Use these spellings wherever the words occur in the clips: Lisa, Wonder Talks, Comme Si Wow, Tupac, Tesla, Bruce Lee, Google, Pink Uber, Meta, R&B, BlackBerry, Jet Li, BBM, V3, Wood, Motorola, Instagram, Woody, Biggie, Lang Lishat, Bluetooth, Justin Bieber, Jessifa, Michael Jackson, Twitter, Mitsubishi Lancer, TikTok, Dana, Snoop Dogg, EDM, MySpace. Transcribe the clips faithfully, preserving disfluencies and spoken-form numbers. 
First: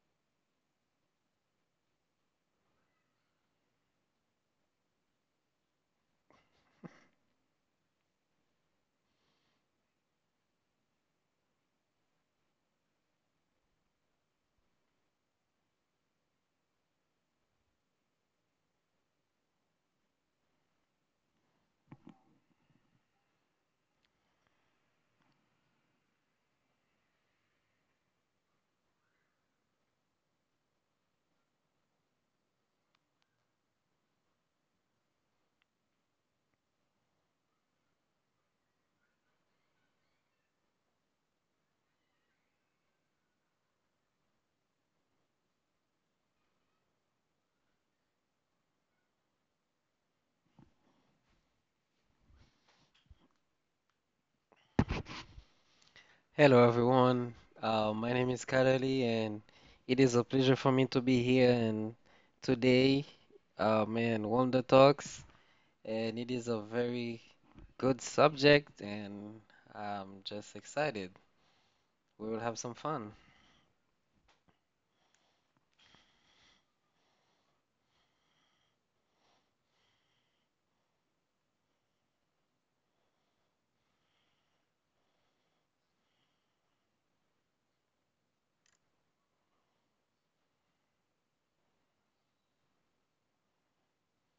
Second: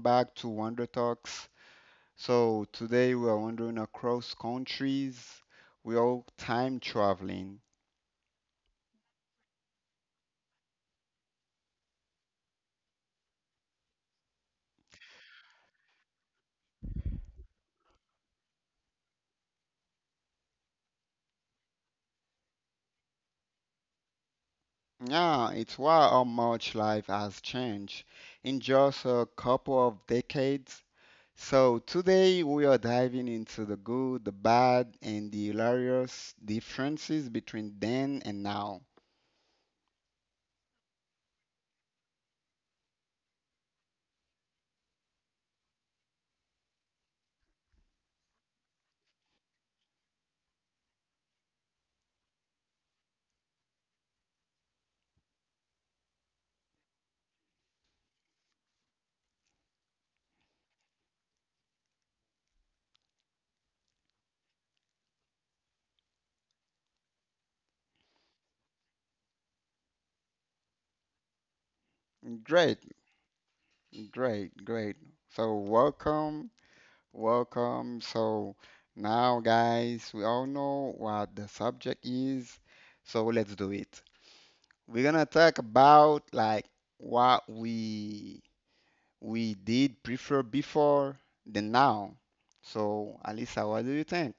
back to Wonder Talks. So today we are wandering across countries. We are time traveling. Yeah, it's why how much life has changed in just a couple of decades. So today we are diving into the good, the bad, and the hilarious differences between then and now. Hello, everyone. Uh, my name is Kareli, and it is a pleasure for me to be here. And today, uh, man, Wonder Talks, and it is a very good subject, and I'm just excited. We will have some Great, fun. great, great. So welcome. Welcome. So now, guys, we all know what the subject is. So let's do it. We're gonna talk about like what we we did prefer before than now. So Alisa, what do you think?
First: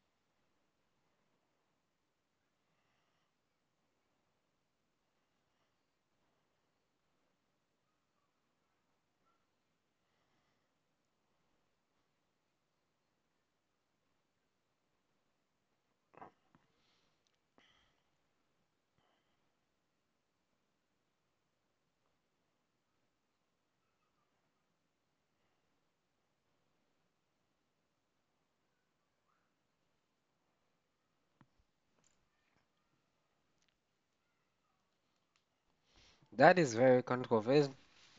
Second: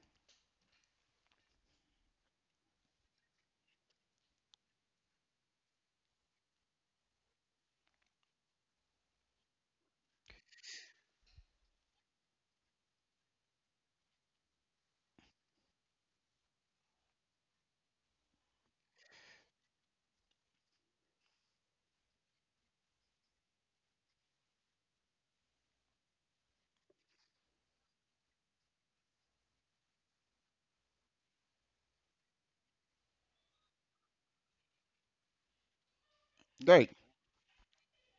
That is Great. very controversial.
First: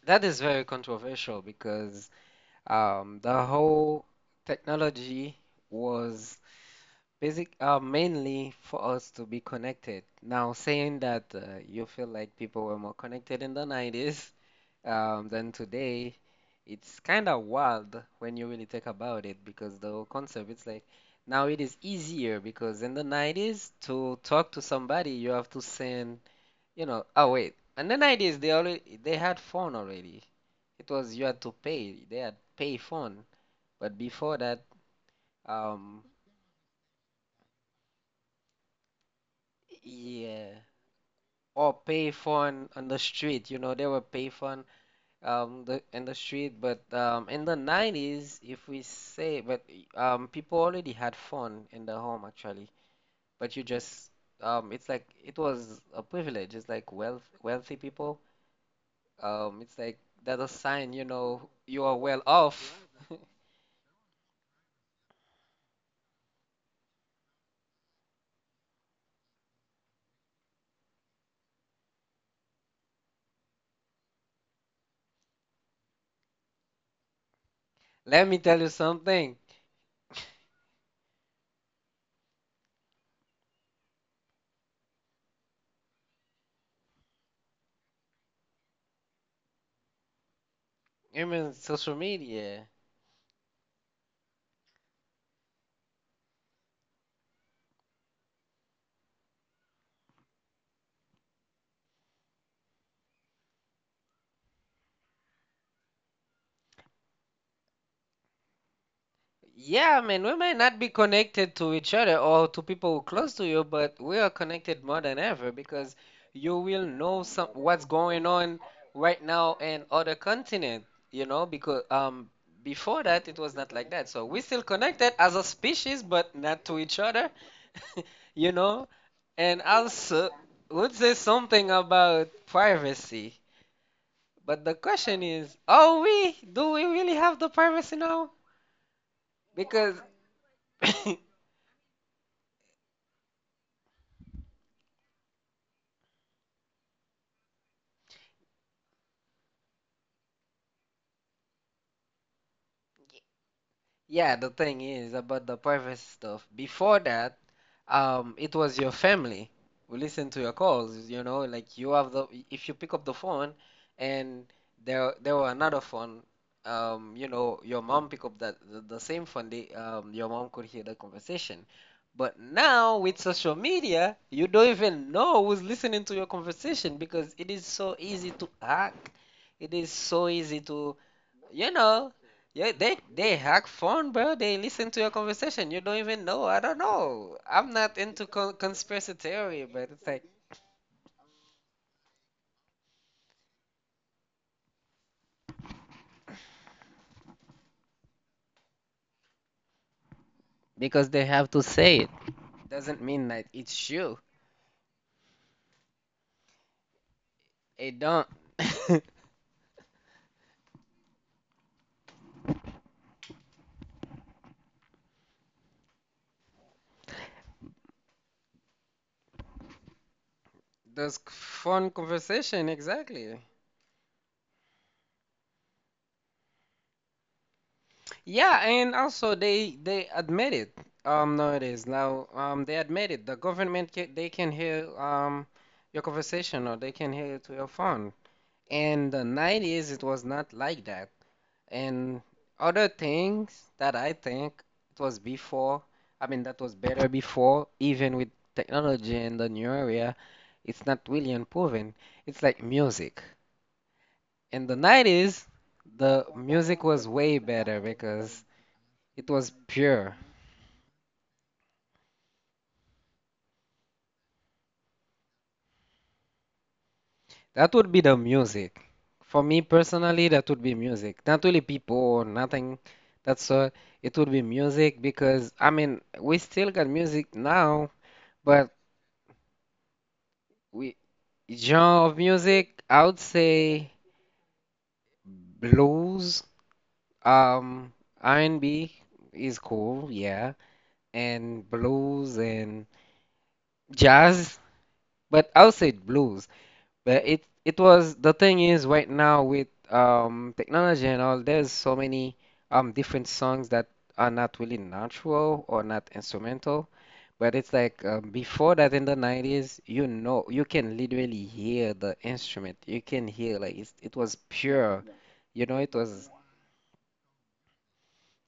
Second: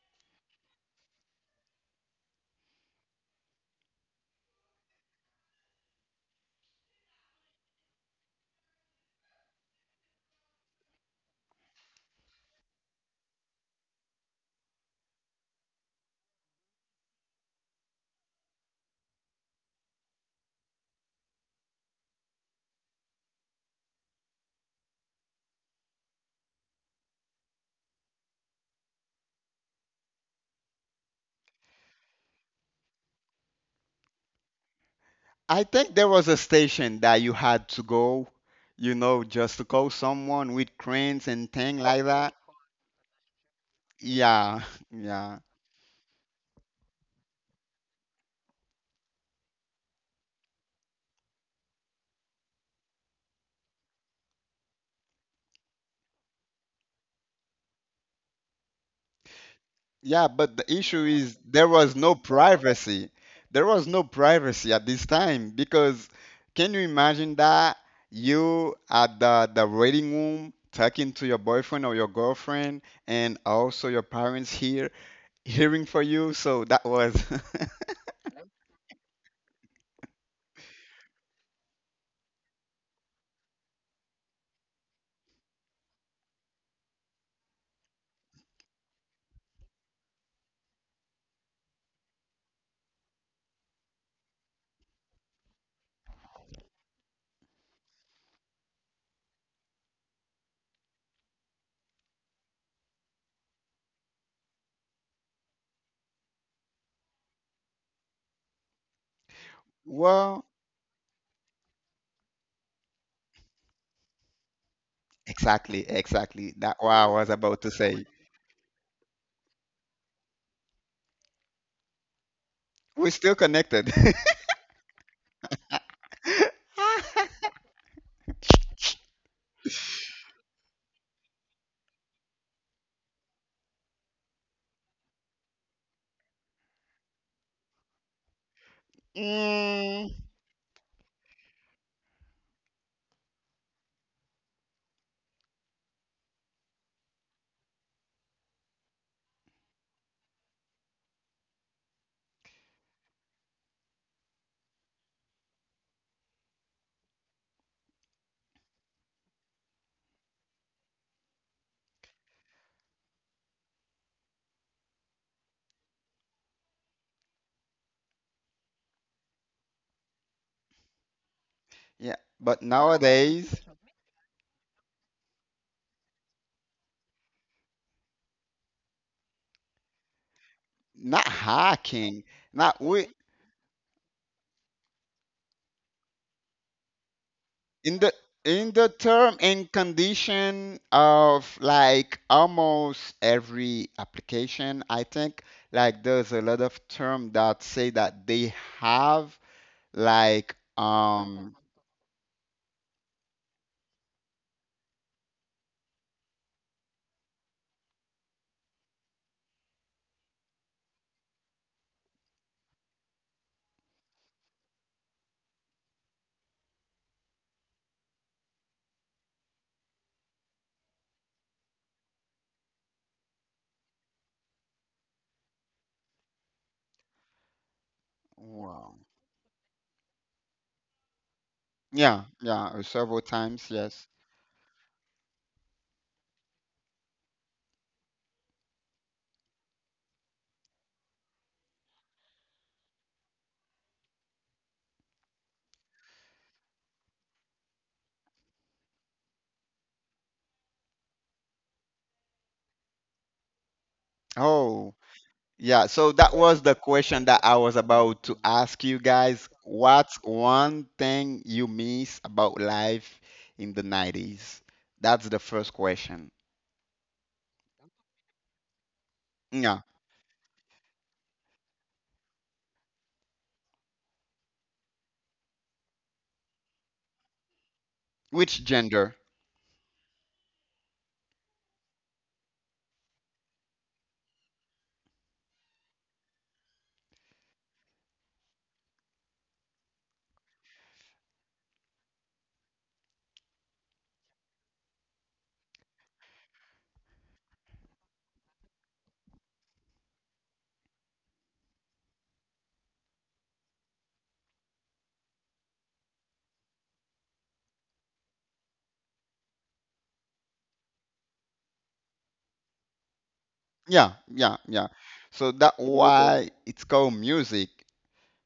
That is very controversial because um, the whole technology was basic, uh, mainly for us to be connected. Now, saying that uh, you feel like people were more connected in the nineties um, than today, it's kind of wild when you really think about it, because the whole concept, it's like now it is easier because in the nineties, to talk to somebody, you have to send, you know, oh wait, in the nineties they already they had phone already. It was you had to pay. They had pay phone, but before that, I think um, there was a station that you had to go, you know, just to call someone yeah. with cranes and Or thing like that. payphone on the street, you know, there were Yeah, payphone yeah. um the in the street, but um in the nineties, if we say, but um people already had phone in the home actually, but you just um it's like it was a privilege. It's like wealth wealthy people. Um it's like Yeah, that's a but the sign, you issue is know, there you are was well no off. privacy. There was no privacy at this time because can you imagine that you at the the waiting room talking to your boyfriend or your girlfriend and also your parents here hearing for you? So that was Let me tell you something. Even social media. Yeah, I mean, we well, might not be connected to each other or to people who close to you, but we are connected more than ever, exactly, because exactly. you That will what I know was some about to what's say. going on right now in other continent, you know, because um before We're that still it was not like connected. that. So we still connected as a species, but not to each other, you know. And also would say something about privacy. But the question is, are we? Do we really have the privacy now? Because Mm, yeah, the thing is about the private stuff. Before that, um, it was your family who listened to your calls. You know, like you have the if you pick up the phone and there there were another phone, um, you know, your mom pick up that the, the same phone. They, um, your mom could hear the conversation. yeah, But but now with nowadays, social media, you don't even know who's listening to your conversation, because it is so easy to hack. It is so easy to not you know, hacking, yeah, not they we they hack phone, bro. They listen to your conversation. You don't even know. I don't know. I'm not in the into con in the conspiracy term theory, and but it's like condition of like almost every application I think like there's a lot of term that say that they have like because they have um to say it doesn't mean that it's you. It don't. Those phone conversation, exactly. Yeah, and wow, also they they admit it. Um, nowadays now, yeah, um, yeah, they uh, admit several it. The times, government ca yes. They can hear um your conversation, or they can hear it to your phone. In the nineties, it was not like that. And other things that I think it was before, I mean, that was better before. Even with technology and the new area, it's not really improving. It's like music. In the Oh nineties, yeah, so the that was the music was question way that I better was about to because ask you it guys, was pure. what's one thing you miss about life in the nineties? That's the first question. That would be the music. For me Yeah. personally, that would be music. Not really people or nothing. That's uh, It would be music because I mean, we still got music now, Which but gender? we genre of music, I would say blues. Um, R and B is cool, yeah, and blues and jazz, but I would say blues. But it it was the thing is right now with um technology and all, there's so many um different songs that are not really natural or not instrumental. But it's like uh, before that in the nineties, you know, you can literally hear the instrument. You can hear like it's, it Yeah, was yeah, yeah. pure. So You know, that it was, why it's called music.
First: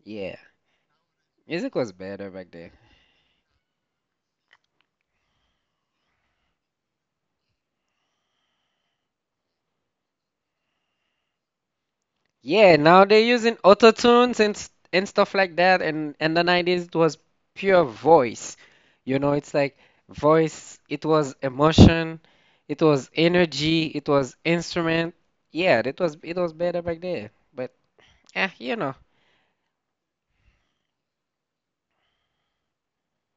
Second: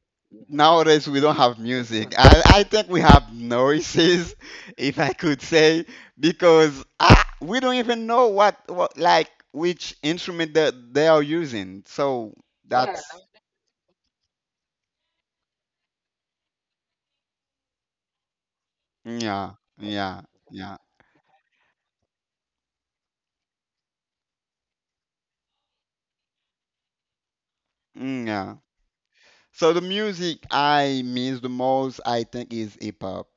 yeah. Nowadays we don't have Music was music. better I, back I then. think we have noises, if I could say, because I, we don't even know what, what like which instrument that they are using. So Yeah, that's now they're using auto tunes and s- and stuff like that. And in the nineties, it was pure voice. You know, yeah, it's like yeah, yeah, voice, it was emotion, it was energy, it was instrument. Yeah, it was it was better back there. But mm, eh, yeah. you know. So the music I miss the most, I think, is hip hop.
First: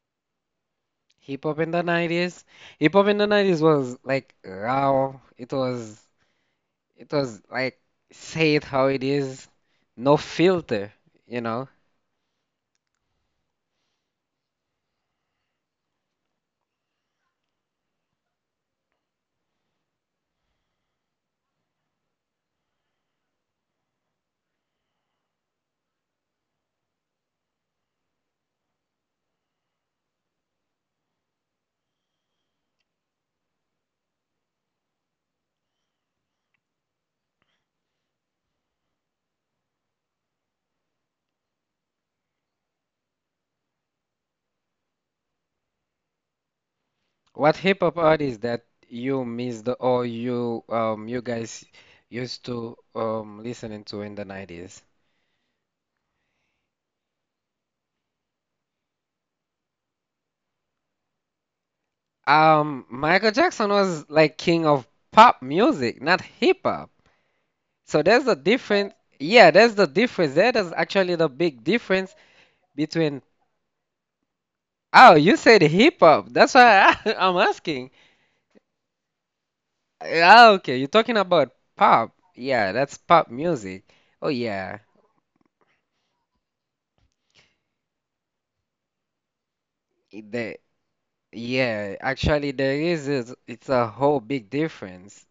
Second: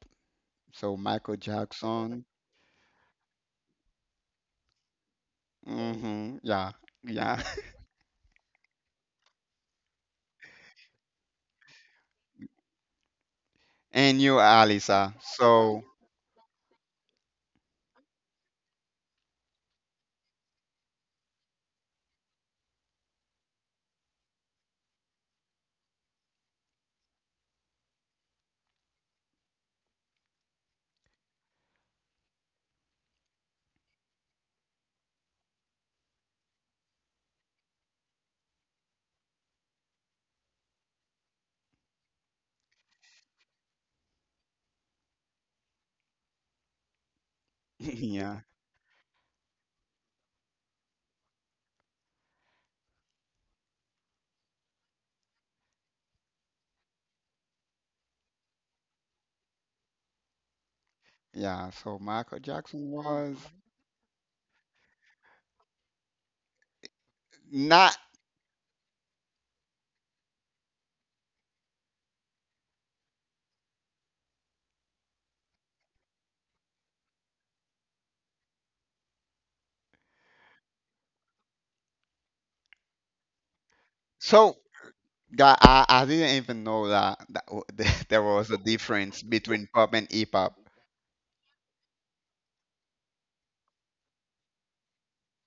So Michael Hip hop in the Jackson. nineties. Hip hop in the nineties was like raw. It was Hmm, yeah, it was yeah. like say it how it is. No filter, you know. And you, Alisa? So, What hip hop yeah, artist that you missed or you um you guys used to um listening to in the nineties? yeah. So Michael Jackson Um was Michael Jackson was like king of pop music, not hip hop. not So there's a difference. Yeah, there's the difference. That is actually the big difference between oh, you said hip hop. That's why I, I'm asking. Ah, okay, you're talking about pop. Yeah, that's pop music. Oh so. yeah. That I, I didn't even know that, that w- there was a difference between pop and hip It- hop. The Yeah, actually there is is it's a whole big difference.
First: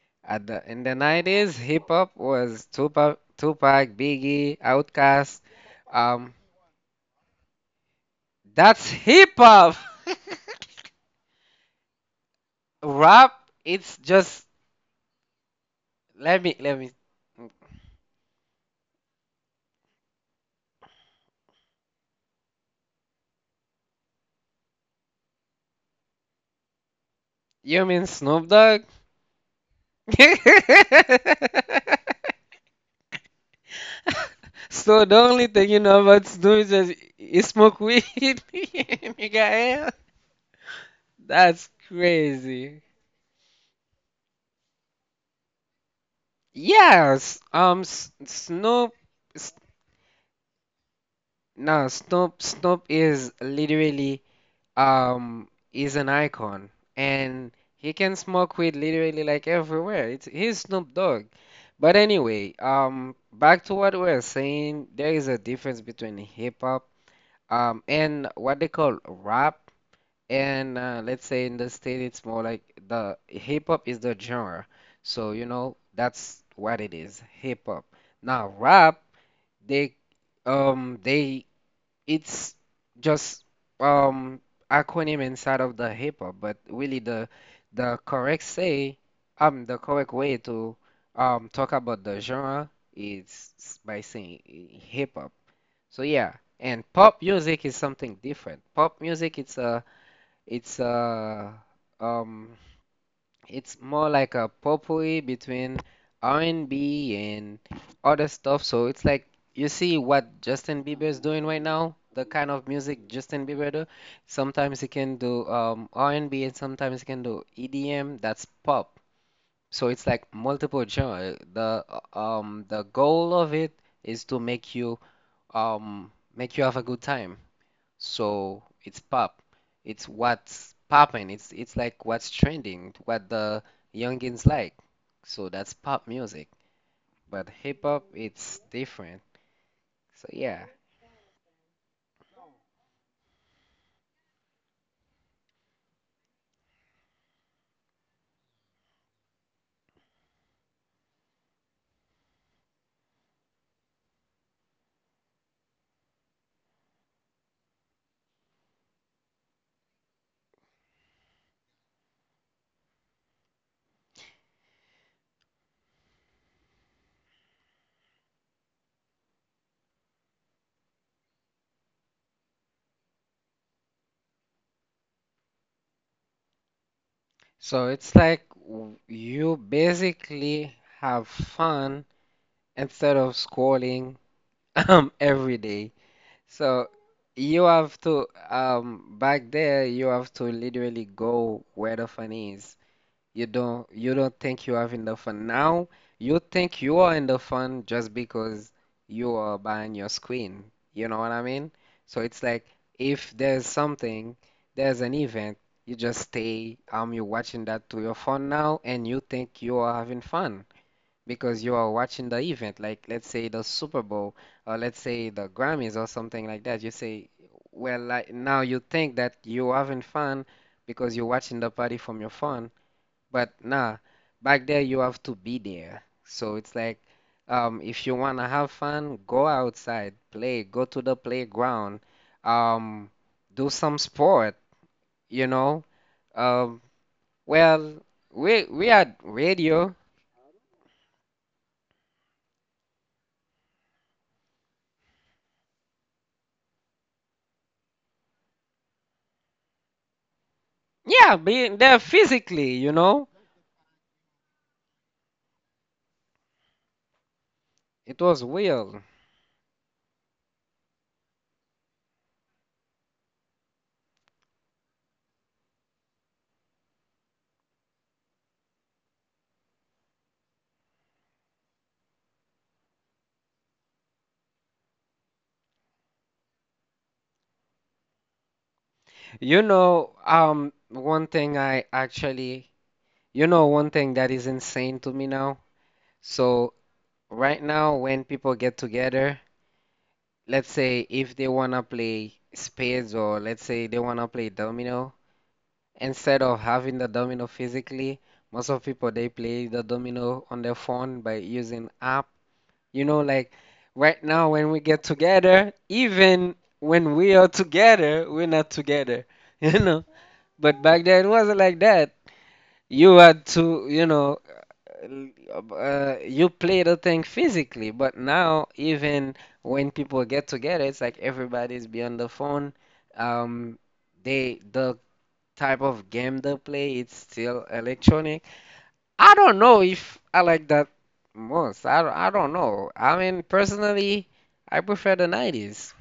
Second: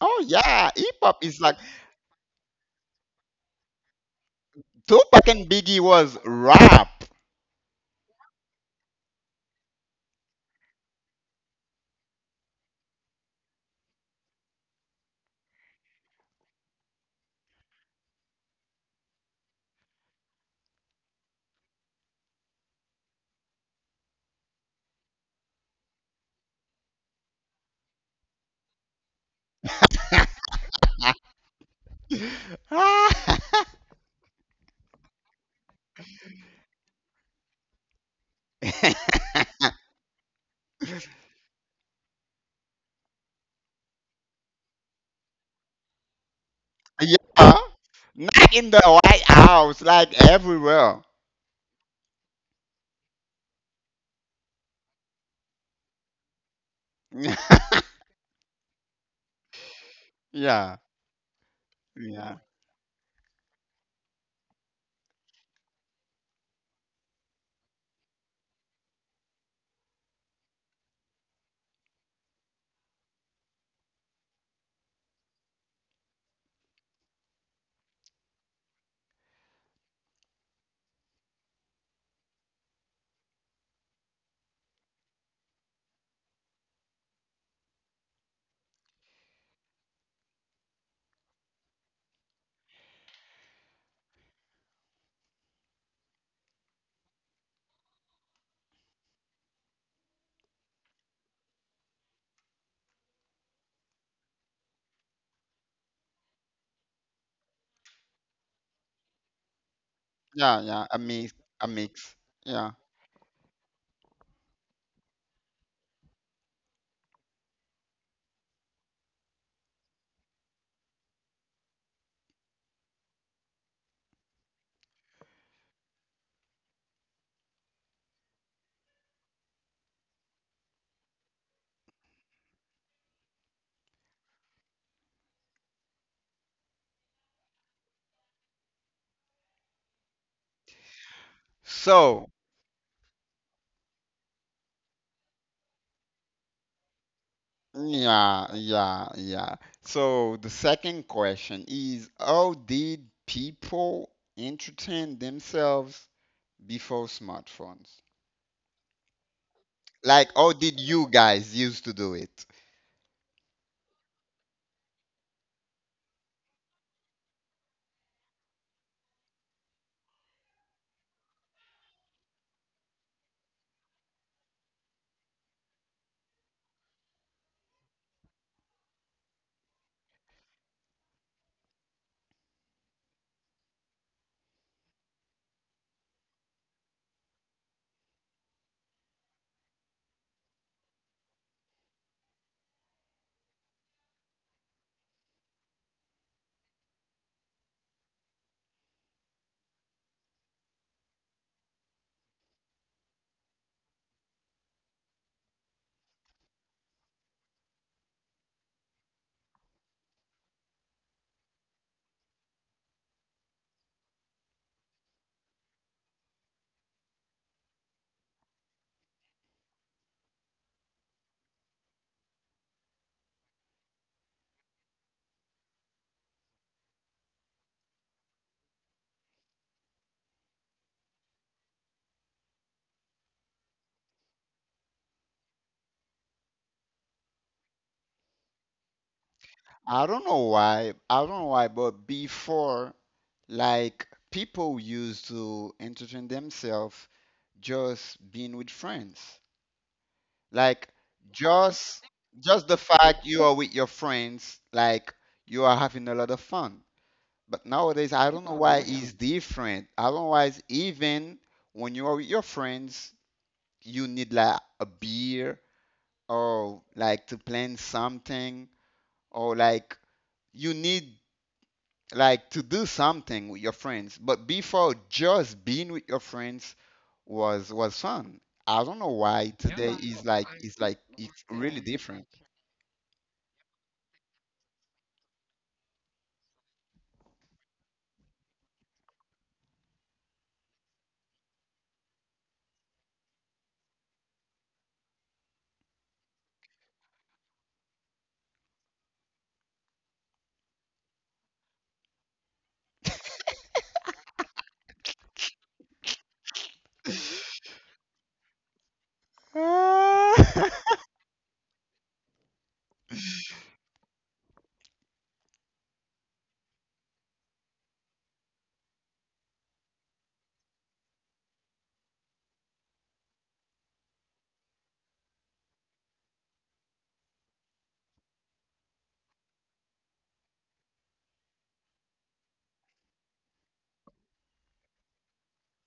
Oh At the yeah, in the hip hop is nineties, like hip hop was Tupac, Tupac, Biggie, Tupac Outkast. and Biggie was Um, rap. that's hip hop. Rap, it's just let me let me. You mean Snoop Dogg? Ah. So the only thing you know about doing is just you smoke weed and you got hell. That's crazy. Yes. Yeah, Um. S- not in Snoop. the White S- House, like everywhere. No. Snoop. Snoop is literally um is an icon, and he Yeah, can smoke weed literally like everywhere. It's He's Snoop yeah, Dogg. But anyway, yeah, um, back to what we we're saying. There is a difference between hip hop um and what they call rap. And uh, let's say in the state, it's more like the hip hop is the genre. So, you know, that's what it is, hip hop. Now, rap, they, um, they, it's just um acronym inside of the hip hop, but really the the correct say, um, the correct way to um talk about the genre is s- by saying hip hop. So yeah, and pop music is something different. Pop music, it's a it's uh um it's more like a potpourri between R and B and B and other stuff. So it's like you see what Justin yeah. Bieber A is mix, doing right a now, the mix. kind of Yeah. music Justin Bieber do. Sometimes he can do um R and B and B, and sometimes he can do E D M. That's pop. So it's like multiple genre. The uh, um the goal of it is to make you um make you have a good time. So it's pop. It's what's popping. It's it's like what's trending, what the youngins like. So that's pop music. But hip hop, it's different. So yeah. So, yeah, yeah, yeah. So the second question is, how did people entertain themselves before smartphones? Like, how did you guys used to do it? So it's like w- you basically have fun instead of scrolling um every day. So you have to um back there you have to literally go where the fun is. You don't you don't think you have enough fun now. You think you are enough fun just because you are buying your screen. You know what I mean? So it's like if there's something, there's an event, you just stay, um, you're watching that to your phone now, and you think you are having fun because you are watching the event. Like let's say the Super Bowl, or let's say the Grammys or something like that. You say, well, like now you think that you're having fun because you're watching the party from your phone, but nah, back there you have to be there. So it's like, um, if you wanna have fun, go outside, play, go to the playground, um, do some sport, you know. Um, well, we we had radio. I don't know why. I don't know why, but before, like, people used to entertain themselves just being with friends. Like, Yeah, being there just just physically, the you fact know. you are with your friends, like, you are having a lot of fun. But nowadays, It I was don't know why real. it's different. I don't know why it's even when you are with your friends, you need like a beer or like to plan something or like you need like to do something with your friends. But before, just being with your friends was was fun. I don't know why. Yeah, You today know, is like um, it's like One it's thing I really different. actually, you know, one thing that is insane to me now. So right now, when people get together. Let's say if they wanna play spades, or let's say they wanna play domino, instead of having the domino physically, most of people they play the domino on their phone by using app. You know, like right now when we get together, even when we are together, we're not together, you know. But back then it wasn't like that. You had to, you know, l- uh, you play the thing physically, but now even when people get together, it's like everybody's be the phone. Um, they the type of game they play, it's still electronic. I don't know if I like that most. I, don't- I don't know. I mean, personally, I prefer the nineties.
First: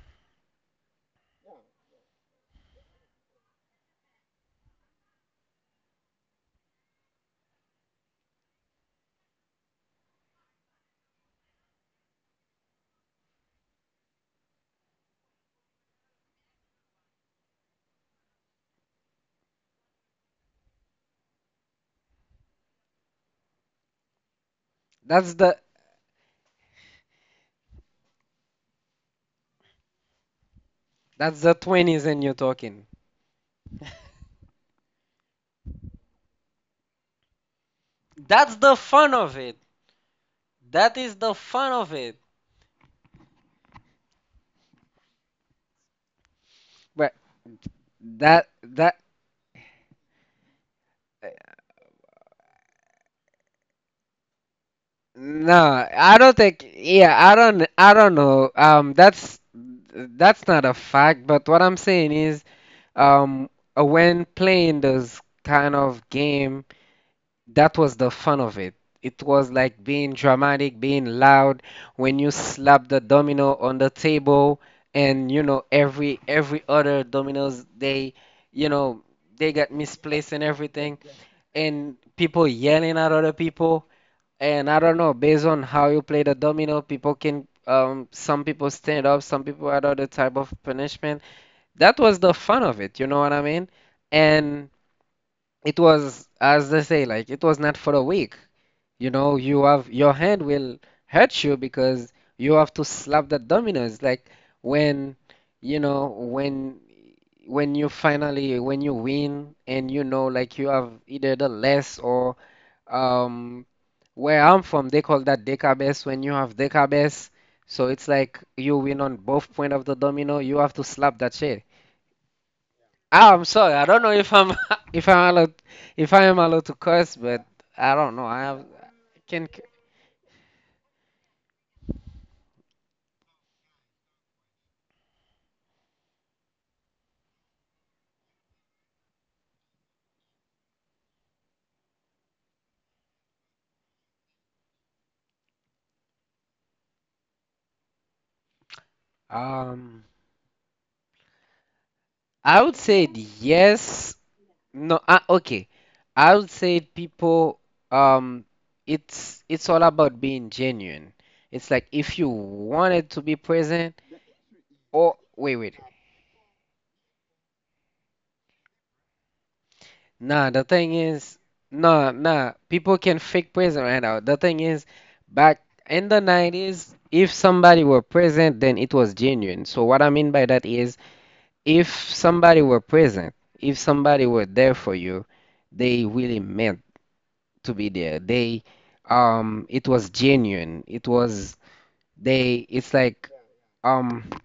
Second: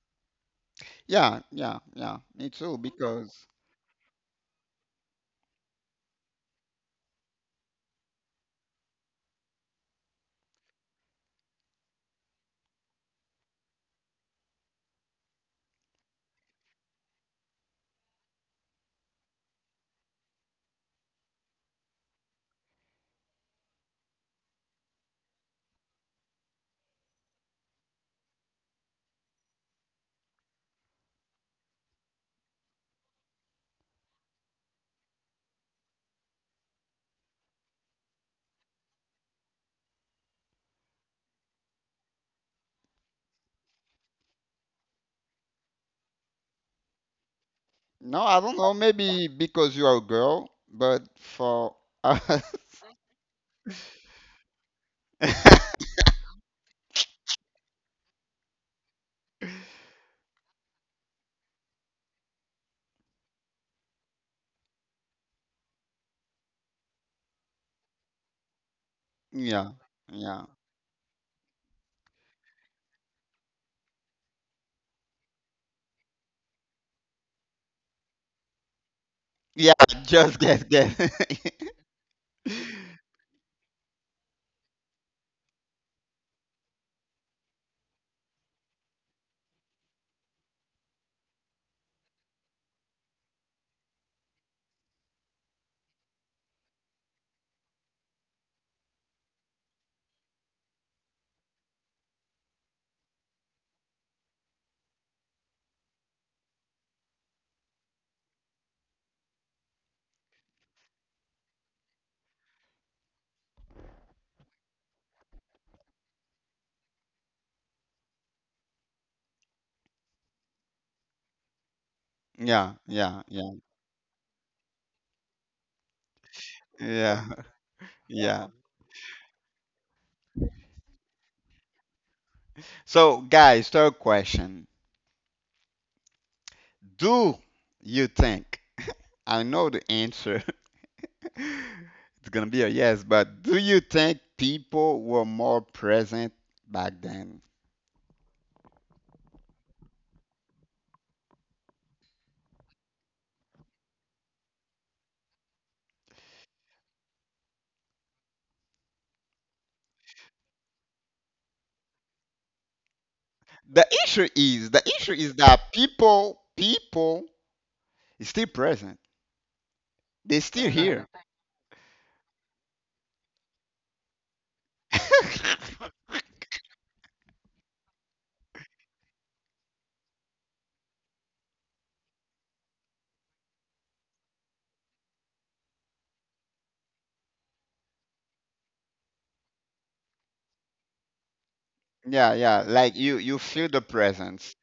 Yeah, yeah, yeah. Me too, because That's the that's the twenties and you're talking. That's the fun of it. That is the fun of it. But no, I that don't know. that Maybe because you are a girl, but for us, no, I don't think. Yeah, I don't. I don't know. Um, that's that's not a fact. But what I'm saying is, um, uh, when playing those kind of game, that was the fun of it. It was yeah, like being yeah, dramatic, being loud. When you slap the domino on the table, and you know every every other dominoes, they, you know, they got yeah. misplaced Just and guess, guess. everything, and people yelling at other people. And I don't know, based on how you play the domino, people can, um, some people stand up, some people are other type of punishment. That was the fun of it, you know what I mean? And it was, as they say, like it was not for the weak. You know, you have your hand will hurt you because you have to slap the dominoes. Like when, you know, when when you finally when you win, and you know, like you have either the less or um where I'm from, they call that decabase. When you have decabase, so it's like you win on both point of the domino. You have to slap that shit. Yeah, yeah, Ah, I'm yeah, sorry. I don't know if I'm if I'm allowed if I am allowed to curse, yeah, but I don't know. I yeah. have I can So, guys, third question. Do you think, I know the answer, it's gonna be a yes, but do you think people were more present back then? um I would say yes. No. Uh, okay. I would say people um it's it's all about being genuine. It's like if you wanted to be The present. issue is, the issue Oh, is wait that wait. people, people is still present. They're Nah, still the here. thing is, nah, nah. People can fake present right now. The thing is, back in the nineties, if somebody were present, then it was genuine. So what I mean by that is, if somebody were present, if somebody were there for you, they really meant to be there. They, um, it was genuine. It was Yeah, yeah. they. Like It's you, you like feel the um, presence.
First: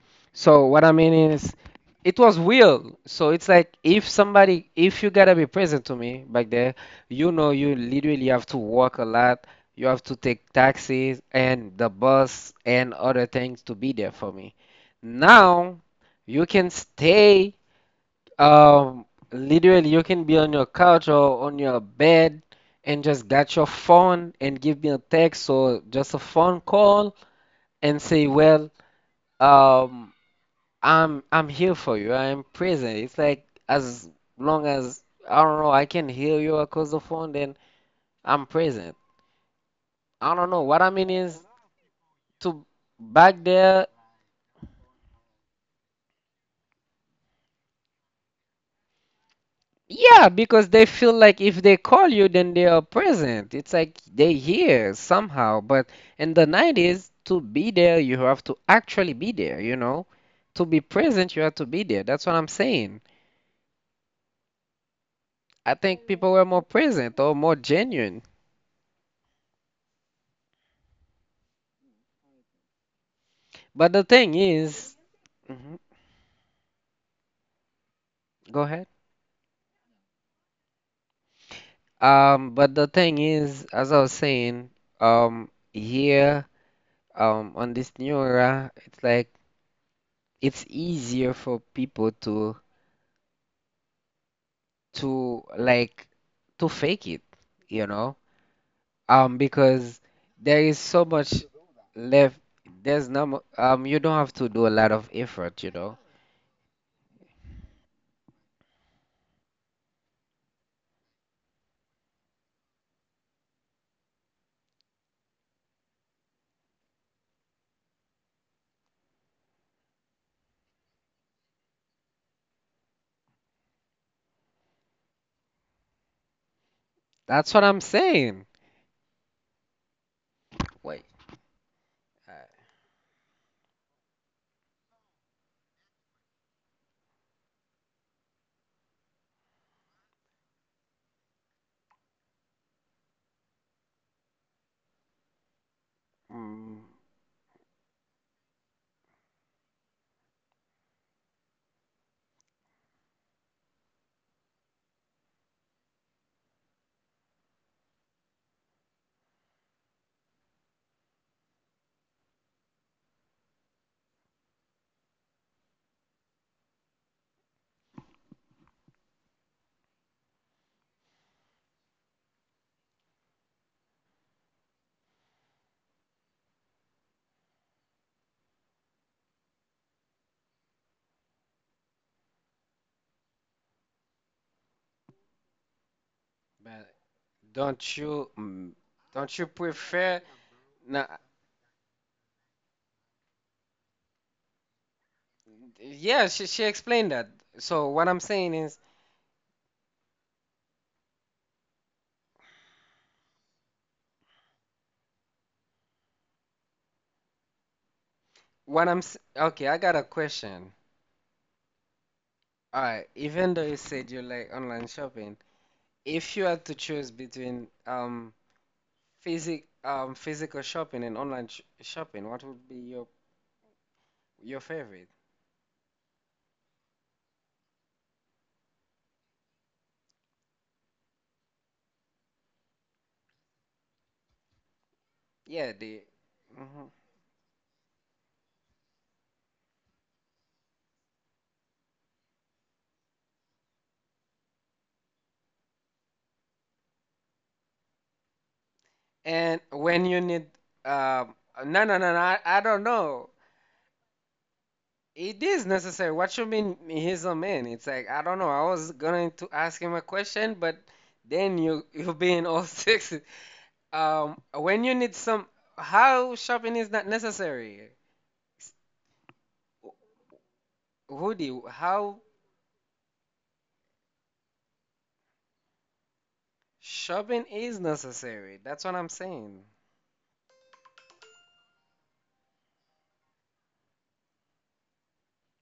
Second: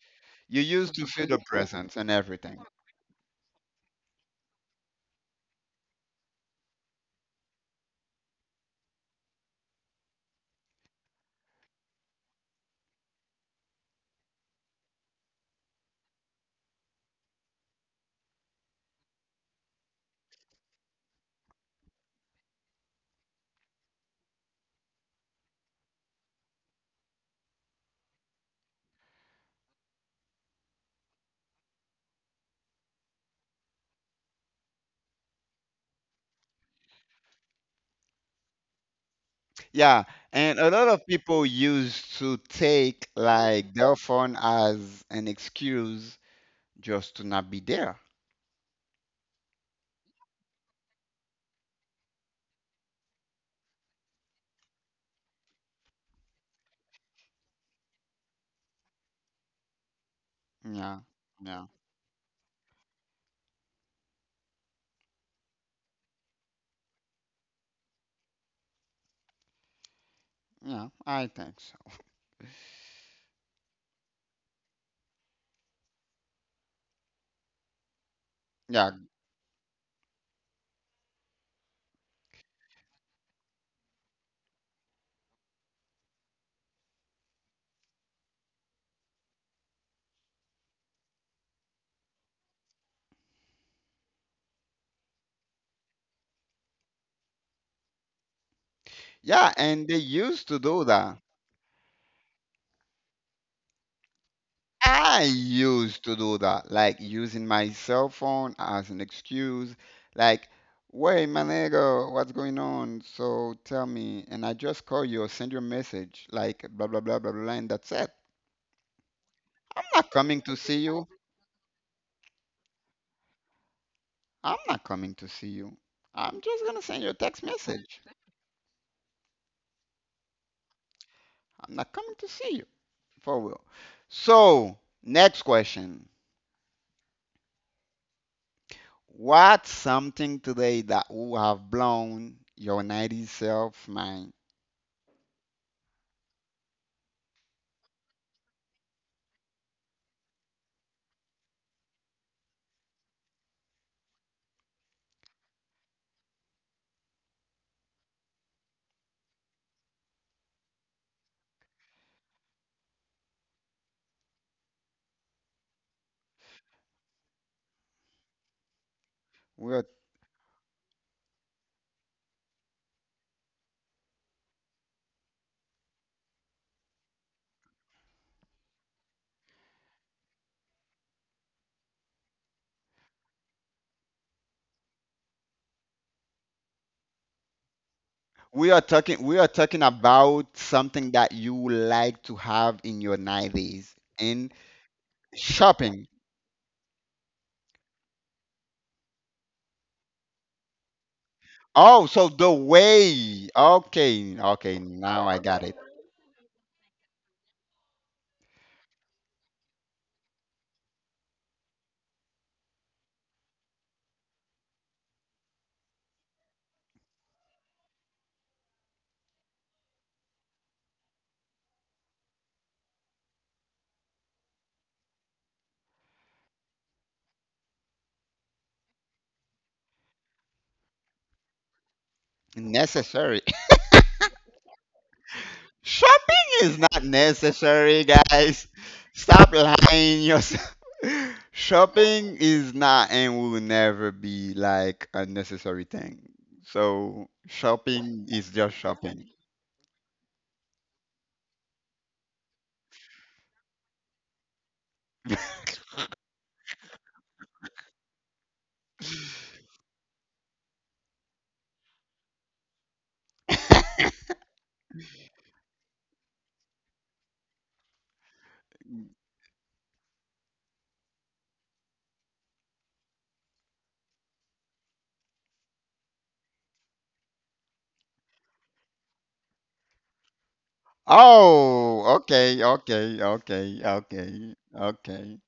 You so what I used to mean feel the is, presence and it was everything. real. So it's like if somebody, if you gotta be present to me back there, you know, you literally have to walk a lot. You have to take taxis and the bus and other things to be there for me. Now you can stay. Um, literally, you can be on your couch or on your bed and just got your phone and give me a text or just a phone call and say, well. Um, I'm I'm here for you. I'm present. It's like as long as I don't know, I can hear you across the phone, then I'm present. Yeah, I don't know. and a What I lot mean of is people used to to take back like there, their phone as an excuse just to not be there. yeah, because they feel like if they call you, then they are present. It's like they hear somehow. But in the nineties, to be there, you have to actually be there, you know? To be Yeah, present, you have to yeah, be there. That's what I'm saying. I think people were more present or more genuine. yeah. I think so. But the thing is, mhm. Go Yeah, ahead. Um, but the thing is, as I was saying, um, here, um, on this new era, it's like it's easier for people to to like to fake it, you know, um, yeah. And because they used there to is do so that. much left. There's no, mu- um, you don't have to do a lot of I effort, you know. used to do that, like using my cell phone as an excuse, like, wait, my nigga, what's going on? So tell me, and I just call you or send you a message, like, blah, blah, blah, blah, blah, and that's it. I'm not coming to see you. I'm not coming to see you. I'm just gonna send you a That's text what I'm message. saying. Wait, I'm not coming to uh, see you, for real. So, next question. What's something today that would have blown your nineties self mind? mm, We're but don't you, mm, We are talking don't you we are talking prefer? about No, something that you like to have in your nineties in shopping. yeah, she she explained that. So what I'm saying is, Oh, so the way. Okay, okay, now I got it. what I'm s- okay, I got a question. All right, even though you said you like online shopping, if you had to choose between um physic um physical shopping and online sh shopping, what would be your your favorite? Necessary. Yeah, the Shopping mhm. is not necessary, guys. Stop lying yourself. Shopping is not and will never be like a necessary thing. So shopping is just shopping. And when you need um no no no no I, I don't know. It is necessary. What you mean he's a man? It's like I don't know. I was going to ask him a question, but then you you being all sexy. Um, when you need some, how shopping is not necessary? Woody, how shopping is necessary? That's what I'm saying. Oh, okay, okay, okay, okay, okay.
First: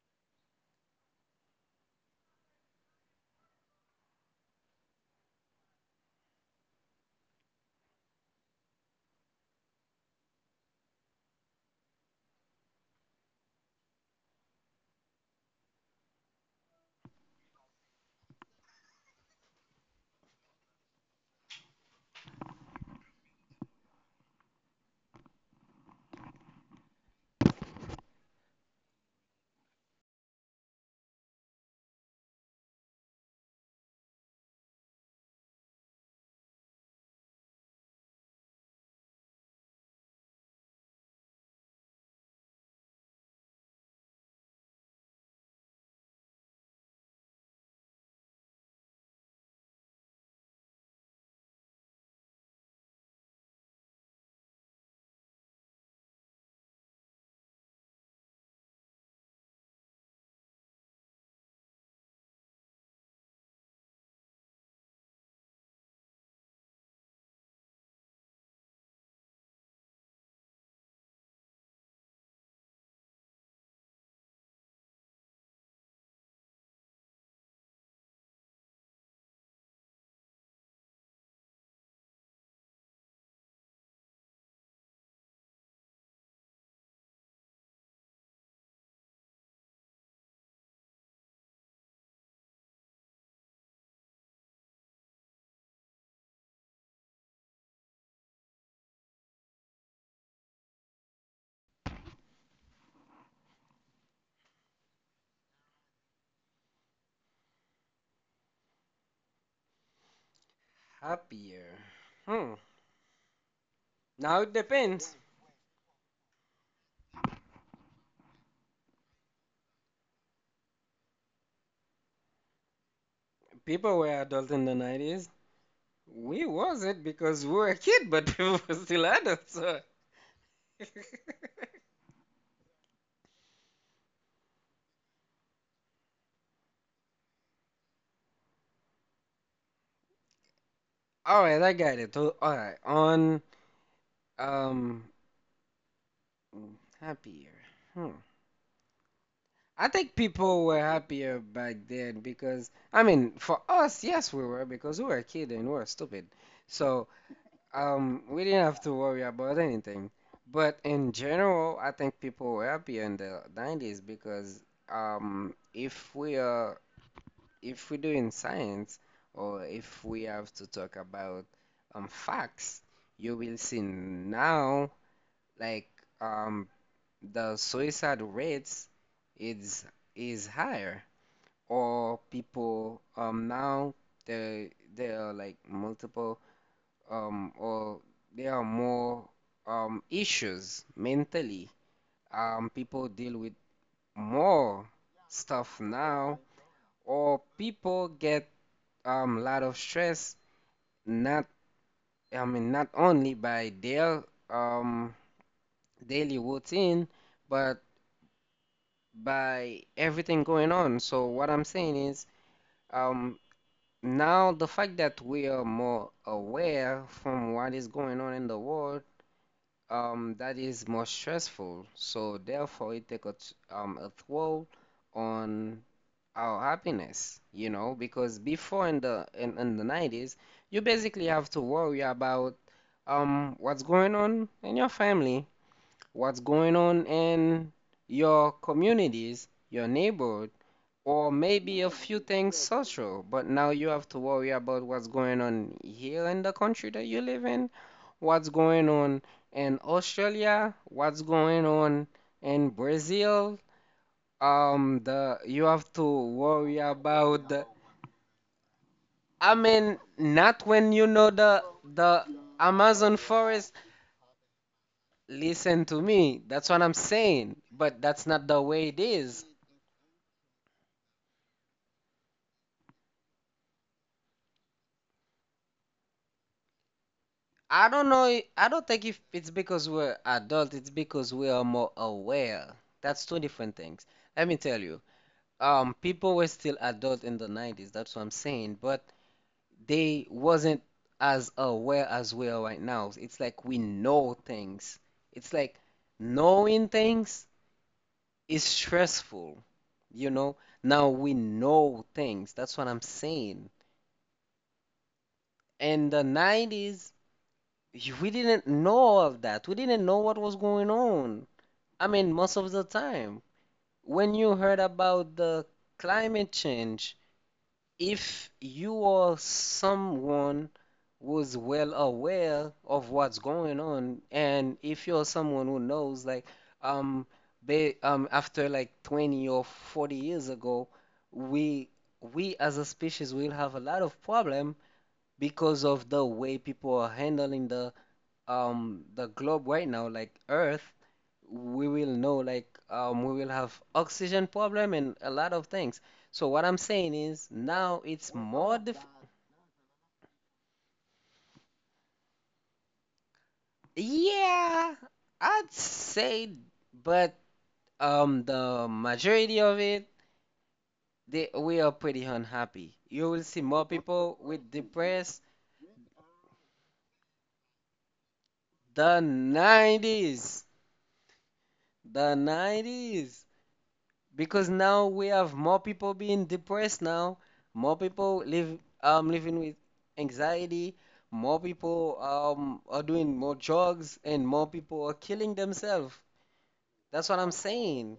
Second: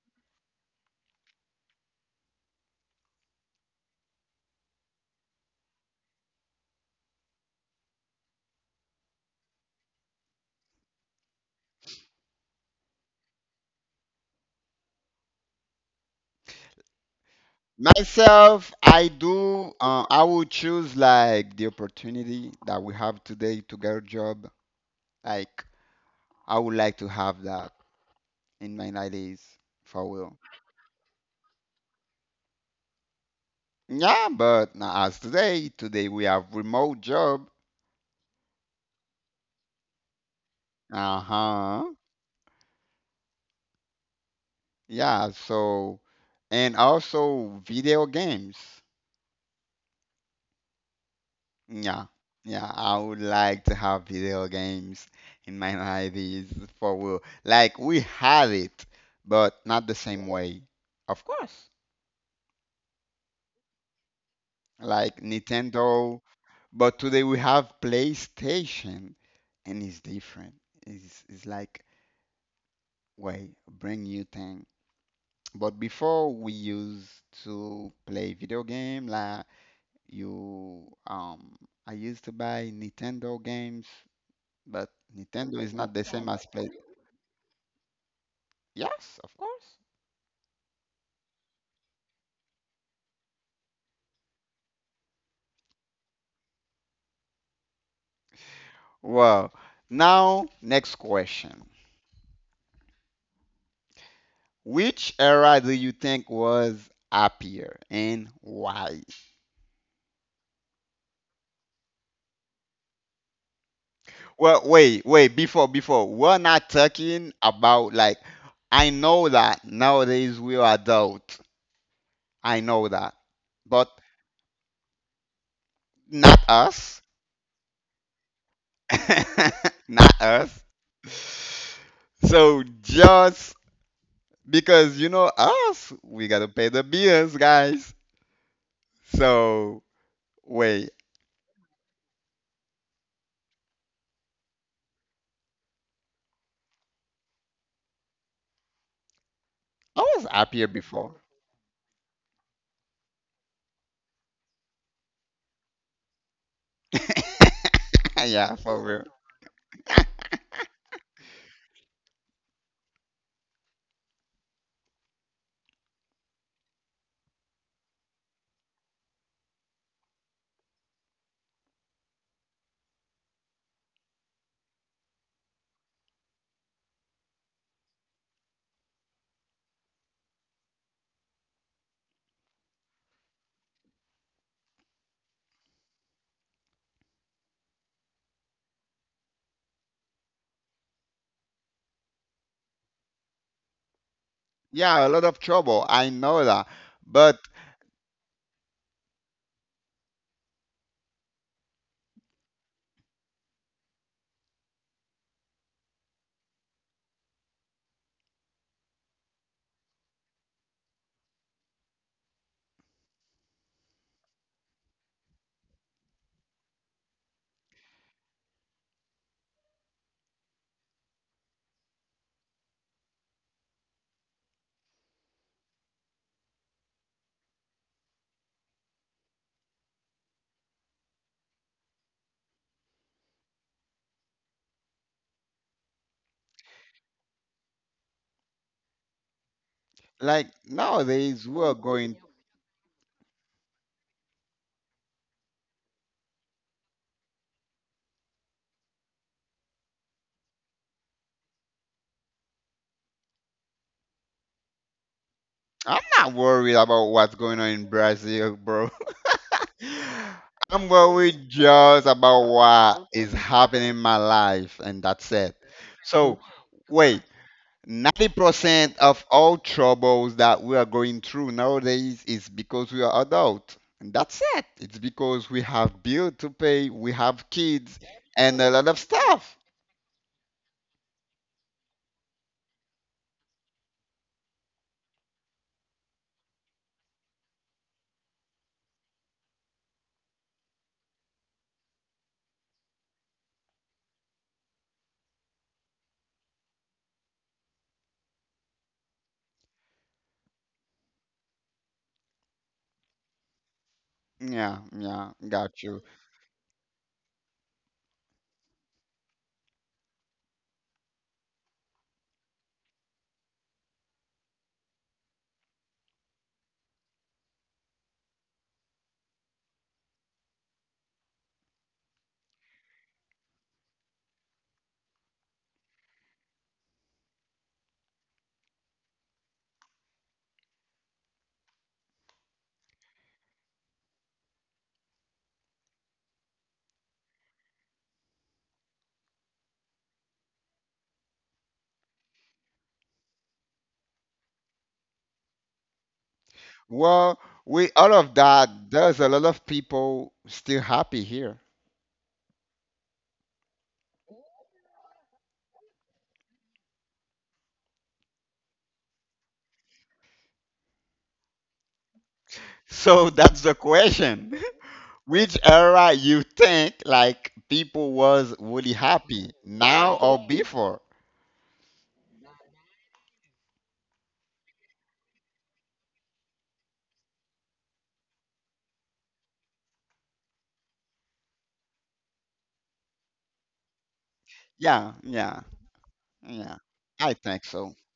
Myself, I do. Uh, I would choose like the opportunity that we have today to get a job. Like I would like to have that in my nineties for real. Yeah, but now as today, today, we have remote job. Uh-huh. Yeah. So, and also video games. Yeah, yeah, I would like to have video games in my life is for real. Like we have it, but not the same way. Of course. Like Nintendo, but today we have PlayStation and it's different. It's it's like way bring new thing. But before we used to play video game like you um I used to buy Nintendo games, but Nintendo is not the same as play. Yes, of course. Well, now, next question. Which era do you think was happier and why? Happier. Hmm. Now it Well, wait, depends. wait, before, before, we're not talking about like, I know that nowadays we are adult. I know that. But People were adult in the nineties. not We us. wasn't because we were a kid, but people were still adults. so- Not us. So just because you know us, we gotta pay the bills, guys. So wait, All right, I got it. All right, on Um, happier. Hmm. I I think was people happier were before. happier back then because, I mean, for us, yes, we were because we were a kid and we were stupid. So, um, we Yeah, didn't have for to real. worry about anything. But in general, I think people were happier in the nineties because, um, if we are, if we're doing science or if we have to talk about, um, facts, you will see now, like, um, the suicide rates is is higher or people um now there there are like multiple um or there are more um issues mentally um people deal with more Yeah, a lot of stuff trouble. I now know that. But or people get um a lot of stress not I mean not only by their um daily routine but by everything going on. So what I'm saying is, um, now the fact that we are more aware from what is going on in the world, um, that is more stressful. So therefore, it takes a, t- um, a toll on our happiness, you know, because before in the in, in the nineties, you basically have to worry about um, what's going on in your family, what's going on in your communities, your like neighbors or nowadays we're maybe a few going things social, but now you have to worry about what's going on here in the country that you live in, what's going on in Australia, what's going on in Brazil. Um, the you have to I'm not worried worry about what's about going the, on in Brazil, bro. I mean, not I'm when you know worried the just the about what Amazon is forest. happening in my life and that's it. Listen to So me, that's what I'm wait, saying, but that's not the way ninety percent it of is. all troubles that we are going through nowadays is because we are adult. And that's it. It's because we have bill to pay, we have I kids, don't know. i- and I a don't lot of think if it's stuff. because we're adult, it's because we are more aware. That's two different things. Let me tell you. Um, people were still adult in the nineties. That's what I'm saying. But they wasn't as aware as we are right now. It's like we know things. It's like knowing things is stressful, you know? Now we know things. That's what I'm saying. Yeah, yeah, got you. In the nineties, we didn't know all of that. We didn't know what was going on. I mean, most of the time, when you heard about the climate change, if you or someone was well aware of what's going on, and if you're someone who knows, like, um, they, um, after like twenty or forty years ago, we we as a species will have a lot of problem because of the way people are handling the um the globe right now, like Earth we will know like um, we will have oxygen problem and a lot of things. So what I'm saying Well, is with now all it's of that, more dif- there's a lot of people still happy here. yeah, I'd say, but um, the majority of it, they we are pretty unhappy. You So will see that's the more people question. with depressed Which era you think like people was really the happy, now or nineties, before? the nineties, because now we have more people being depressed now, more people live um living with anxiety, more people um are doing more drugs, and more people are Yeah, killing yeah, themselves. yeah. That's I what I'm think so. saying.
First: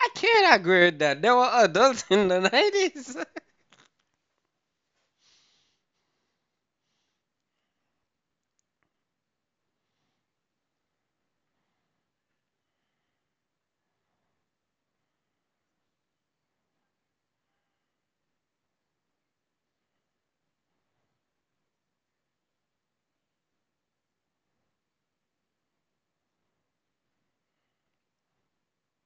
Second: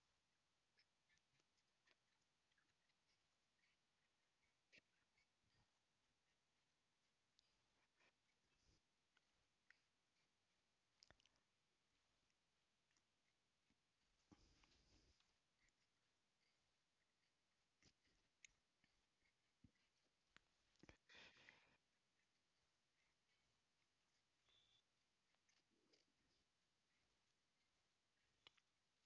I can't agree with that. There were adults in the nineties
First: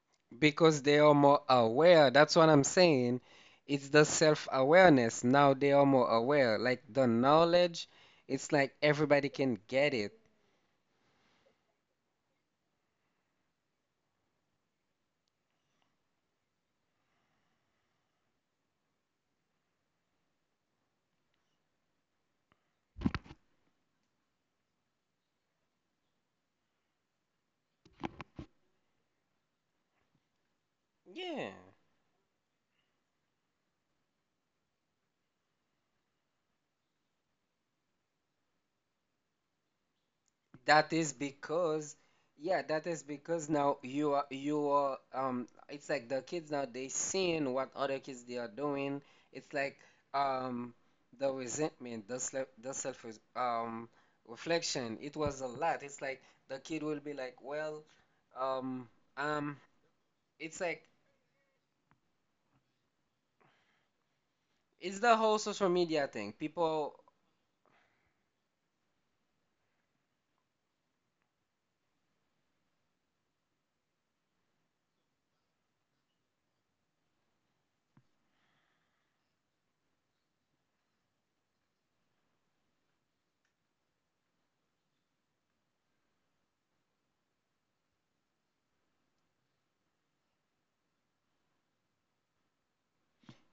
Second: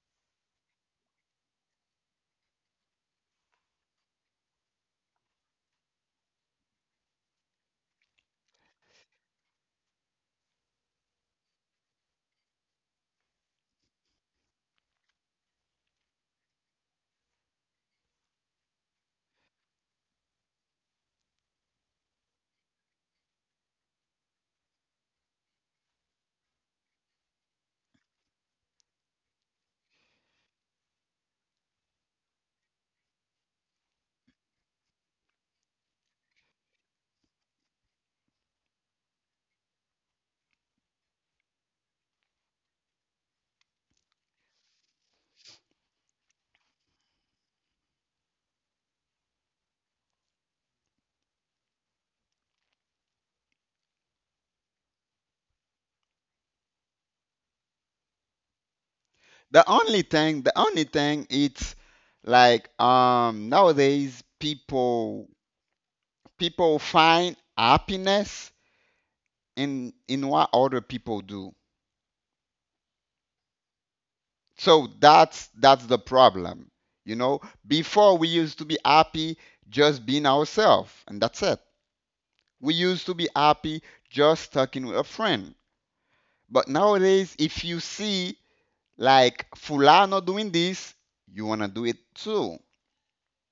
because they are more aware. That's what I'm saying. It's the self-awareness. Now they are more aware. Like the knowledge, it's like everybody can get it. Yeah. That is because, yeah, that is because now you are you are um it's like the kids now they seeing what other kids they are doing. It's like um the resentment, the self the self um reflection. It was a lot. It's like the kid will be like, well, um um The only thing, the it's like only thing, it's like um nowadays it's the people whole social media thing. people People find happiness in in what other people do. So that's that's the problem. You know, before we used to be happy just being ourselves, and that's it. We used to be happy just talking with a friend. But nowadays, if you see like Fulano doing this, you wanna do it too.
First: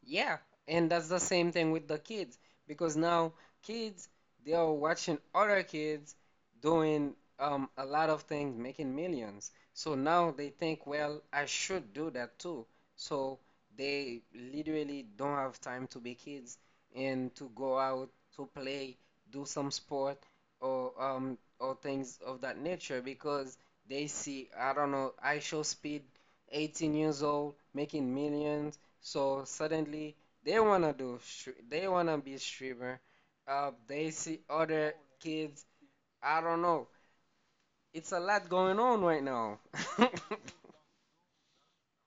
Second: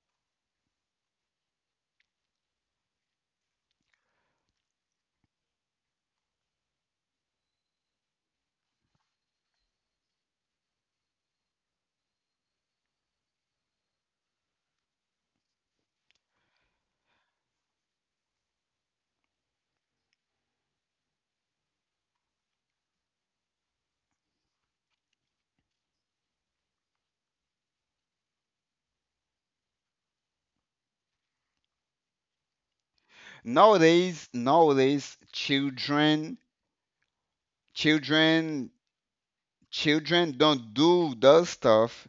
yeah, and that's the same thing with the kids because now kids they are watching other kids doing um, a lot of things, making millions. So now they think, well, I should do that too. So they literally don't have time to be kids and to go out to play, do some sport or um, or things of that nature because they see, I don't know, I show speed, eighteen years old, making millions so suddenly they wanna do stre- they wanna be streamer. Uh, they Nowadays, see other nowadays, kids. children, I don't know. It's a lot children, going on right now. children don't do those stuff.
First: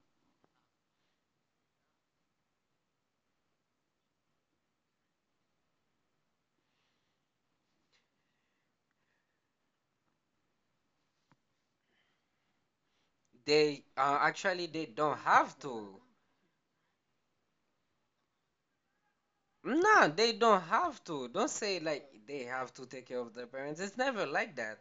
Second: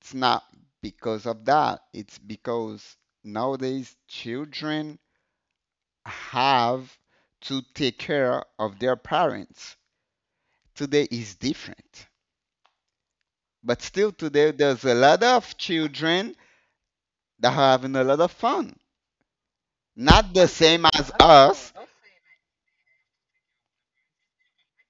It's not because of that. It's because nowadays children have to take care of their parents. Today is different. But They still uh, today actually there's a they lot don't of have to. children that are having a lot of fun. Nah, Not they the don't same as have to. Don't us. say like they have to take care of their parents. It's never like that.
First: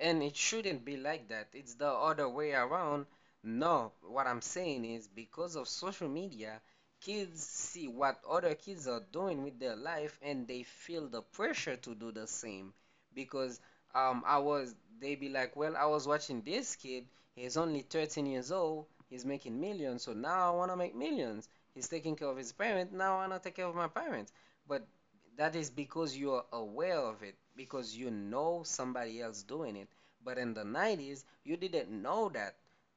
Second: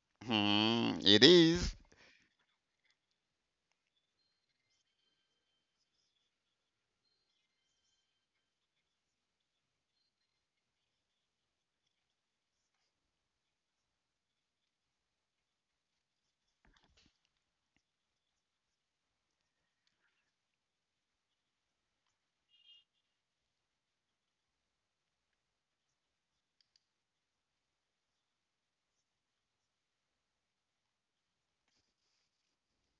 And it shouldn't be Hmm, it like that. is. It's the other way around. No, what I'm saying is because of social media, kids see what other kids are doing with their life and they feel the pressure to do the same. Because um, I was, they be like, well, I was watching this kid. He's only thirteen years old. He's making millions. So now I want to make millions. He's taking care of his parents. Now I want to take care of my parents. But that is because you are aware of it, because you know somebody else doing it, but in the nineties, you didn't know that.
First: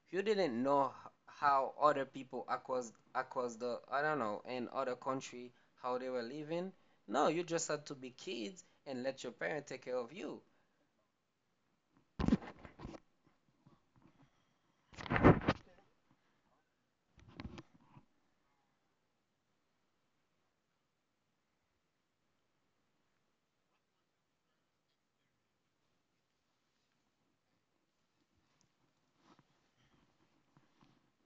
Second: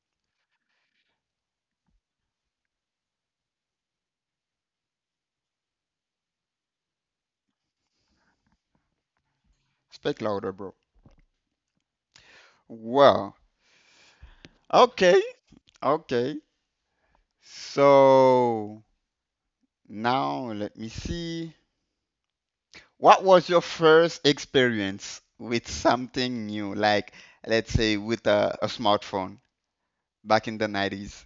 You didn't know how other people across across the, I don't know, in other country, how they were living. No, you just had to be kids and let your parents take care of Speak you. louder, bro. Well, okay. Okay. So now let me see. What was your first experience with something new? Like, let's say with a, a smartphone back in the nineties.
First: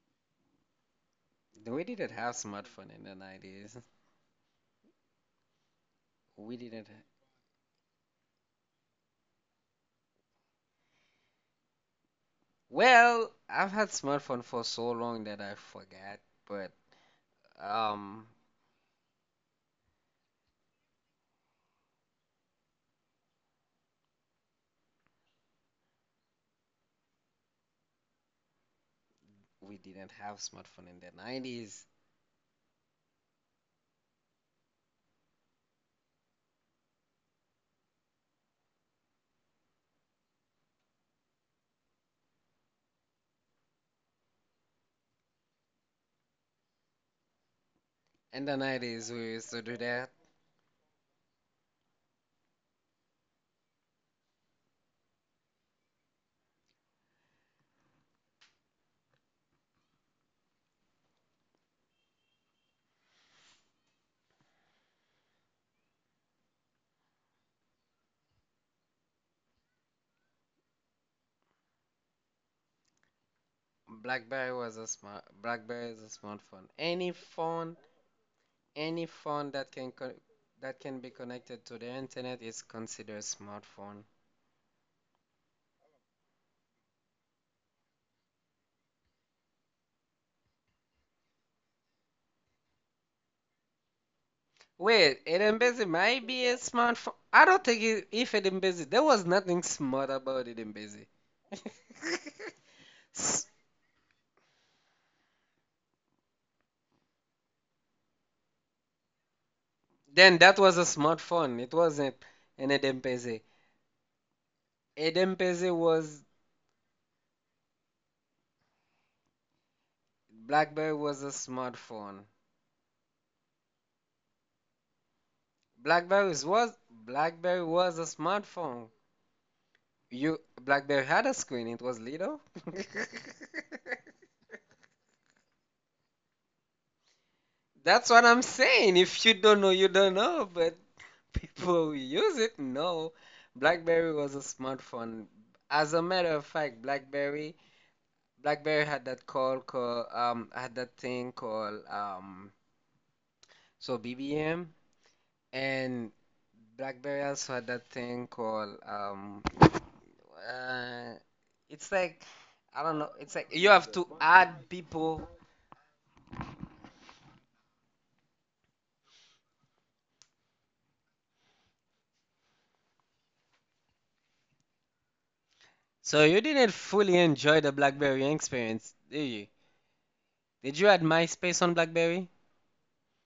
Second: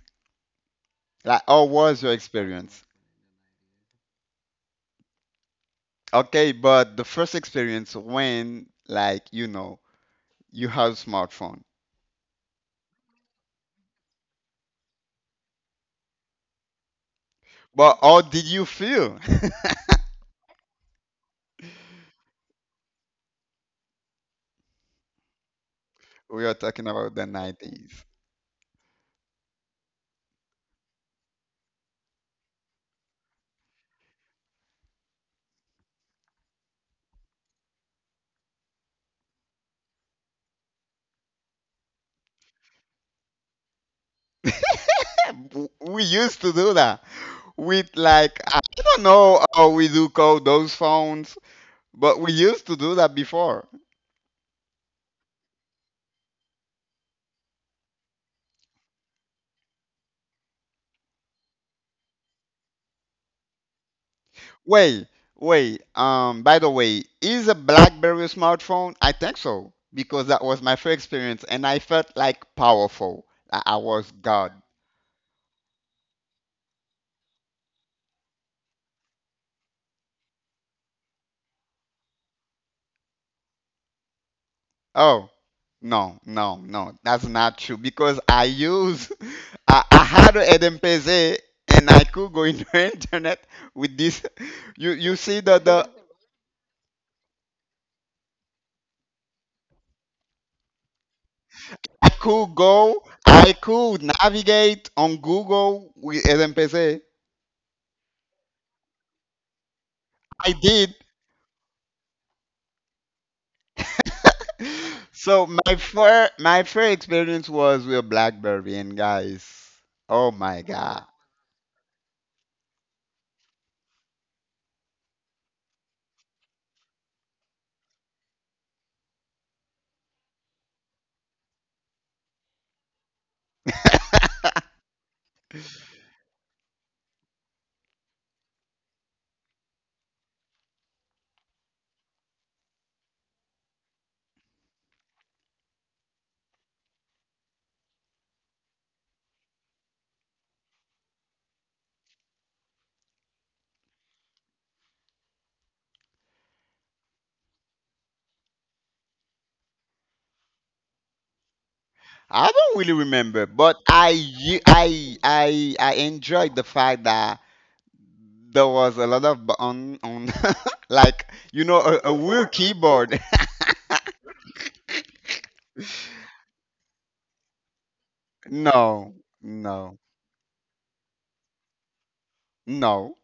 Like, how We was didn't your have experience? smartphone in the nineties. Okay, We didn't. but the first experience when, like, you know, you have smartphone. Well, I've had smartphone for so long that I forgot, but But how um, did you feel? We are talking about the nineties. we didn't have smartphone in the nineties. W- We used to do that with like In the I don't nineties, we used know to how do we that. do call those phones. But we used to do that before. Wait, wait. Um, by the way, is a BlackBerry a smartphone? I think so because that was my first experience, and I felt like powerful. I, I was God. BlackBerry was a smart BlackBerry is a smartphone. Any phone, any phone that can co that can be connected to the internet is considered smartphone. Oh, no, no, no. That's not true because I use. I, I had an M P Z and I could go into internet with this. You Wait, you see the Edembezi the. might be a smartphone. I don't think it, if Edembezi, there was nothing smart about Edembezi. I could go. S- I could navigate on Google with M P Z. Then I that was a did. smartphone. It wasn't an Edembezi. So Edembezi my was fir my first experience was with BlackBerry and guys, oh my BlackBerry God. was a smartphone. BlackBerry was BlackBerry was a smartphone. You Blackberry had a screen. It was Lido. That's what I'm saying. If you don't know, you don't know. But people who use it know. BlackBerry was a smartphone. As a matter of fact, BlackBerry BlackBerry had that call call um had that thing called um so B B M and BlackBerry also had that thing called um uh it's like I don't I really don't know. It's like remember, you but have to I u- add I people. I I enjoyed the fact that there was a lot of bu- on on like you know a, a weird keyboard. So you didn't fully enjoy the BlackBerry experience, No, did you? no, Did you add MySpace on BlackBerry? no,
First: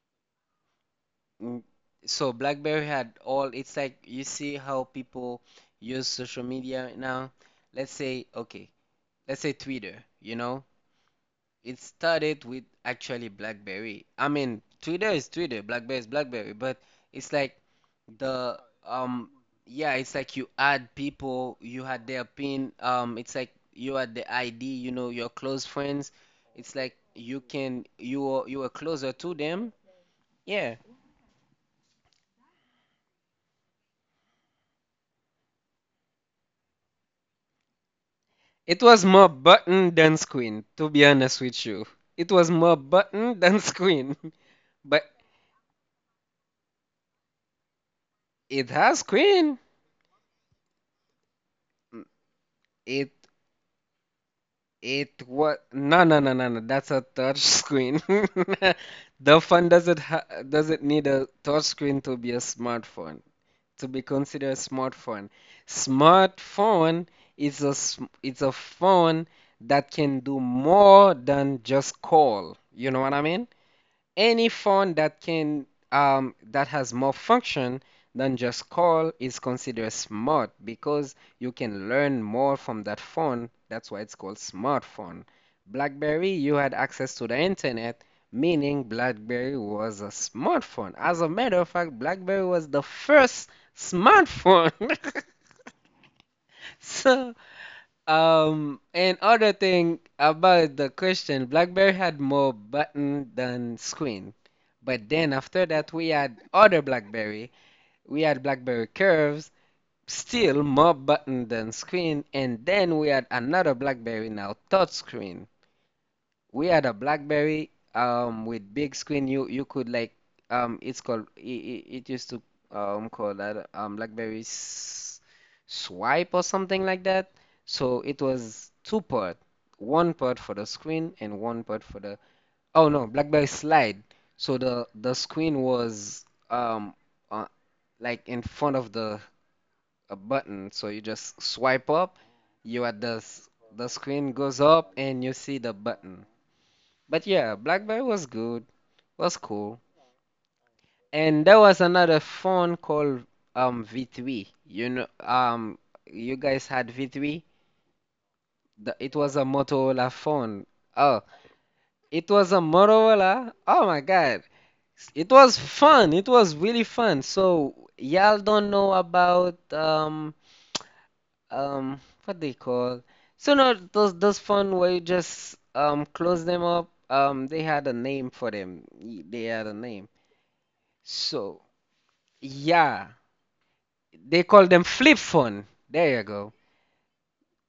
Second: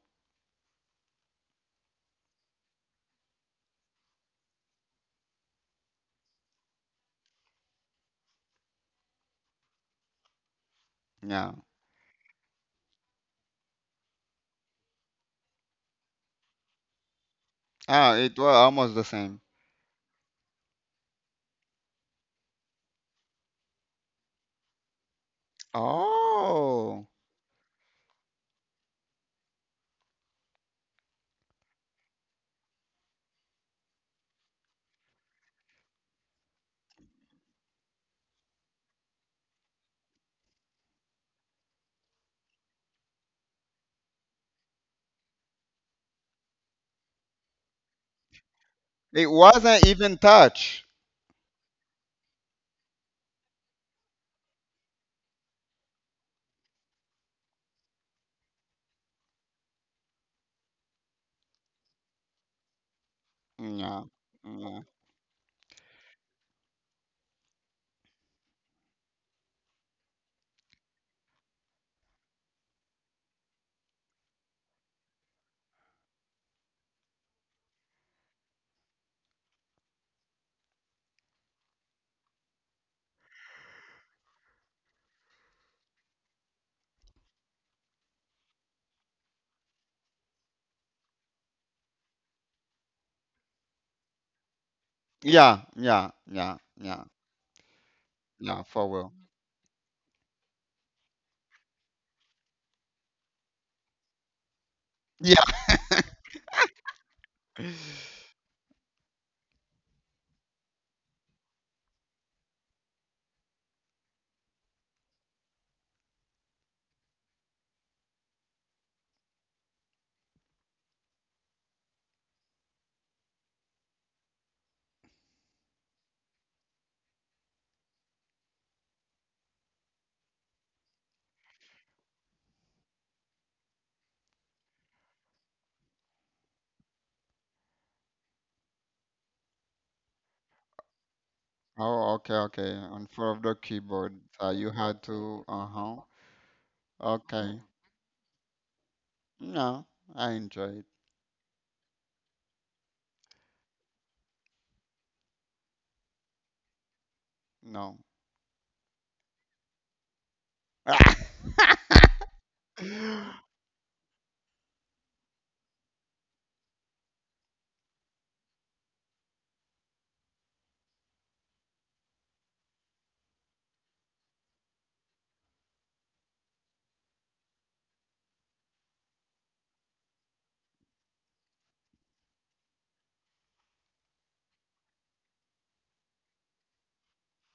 Mm, So BlackBerry had all, it's like you see how people use social media now. Let's say, okay, let's say Twitter, you know? no. It started with actually BlackBerry. I mean, Twitter is Twitter, BlackBerry is BlackBerry, but it's like Oh, it was the almost the um same. yeah, it's like you add people, you had their pin, um it's like you had the I D, you know, your close friends. It's like Oh, you can you were you were closer to them. Yeah. It was more button than screen, to be honest with you. It was more button than screen. But it has it screen. wasn't even touch. It It was no, no, no, no, no. That's a touch screen. The phone doesn't ha doesn't need a touch screen to be a smartphone to be Yeah, considered a yeah, smartphone. Smartphone is a sm- it's a phone that can do more than just call. You know what I mean? Any phone that can um, that has more function than just call is considered smart because you can learn more from that phone. That's why it's called smartphone. BlackBerry, you had access to the internet, meaning BlackBerry was a smartphone. As a matter of fact, BlackBerry was the first smartphone. yeah, yeah, yeah, yeah. So. Yeah, Um, for And wheel. other thing about the question, BlackBerry had more button than screen. But then after Yeah. that, we had other BlackBerry. We had BlackBerry Curves, still more button than screen. And then we had another BlackBerry now, touch screen. We had a BlackBerry um with big screen. You you could like, um it's called it, it, it used to um call that, um BlackBerry s swipe or something like that. So it was two part, one part for the screen and one part for the, oh, no, BlackBerry slide. So the the screen was um uh, like in front of the a button. So you just swipe up, Oh, okay, you okay. at the On four s- of the the screen keyboard, goes uh, you up had and you see to. the Uh huh. button. But yeah, Okay. BlackBerry was good, was cool. No, I enjoyed. And there was another phone called um V three. You know, um you guys had V three? No. The, it was a Motorola phone. Oh, it was a Motorola. Oh my God. It was fun. It was really fun. So y'all don't know about um um what they call. So no, those those fun where you just um close them up. Um, they had a name for them. Y- They had a name. So, yeah, they call them flip phone. There you go.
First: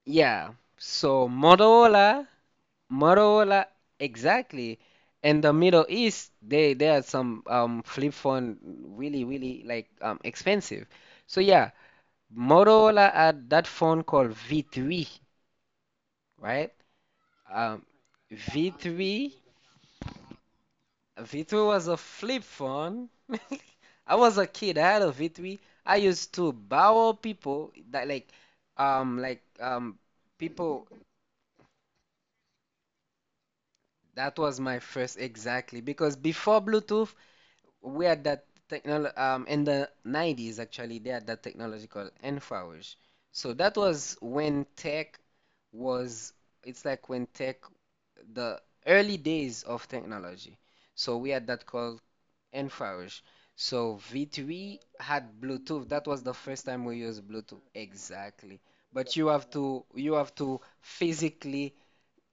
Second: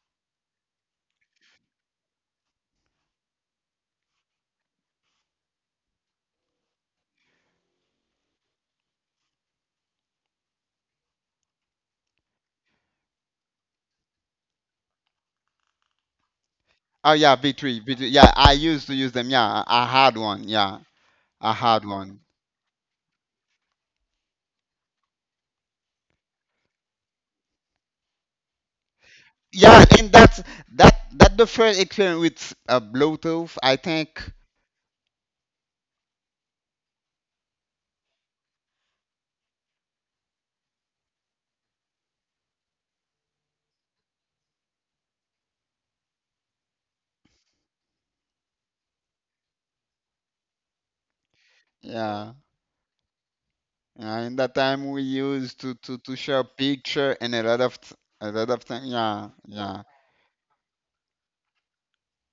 Yeah. So Motorola, Motorola, exactly. In the Middle East, they there are some um flip phone really really like um expensive. So yeah, Motorola had that phone called V three, right? Oh yeah, V three, Um, V three. Yeah, I used to use them. V three. Yeah, I I had one. Yeah, I V three had was a one. flip phone. I was a kid. I had a V three. I used to borrow people that like um like Yeah, um and that's that people that the first experience with uh, Bluetooth, I think. that was my first exactly because before Bluetooth we had that technology um in the nineties actually they had that technology called infrared. So that was when tech was, it's like when tech, the early days of technology. So we had that called Yeah. and Farouche. So Yeah, in that V three time we had used to Bluetooth. to That to was the share first time we picture used and a lot Bluetooth. of th- a lot Exactly. of things. But you Yeah, have yeah. to you have to physically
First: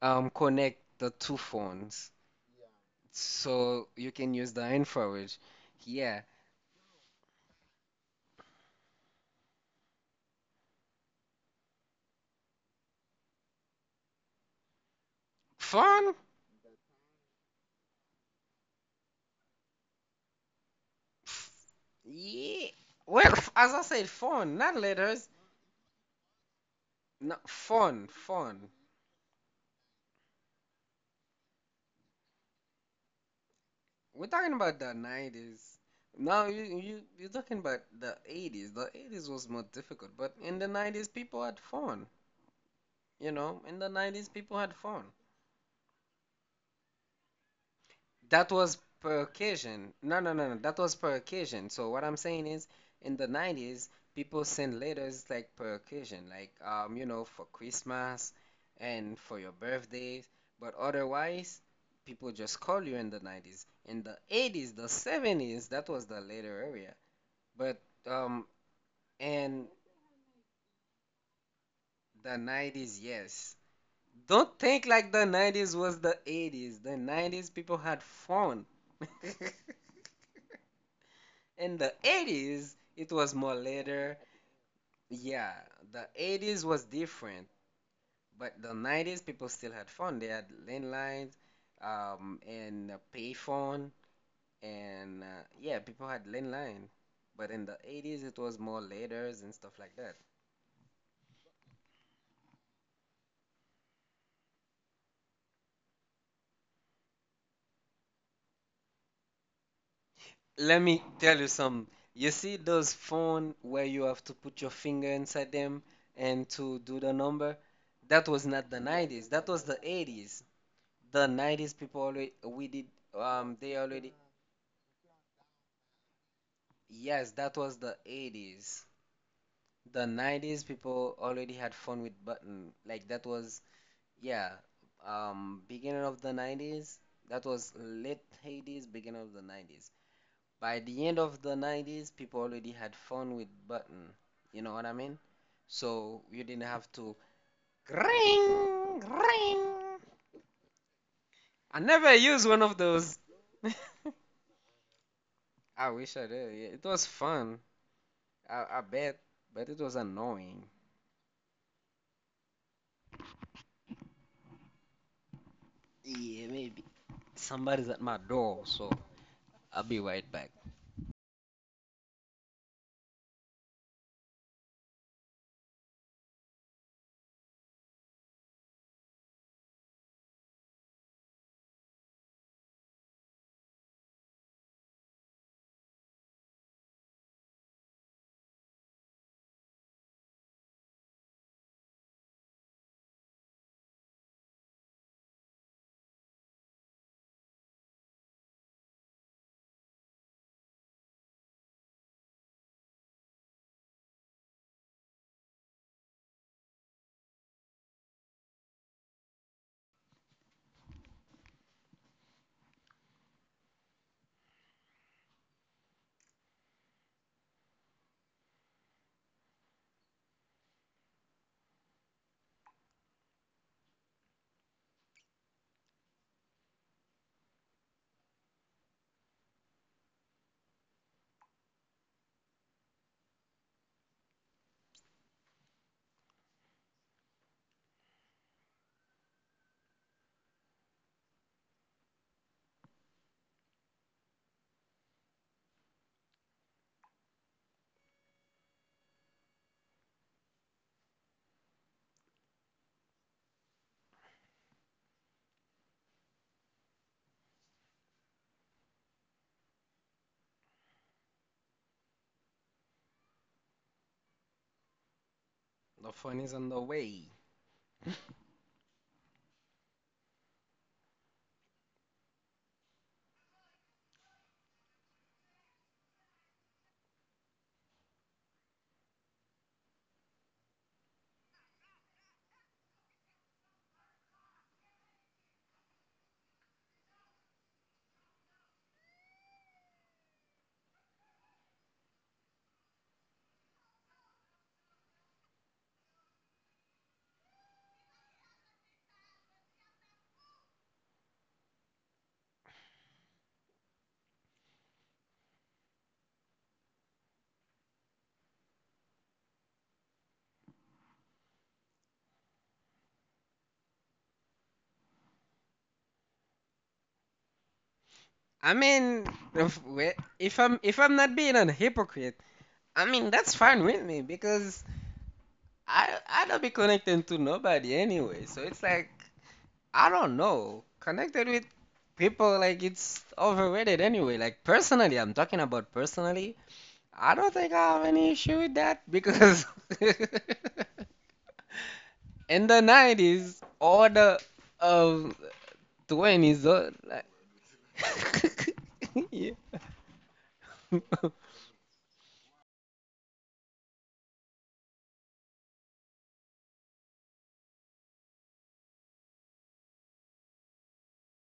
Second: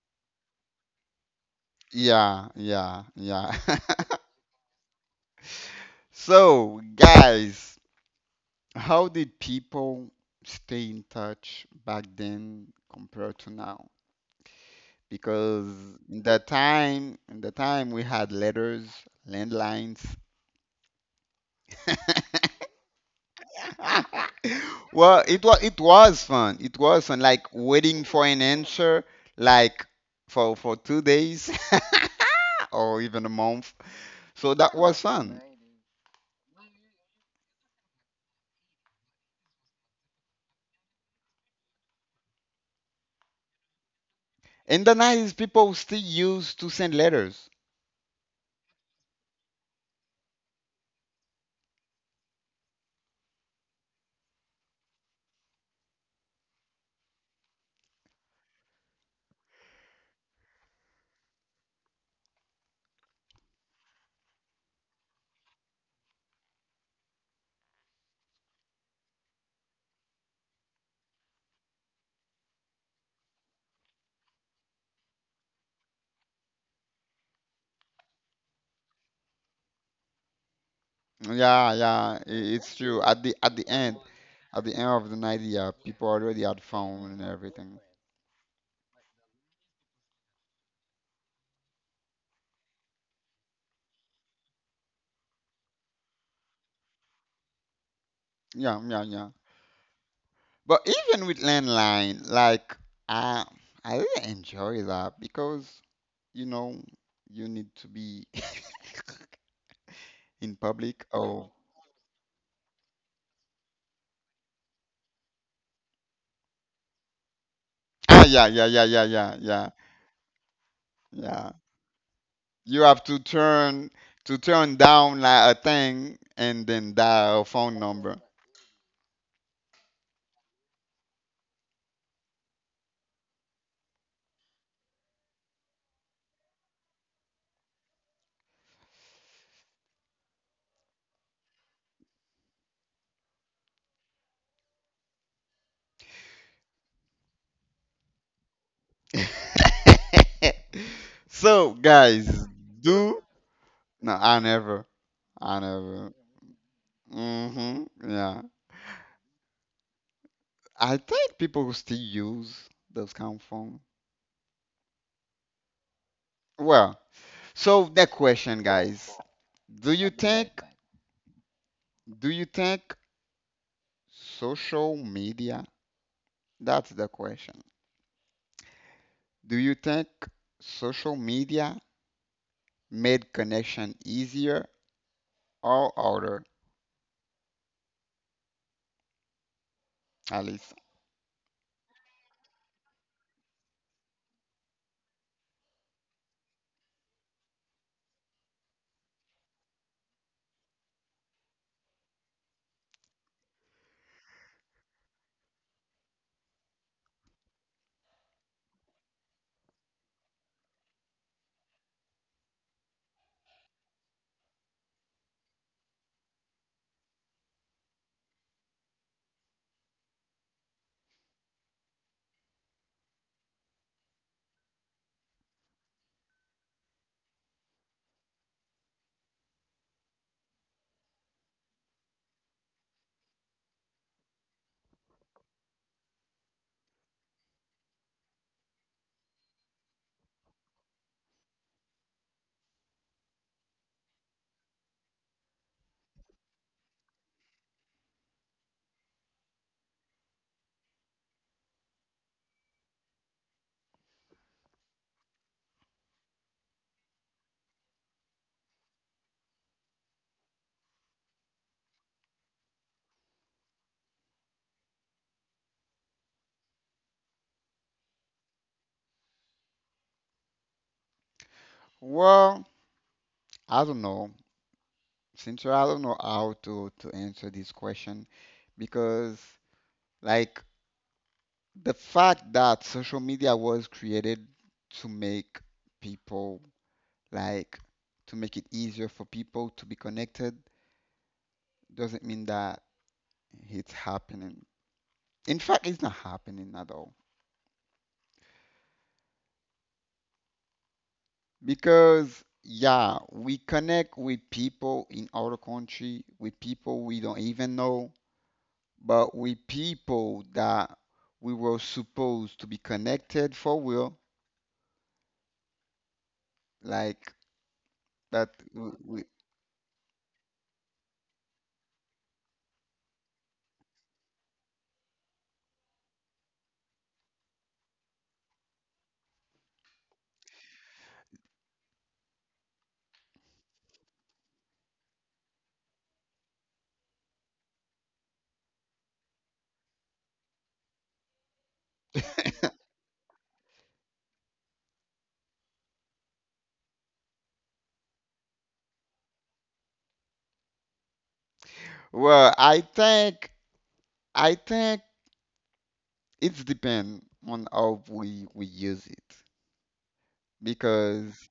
um connect the two phones Yeah, yeah, yeah. so you can use the infrared. Yeah. So, guys, how did people stay in touch back then compared to now? Because Phone? in that time, in the time we had letters, landlines. Pff. Yeah. Well, as I said, phone, not Well, letters. it was it was fun. It was fun. Like No, waiting phone, for an phone. answer, like for for two days or even a month. We're So talking that about was the fun. nineties. No, you you you're talking about the eighties. The eighties was more difficult, but in the nineties people had fun. You know, in the nineties people In had the fun. nineties, people still used to send letters. That was per occasion. No, no, no, no. That was per occasion. So what I'm saying is, in the nineties, people send letters like per occasion, like, um, you know, for Christmas and for your birthdays. But otherwise, people just call you in the nineties. In the eighties, the seventies, that was the letter area. But um and the nineties, yes. Don't think like the nineties was the eighties. The nineties people had fun. Yeah, In the yeah, i- it's eighties, true. it At the was at more the end, later. At the end of the nineties, Yeah, yeah, people the already had eighties was phone and different, everything. but the nineties people still had fun. They had landlines um and a payphone and uh, yeah, people had landline. But in the eighties, it was Yeah, more yeah, yeah. letters and stuff like that. But even with landline, like I I really enjoy that because you know you need to be in Let public. me tell Oh, you some. You see those phone where you have to put your finger inside them and to do the number? ah, That yeah, was yeah, not yeah, the yeah, yeah, nineties. That yeah, was the eighties. The yeah. nineties people already we You did have to um they turn already to turn down like a thing and then yes, dial a that phone was the number. eighties. The nineties people already had fun with button. Like that was yeah, um beginning of the nineties. That was late eighties, beginning of the nineties. By the end of the nineties, people already had fun with button. You know what I mean? So you didn't have to ring, ring. So I never guys, used one of do those. no, I never, I I never. wish I did. Yeah, it was fun. Hmm. Yeah, I, I bet, but it was annoying. I think people who still use those kind of phone. Yeah, maybe. Well, so Somebody's at that my question, door, so guys, I'll do be you right back. think, do you think social media? That's the question. Do you think social media made connection easier or harder, Alice? The phone is on the way. Well, I don't know. Since I don't know how to, to answer this question because like the fact that social media was created to make people like to make it easier for people to be connected doesn't mean that it's happening. In fact, it's not happening at all because yeah, we connect with people in other country, with people we don't even know but we people that we were supposed to be connected for real, like that. I w- We, mean, if, if I'm if I'm not being a hypocrite, I mean that's fine with me because I I don't be connected to nobody anyway, so it's like I don't know. Connected with people like it's overrated anyway. Like personally, I'm talking about personally. I don't think I have any issue with that because in the nineties or the um twenties, uh, like, yeah. well, I think I think it's depend on how we we use it because,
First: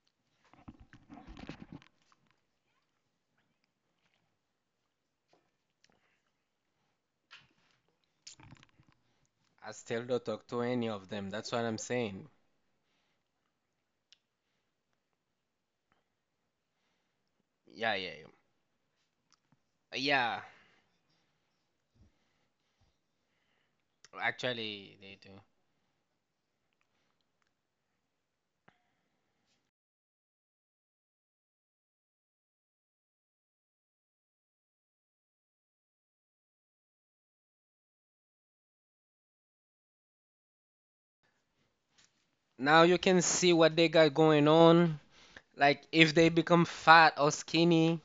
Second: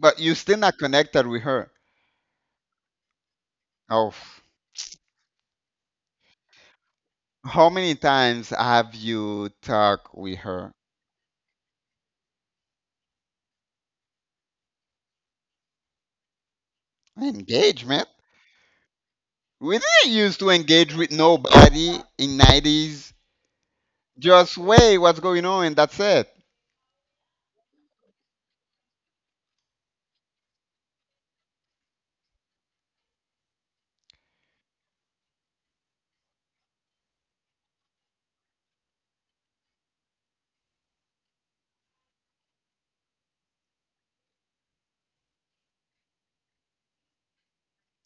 but you still not connected with her. Oh, how many times have you I still talked don't with talk to her? any of them. That's what I'm saying. Yeah, Engagement? yeah, yeah. We didn't used Yeah, to engage with nobody in nineties. Just actually wait, they what's do. going on? That's it. Now you can see what they got going on. Like if they become fat or skinny,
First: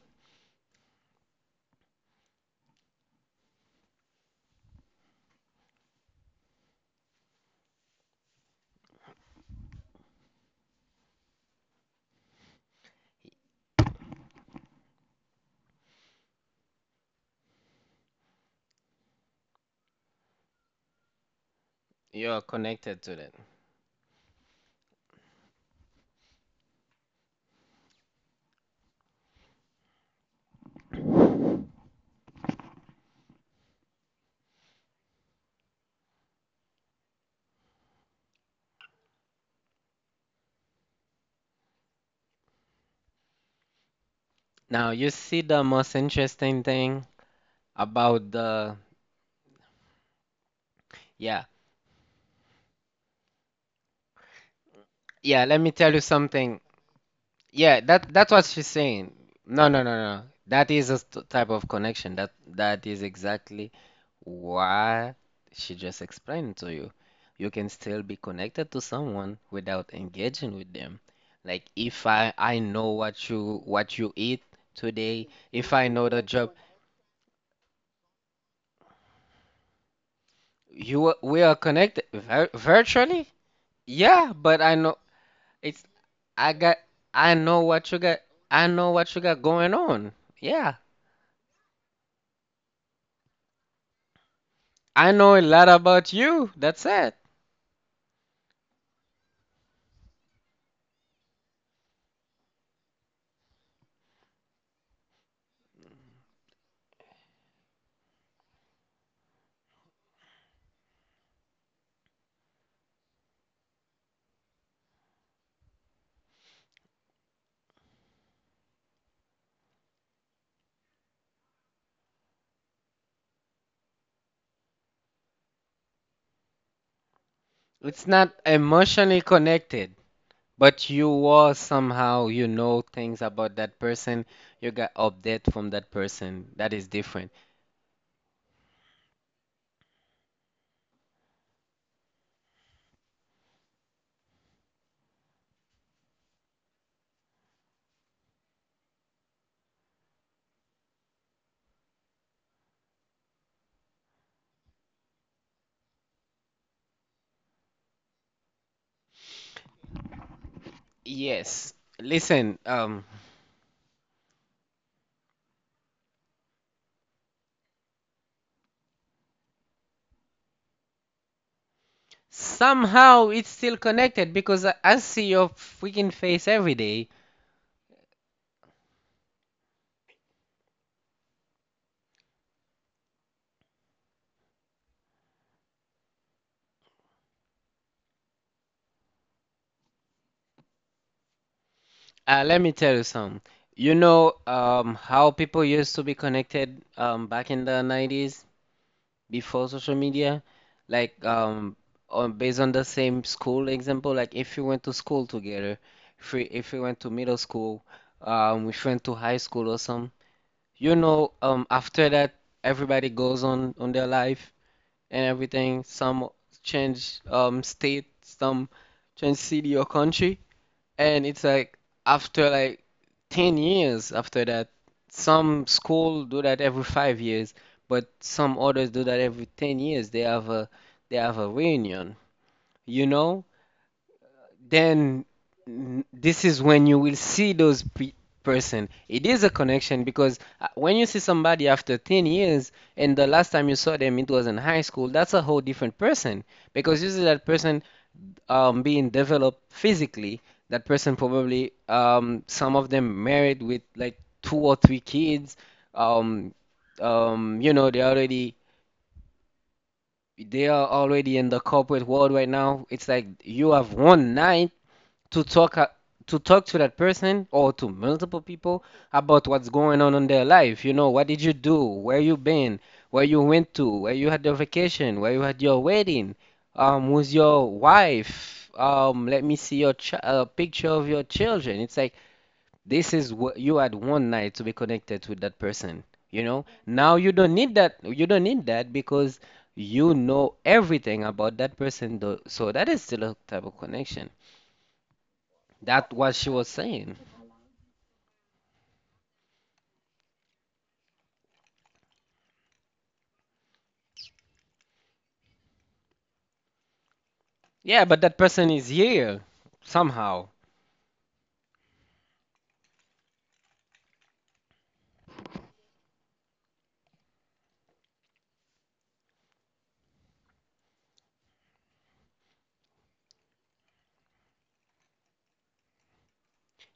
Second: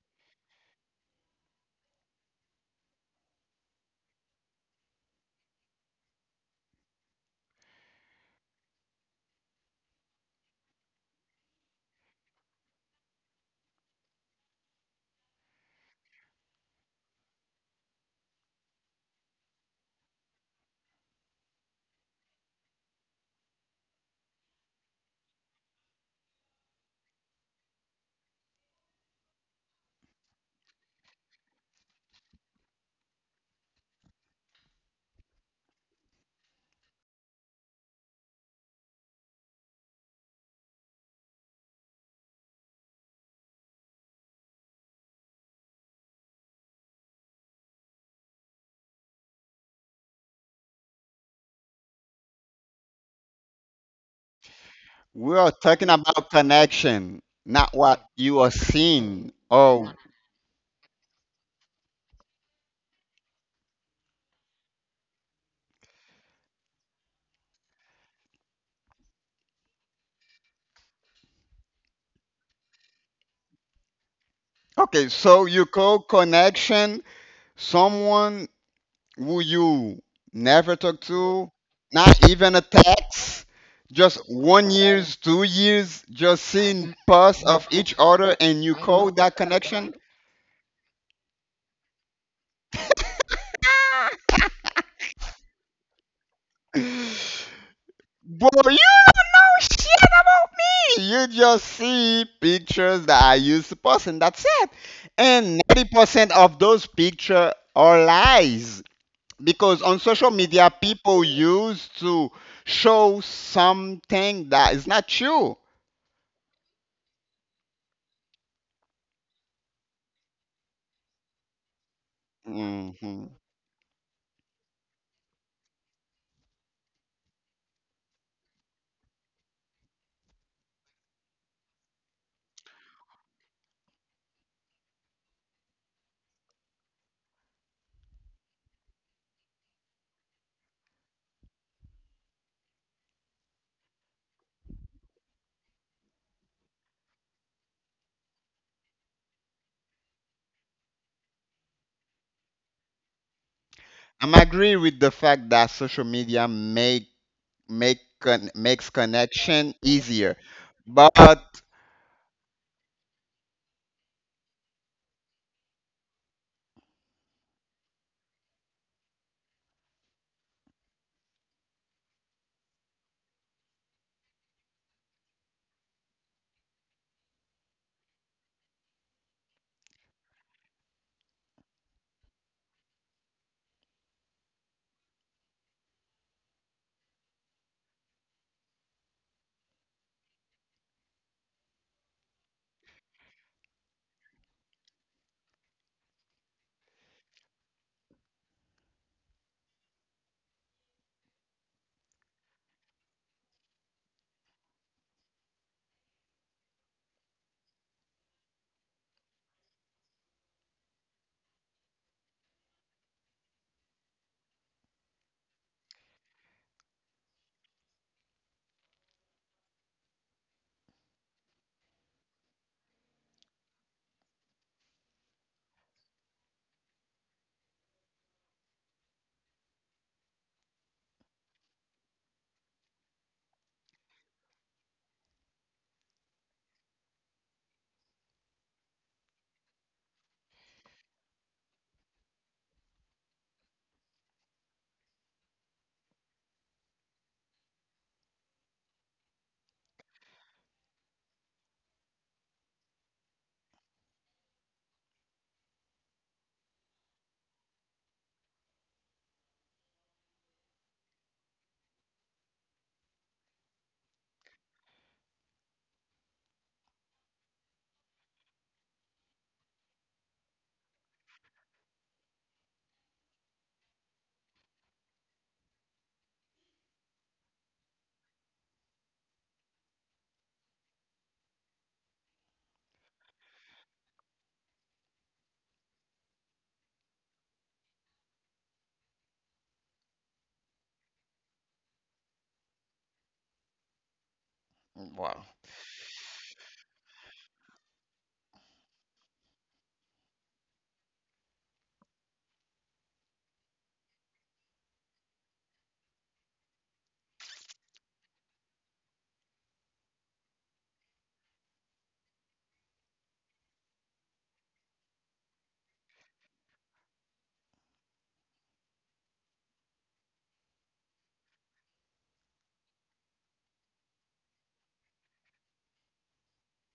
you're connected to that. Now you see the most interesting thing about the, yeah. We Yeah, are let me talking tell you about something. connection, not Yeah, what that that's you what are she's saying. seeing. No, no, Oh, no, no. That is a st- type of connection. That that is exactly what she just explained to you. You can still be connected to someone without engaging with them. Like if I I know what you what you eat okay. today, So you if I call know the job, connection someone who you never talk you are- we are to, connected not vir even a virtually. text, just Yeah, but I one know years, two it's years, just I got seeing I parts know of what each you got other, and I you know call what you that got going connection? on. Yeah. I know a lot about you. That's it. Bro, you don't know shit about me. You just see pictures that I used to post, and that's it. And ninety percent of those pictures are lies. Because on social media, people use to show something that is not true. Hmm. It's not emotionally connected. But you were somehow, you know things about that person. You got update from that person. That is different. I'm agree with the fact that social media make make con- makes connection easier, but Yes. Listen, um, somehow it's still connected because I, I see your freaking face every day. Uh, let me tell you something. You know, um, how people used to be connected, um, back in the nineties? Before social media, like, um on based on the same school example, like if you went to school together, if we if we went to middle school, um if we went to high school or some, you know, um after that everybody goes on on their life and everything. Some change um state, some change city or country, and it's like after like ten years after that, some school do that every five years, but some others do that every ten years. They have a they have a reunion, you know? Then n- this is when you will see those pe person. It is a connection because uh, when you see somebody after ten years and the last time you saw them it was in high school, that's a whole different person because you see that person, um, being developed physically, that person probably, um, some of them married with like two or three kids. Um, um, you know, they already they are already in the corporate world right now. It's like you have one night to talk a- to talk to that person or to multiple people about what's going on in their life. You know, what did you do? Where you been? Where you went to? Where you had your vacation? Where you had your wedding? Um, with your wife? Um, let me see your ch uh, picture of your children. It's like this is what you had one night to be connected with that person. You know, now you don't need that. You don't need that because you know everything about that person, though. So that is still a type of connection. well, That what she was saying. Yeah, but that person is here somehow.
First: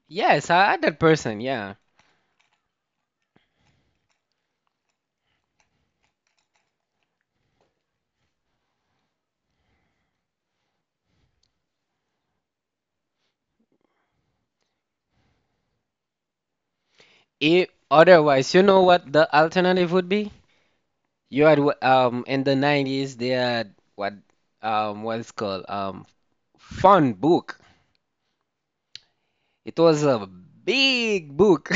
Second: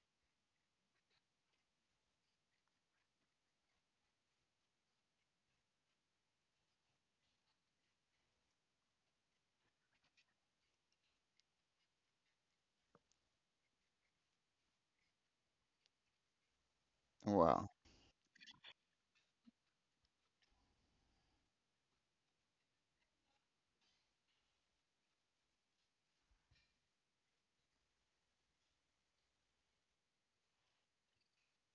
Yes, I had that person. Yeah. If well, otherwise, you know what the alternative would be? You had wh- um in the nineties they had what um what's called um fun book. It was a big book.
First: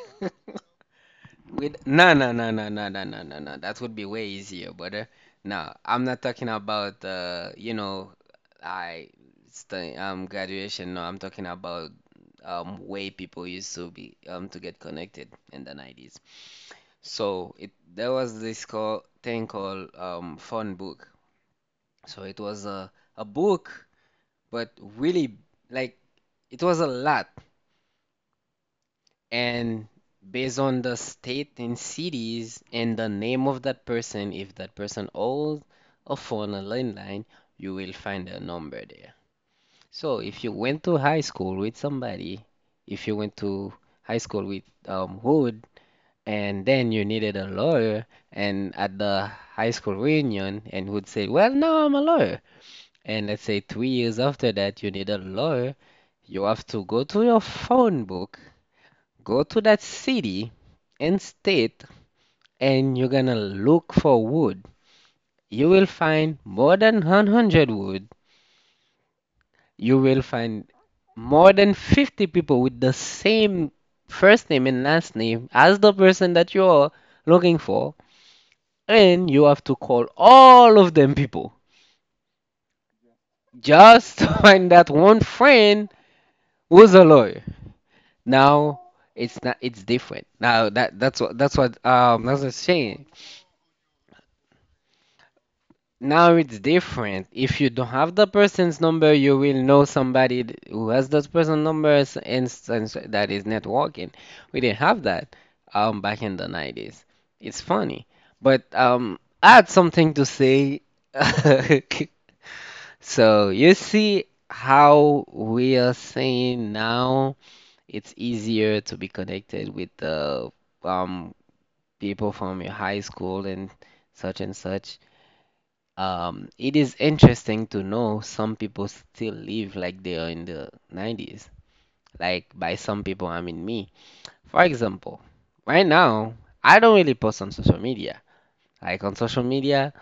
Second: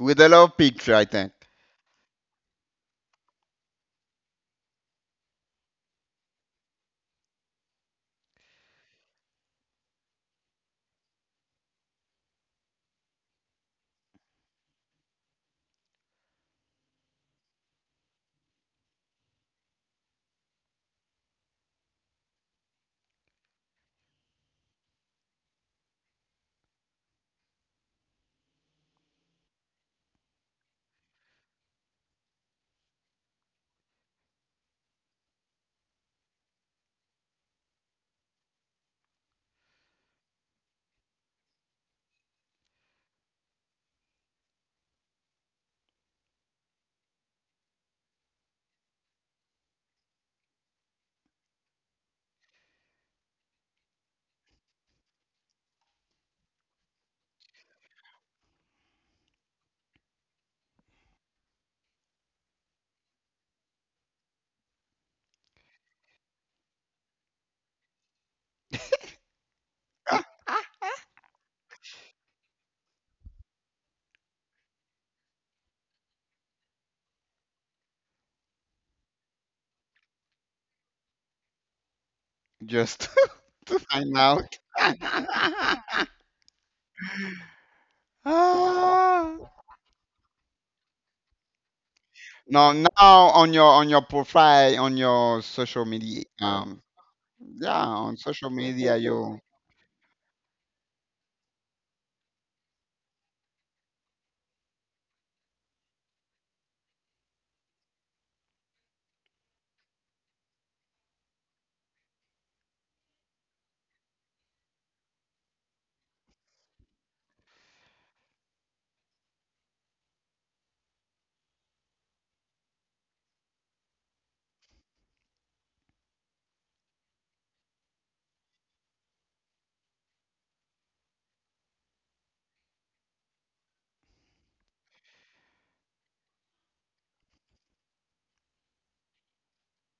with a lot of picture, I think. With no, no, no, no, no, no, no, no, no, that would be way easier, brother. No, I'm not talking about uh you know I st um graduation. No, I'm talking about um way people used to be um to get connected in the nineties. So it there was this call thing called um phone book. So it was a a book, but really like it was a lot and based on the state and cities and the name of that person, if that person owns a phone, a landline, you will find a number there. So if you went to high school with somebody, if you went to high school with um, Hood, and then you needed a lawyer, and at the high school reunion, and Hood said, "Well, now I'm a lawyer." And let's say three years after that, you need a lawyer, you have to go to your phone book, go to that city and state, and you're gonna look for wood. You will find more than one hundred wood. You will find more than fifty people with the same first name and last name as the person that you're looking for, and you have to call all of them people Just to just find to out. find that one friend who's a lawyer. Now Ah. it's not it's different. Now that that's what that's what um that's what I'm No, saying. now on your on your profile on your social media, Now it's um, different. If you yeah, don't have on the social person's media number, you you, will know somebody th- who has that person's number, s- and that is networking. We didn't have that um back in the nineties. It's funny. But um I had something to say. So you see how we are saying now it's easier to be connected with the um people from your high school and such and such. Um, it is interesting to know some people still live like they are in the nineties. Like by some people, I mean me. For example, right now, I don't really post on social media. Like on social media,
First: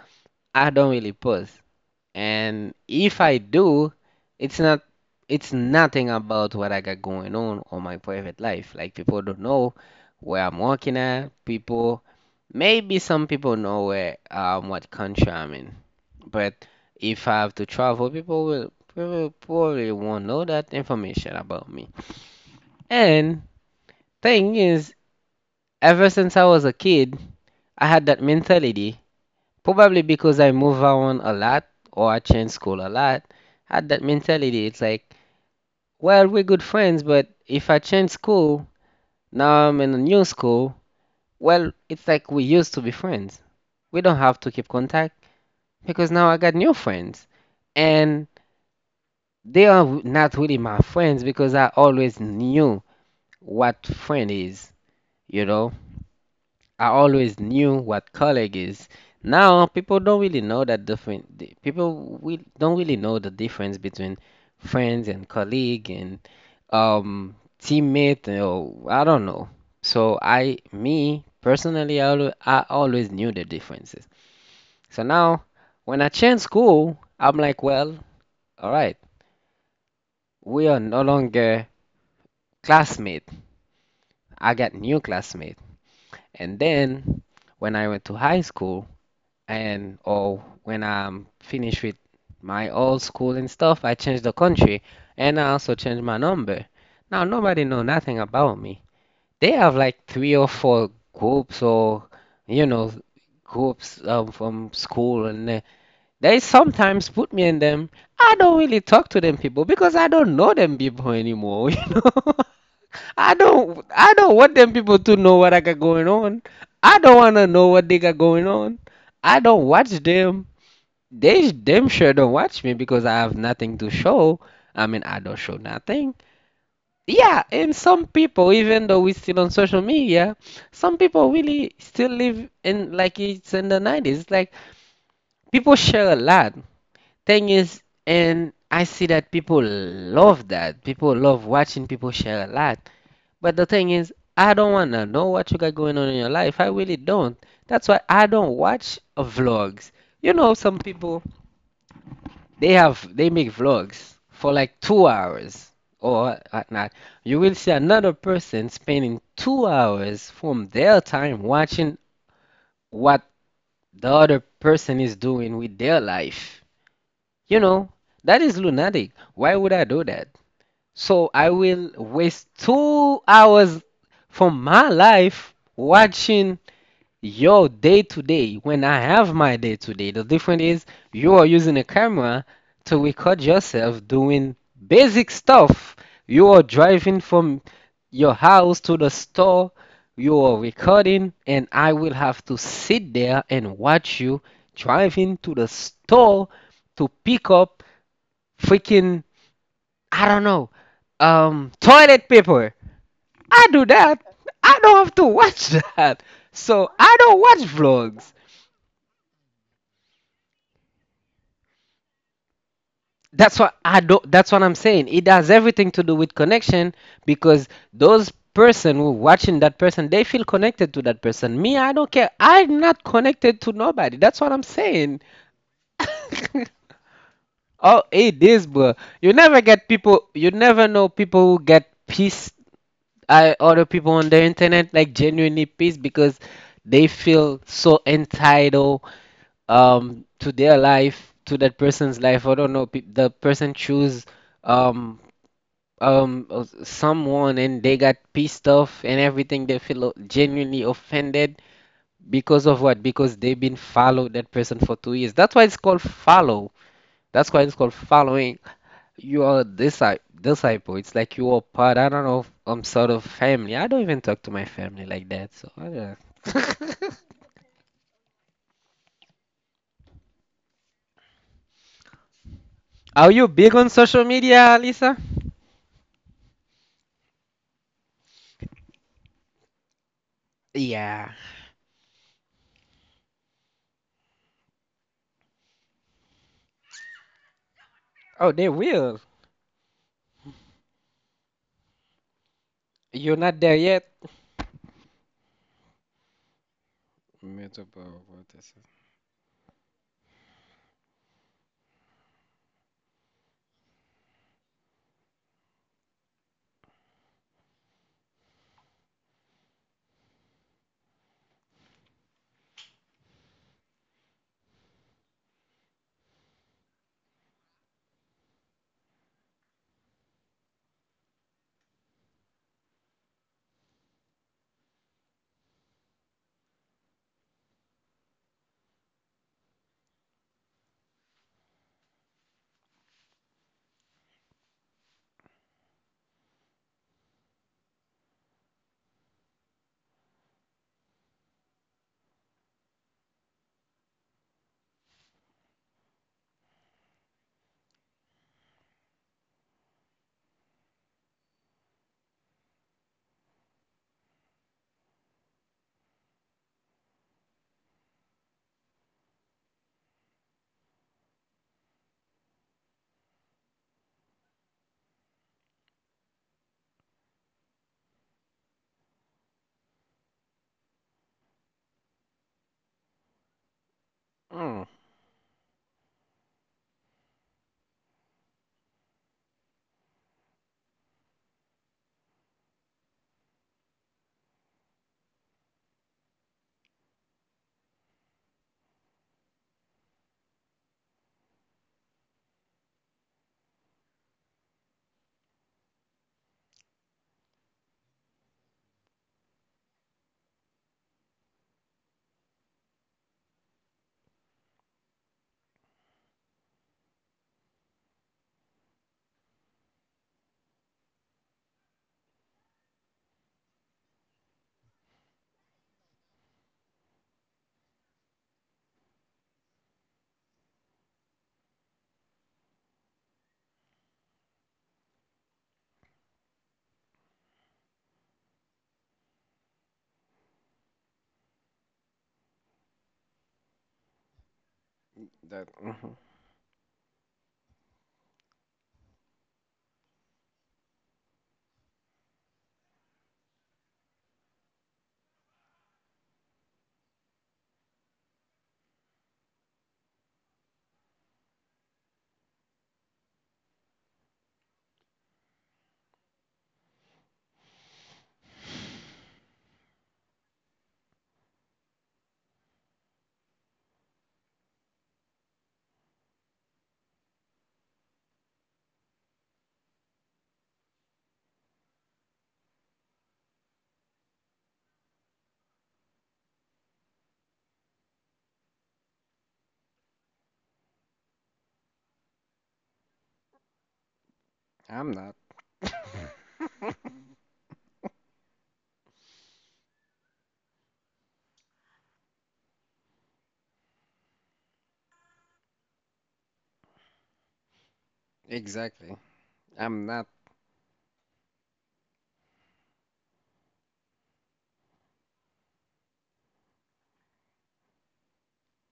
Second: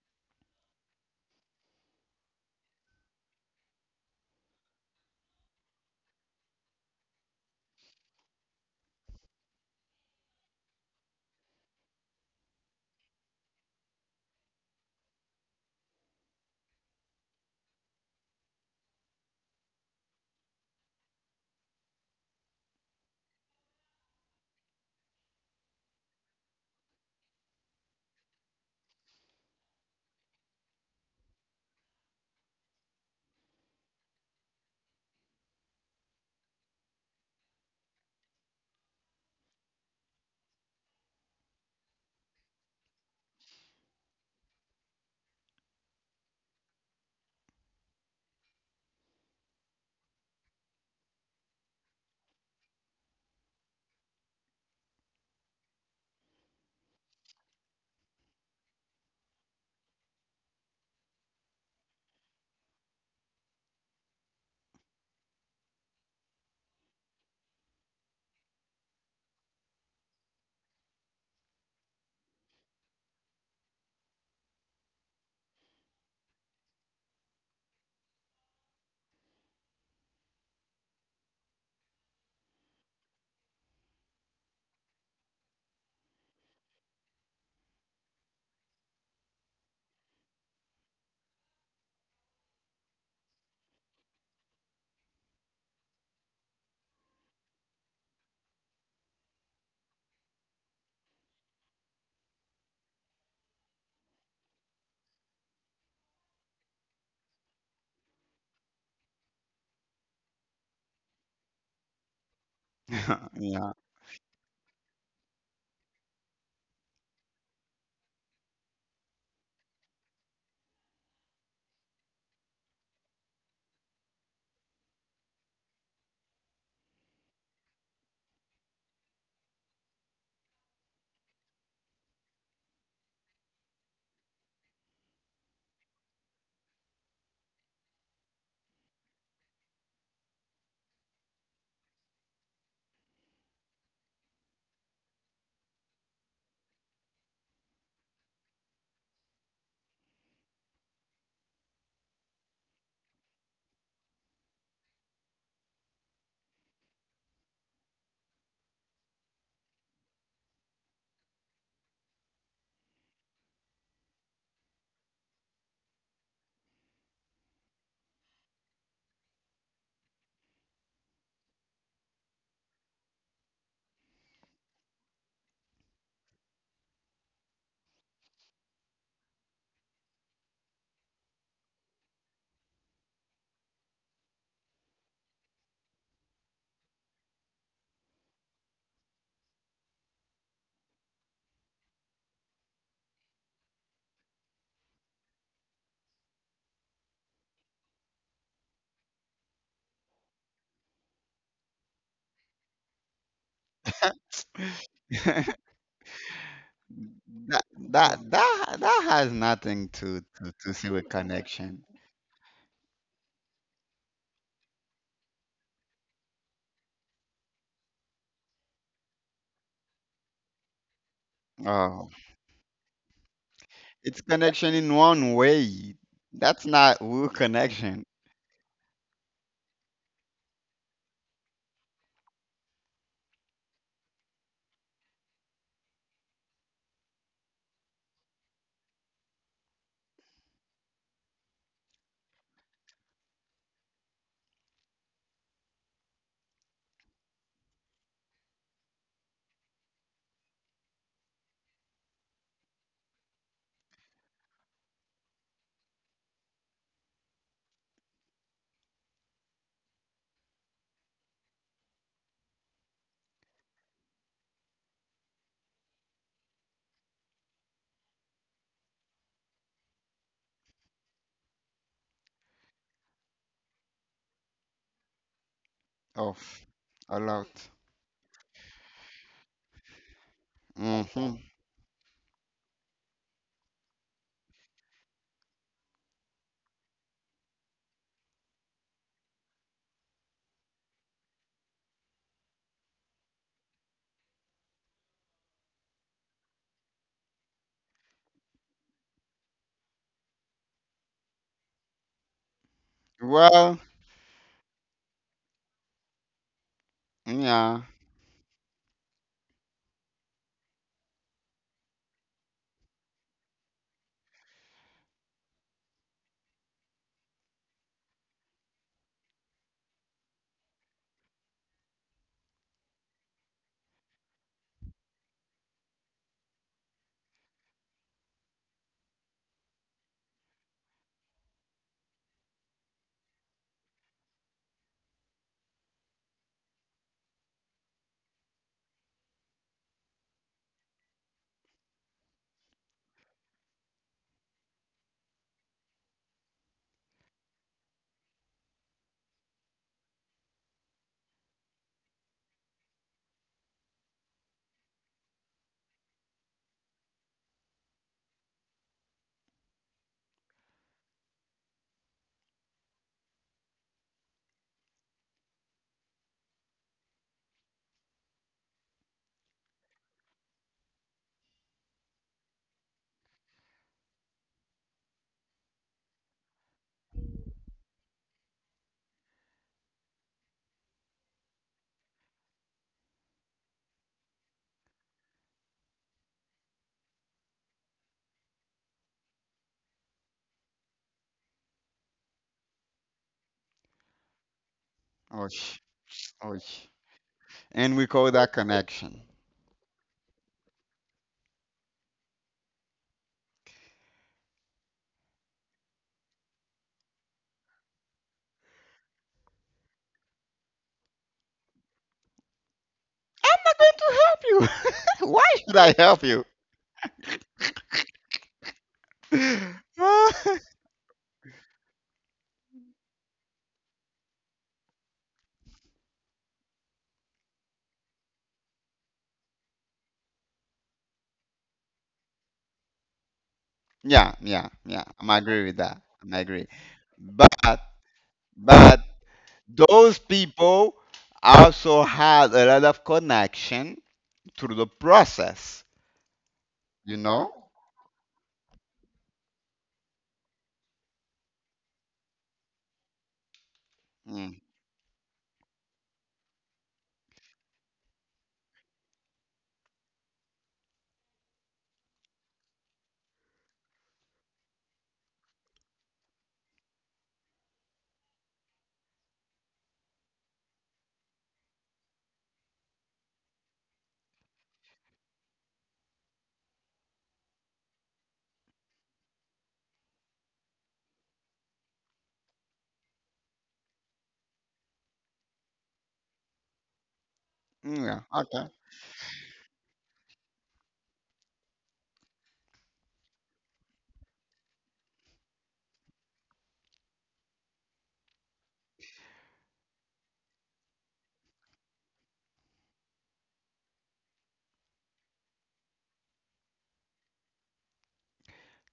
I don't really post. And if I do, it's not it's nothing about what I got going on on my private life. Like people don't know where I'm working at. People Maybe some people know where um what country I'm in. But if I have to travel, people will people probably won't know that information about me. And thing is, ever since I was a kid, I had that mentality. Probably because I move around a lot or I change school a lot, I had that mentality. It's like, well, we're good friends, but if I change school, now I'm in a new school, well, it's like we used to be friends. We don't have to keep contact because now I got new friends. And they are w- not really my friends because I always knew what friend is, you know? I always knew what colleague is. Now people don't really know that different. the- People, we don't really know the difference between friends and colleague and um teammate or I don't know. So I, me personally, I always, I always knew the differences. So now when I change school, I'm like, well, all right, we are no longer classmate. I got new classmate. And then when I went to high school, and or when I'm finished with my old school and stuff, I change the country and I also change my number. Now nobody know nothing about me. They have like three or four groups or you know groups um, from school and uh, they sometimes put me in them. I don't really talk to them people because I don't know them people anymore, you know. I yeah, don't I don't want them people to know what I got going on. I don't wanna know what they got going on. I don't watch them. They Them sure don't watch me because I have nothing to show. I mean I don't show nothing. Yeah, and some people, even though we're still on social media, some people really still live in like it's in the nineties. Like people share a lot. Thing is, and I see that people love that. People love watching people share a lot. But the thing is, I don't wanna know what you got going on in your life. I really don't. That's why I don't watch uh, vlogs. You know, some people they have they make vlogs for like two hours or whatnot. You will see another person spending two hours from their time watching what the other person is doing with their life. You know, that is lunatic. Why would I do that? So I will waste two hours from my life watching your day to day when I have my day to day. The difference is you are using a camera to record yourself doing basic stuff. You are driving from your house to the store, you are recording, and I will have to sit there and watch you driving to the store to pick up freaking I don't know. Um, toilet paper. I do that. I don't have to that watch that. So I don't watch that vlogs. that that has nothing to to to see with connection. That's what I don't. That's what I'm saying. It has everything to do with connection because those person who watching that person, they feel connected to that person. Me, I Oh, don't care. I'm not connected to nobody. it's That's what I'm connection in saying. one way. That's not real Oh, connection it is, bro. You never get people. You never know people who get peace I other people on the internet like genuinely pissed because they feel so entitled um to their life, to that person's life. I don't know, pe- the person choose um um uh, someone and they got pissed off and everything. They feel o- genuinely offended because of what? Because they've been followed that person for two years. That's why it's called follow. That's why it's called following. You are disci disciple. It's like you are part, I don't know, um, sort of family. I don't even talk to my family like that, so I don't. Are you big on social media, Lisa? of a lot. Yeah. Hmm. Oh, they will. You're not there yet. Meta power vortices. Well, yeah. Mm. Oh, sh- oh. Sh- and we call that connection. I'm not going to help you. Why should I help you? Yeah, yeah, yeah. I agree That. with that. Mhm. I agree. But but those people also had a lot of connection through the process. You know? Mm, I'm not. yeah. Okay. Exactly. I'm not.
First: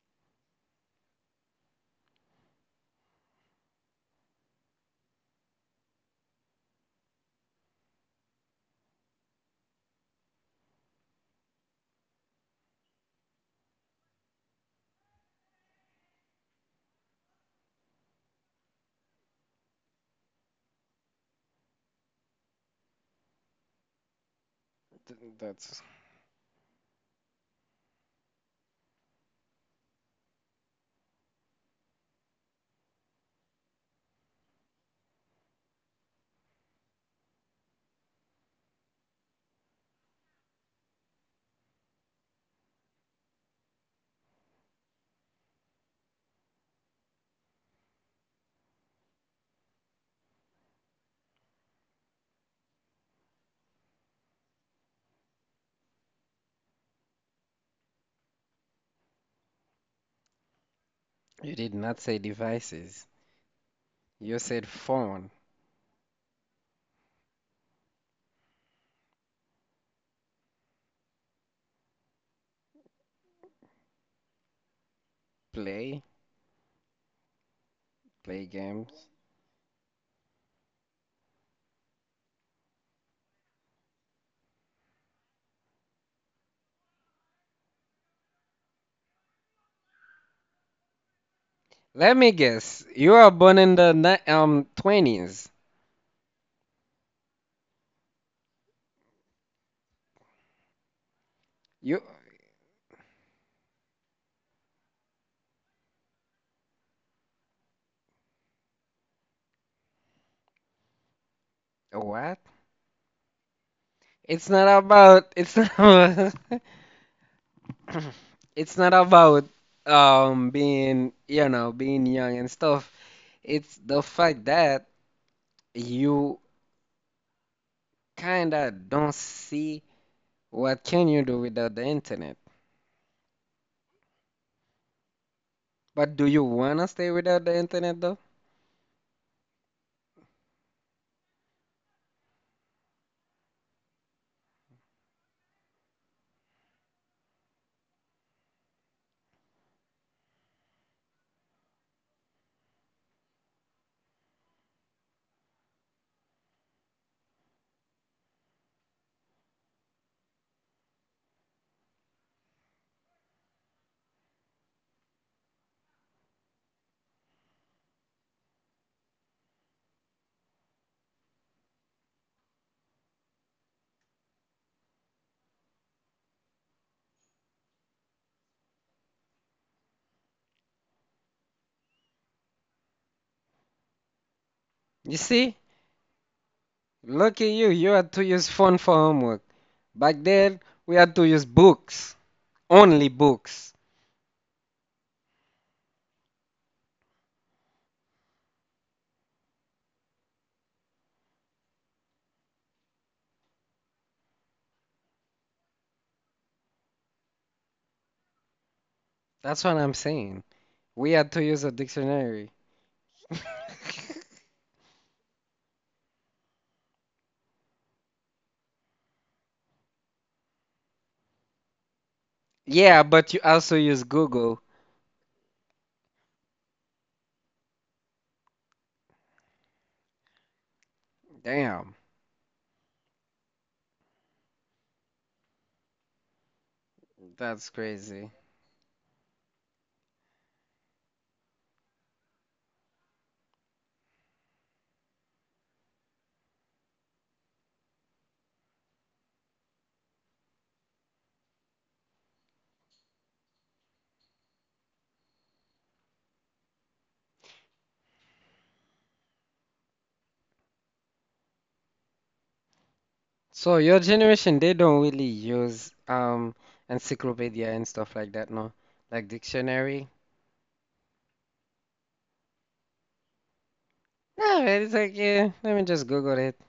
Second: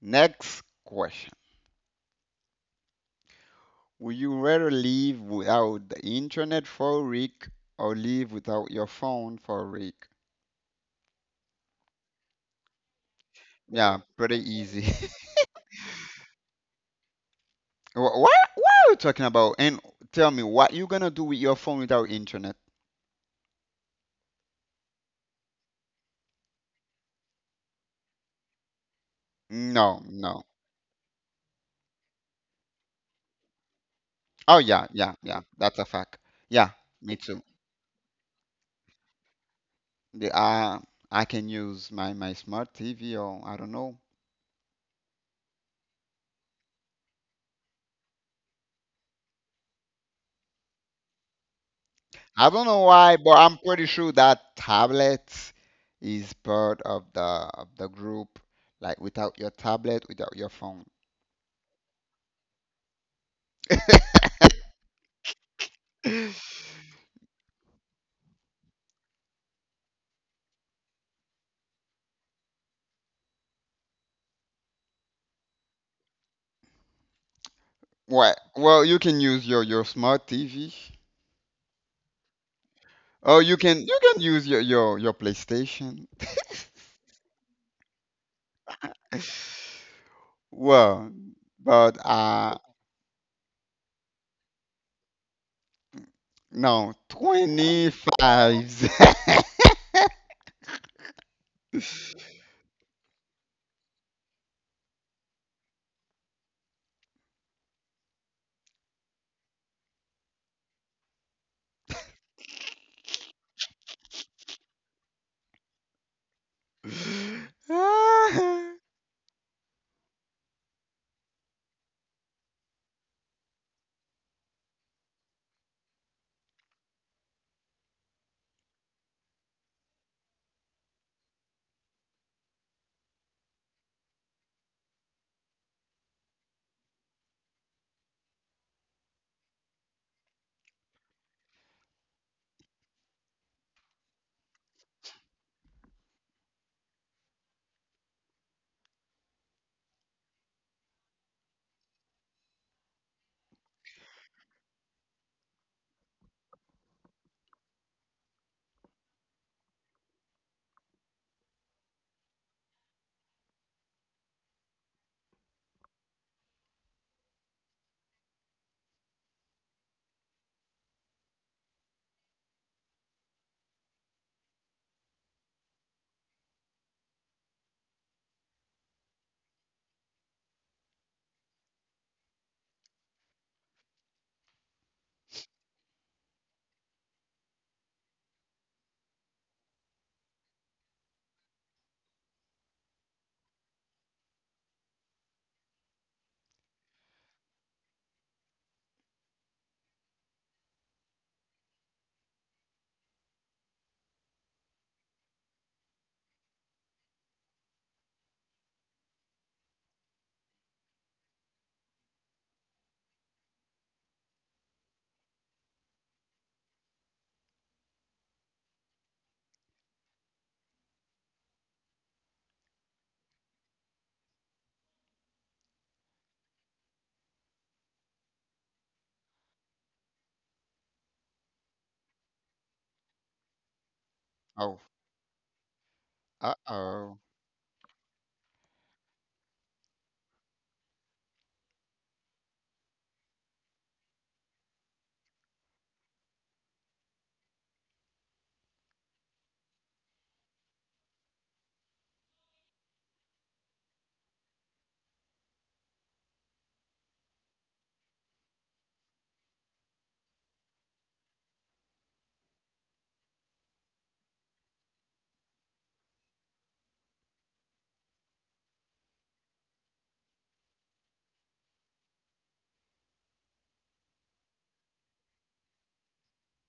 Next question. Would you rather live without the internet for a week or live without your phone for a week? Yeah, pretty easy. Wha- What? What are you talking about? And tell me, what you gonna do with your phone without internet? Th- that's. No, no. Oh yeah, yeah, yeah. That's a fact. Yeah, me too. The, uh, I can use my my smart T V or I don't know. I don't know why, but I'm pretty sure that tablet is part of the of the group. Like without your tablet, without your phone. You did not say devices. You said phone. play, What? play Well, you games. can use your your smart T V. Oh, you can you can use your your, your PlayStation. Well, but Let me uh guess. You are born in the ni- um twenties. no, twenty-fives. You what? It's not about, it's not about, it's not about um being, you know, being young and stuff. It's the fact that you kinda don't see what can you do without the internet. But do you wanna stay without the internet though? You see? Look at you. You had to use phone for homework. Back then, we had to use books. Only books. That's what I'm saying. We had to use a dictionary. Yeah, but you also use Google. Damn, Oh, uh-oh. that's crazy. So your generation, they don't really use um encyclopedia and stuff like that, no? Like dictionary. No, it's like yeah, let me just Google it.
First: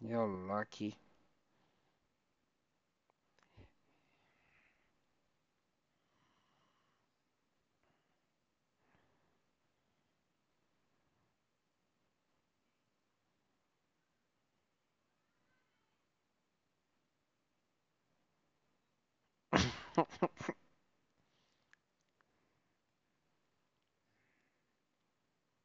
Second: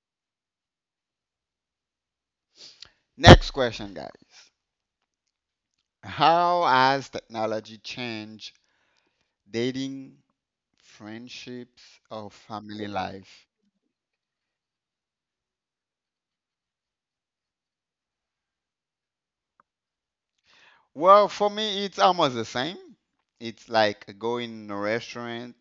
You're lucky. Next question, guys. How has technology changed dating, friendships, or family life? Well, for me, it's almost the same. It's like going in a restaurant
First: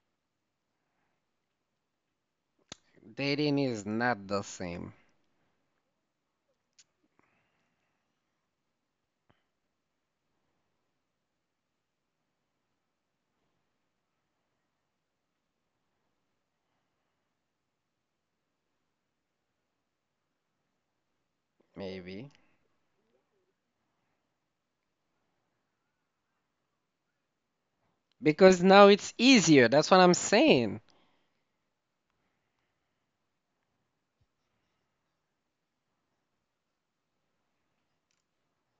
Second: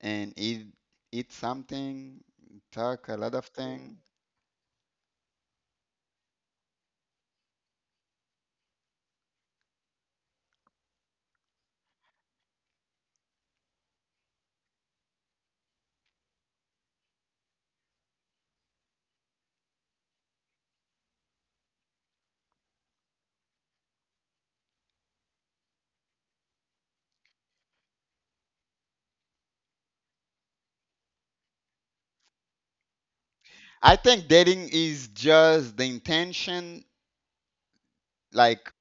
and eat eat something, talk a lot of Dating is thing. not the same, maybe. Because now it's easier. That's what I'm saying. I think dating is just the intention, like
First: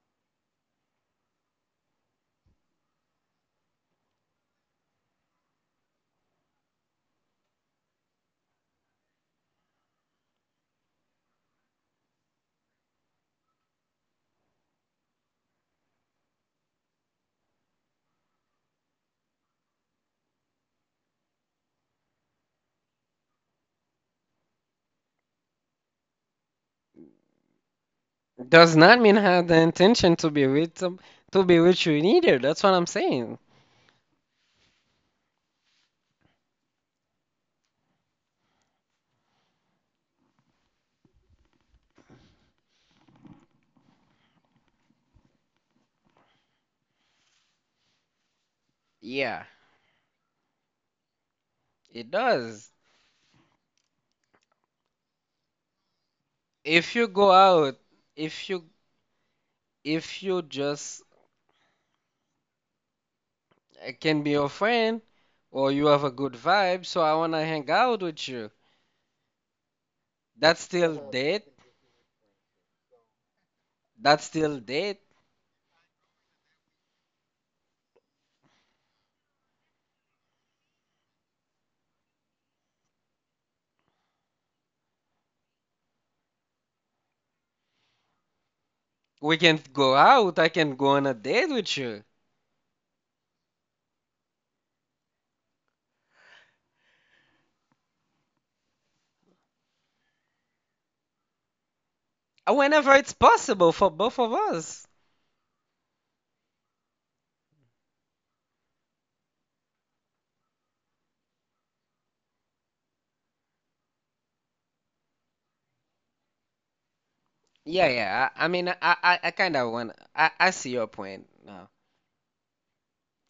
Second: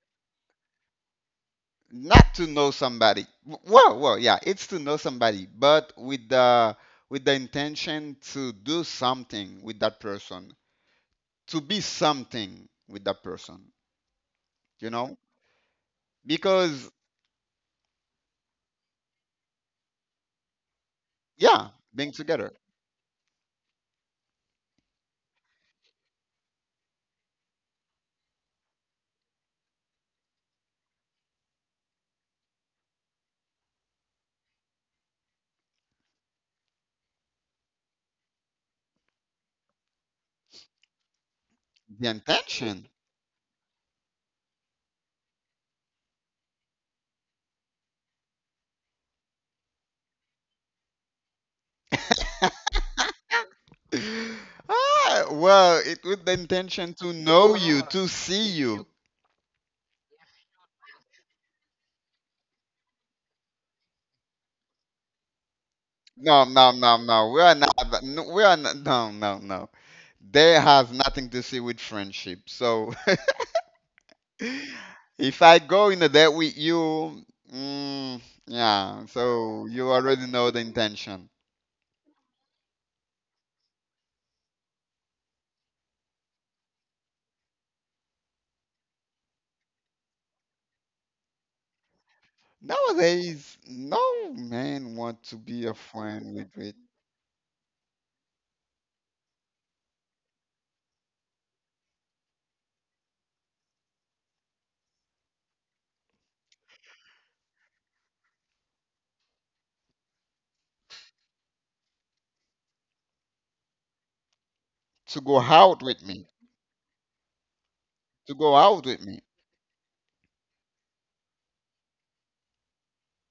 not to know somebody. Well, well, yeah, it's to know somebody, but with the with the intention to do something with that person, to be something with that person, you know? Because yeah, being together, Does not mean I had the intention to be with some, to be with you either. That's what I'm saying. the intention. Yeah, it does. Ah, well, it with the intention If you to go know out, you, to see if you you. if you just uh, can be your friend or you have a good No, no, vibe, no, so I no. We wanna are hang out not. No, with we you. are not. No, no, no. That's That has still nothing to date. see with friendship. So That's still date. if I go in a date with you, mm, yeah, so you already know the intention. We can go out. I can go on a date with you. Nowadays, no man want to be a friend with me, Uh, whenever it's possible for both of us. to go out with me, Yeah, yeah. to I, I go mean, I out with me I, I kind of want. I I see your point. No,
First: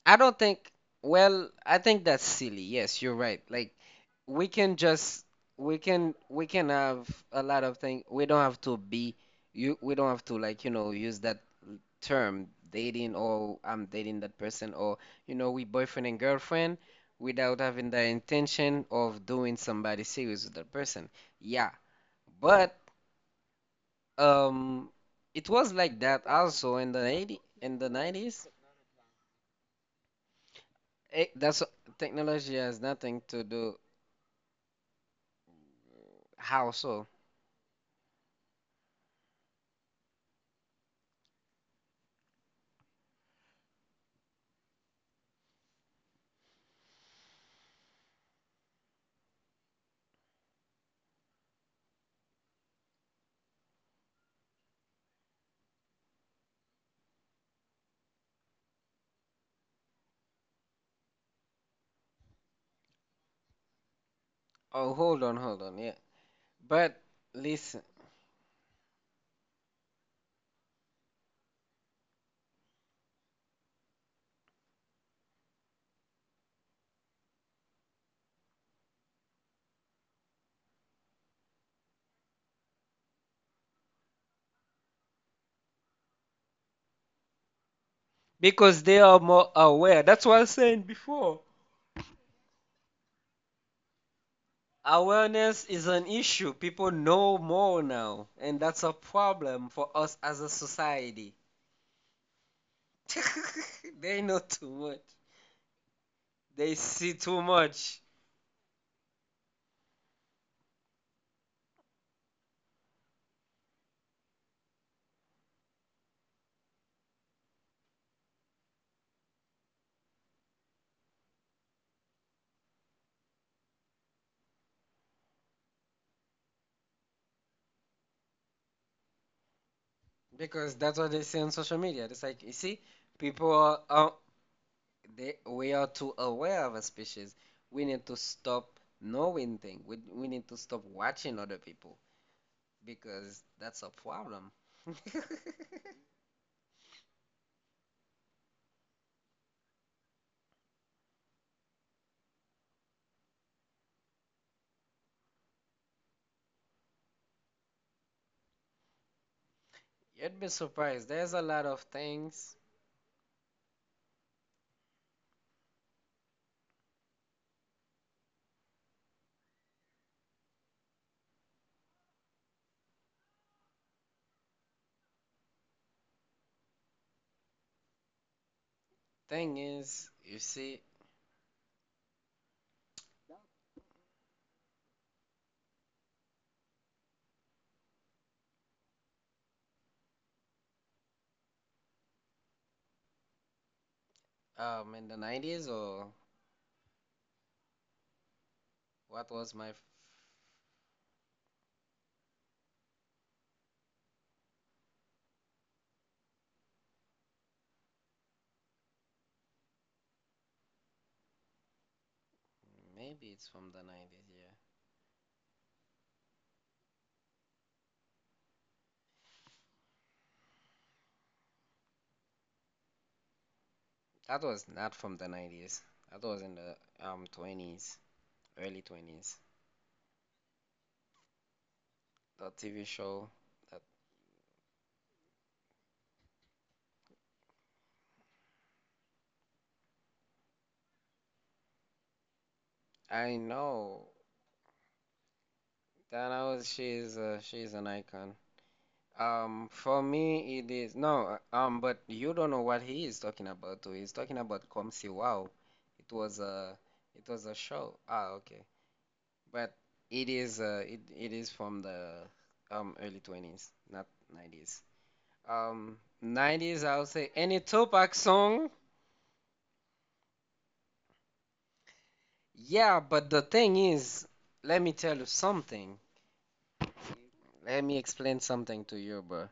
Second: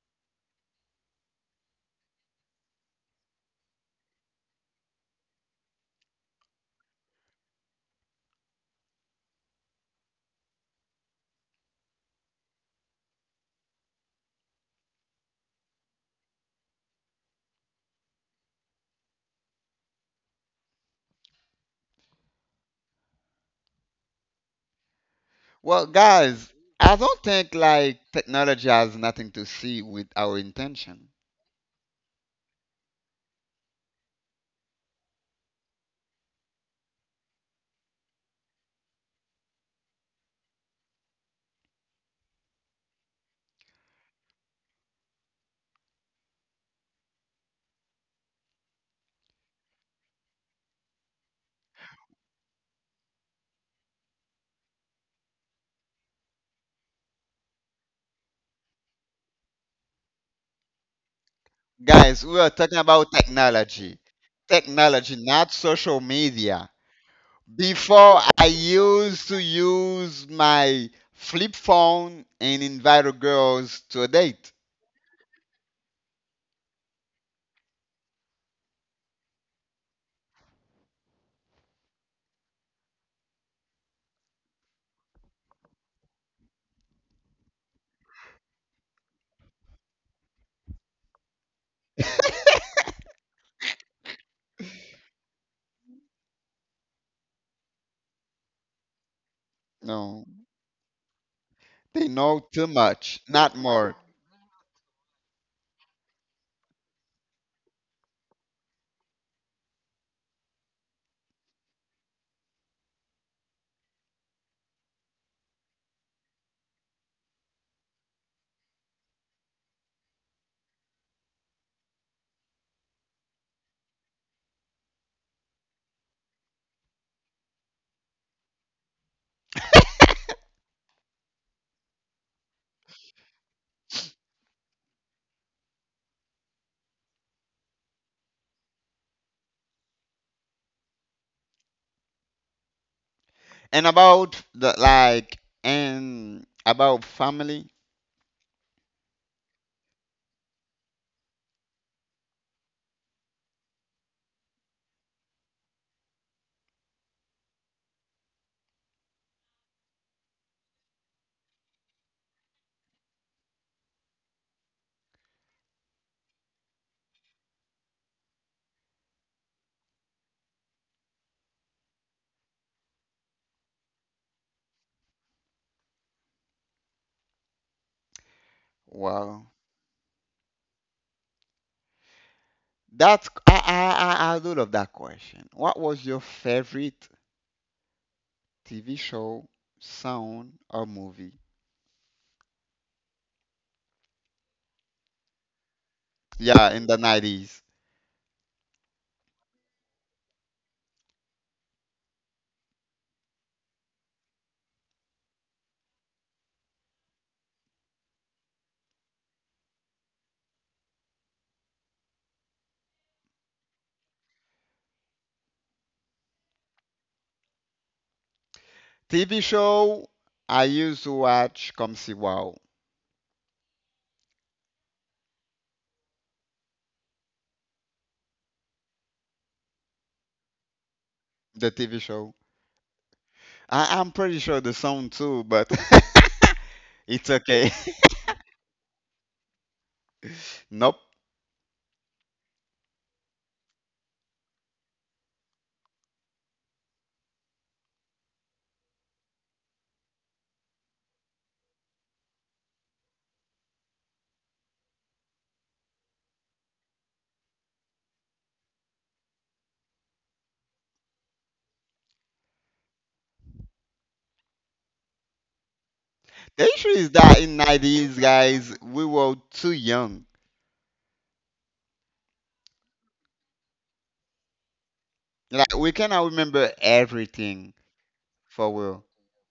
I don't think, well, I think that's silly. Yes, you're right. Like we can just we can we can have a lot of things. We don't have to be you we don't have to like, you know, use that term dating or I'm dating that person or you know, we boyfriend and girlfriend without having the intention of doing somebody serious with that person. Yeah. But um it was Well, like that guys, also in I the don't 80 think in the like nineties. technology has nothing to see with our intention. Eh, that's Technology has nothing to do. How so? Guys, we are talking about technology. Oh, Technology, hold on, not hold on. Yeah. social media. But listen, Before I used to use my flip phone and invite girls to a date. because they are more aware. That's what I was saying before. Awareness is an issue. People know more now, and that's a problem for us No, as a society. they know too much, not more. They know too much. They see too much because that's what they see on social media. It's like, you see, people are, are they we are too aware of a species. We need to stop knowing things. We, we need to stop watching other people, because that's And a about problem. the like and about family. You'd be surprised. There's a lot of things. Well, Thing is, you see, that's I I I, I do love that question. What was your favorite T V show, song, or movie? um, in the nineties, or Yeah, in the nineties. what was my f- maybe it's from the nineties, yeah. T V show I used to watch Come See Wow, That was not from the nineties. That was in the um twenties, early twenties. the T V show. The T V show that I, I'm pretty sure the song too, but it's okay. Nope. I know, Dana was she's uh, she's an icon. Um, for me, it is no, uh, um, but you don't know what he is talking about too. He's talking about Comme Si Wow. It was a, it was a show. Ah, okay. But it is, uh, it, it is from the um early twenties, not nineties. Um, The nineties, issue I would is say that any in Tupac nineties, song. guys, we were too young. Yeah, but the thing is, let me tell you Like, we something. cannot remember everything Let me explain for something to real. you, bro.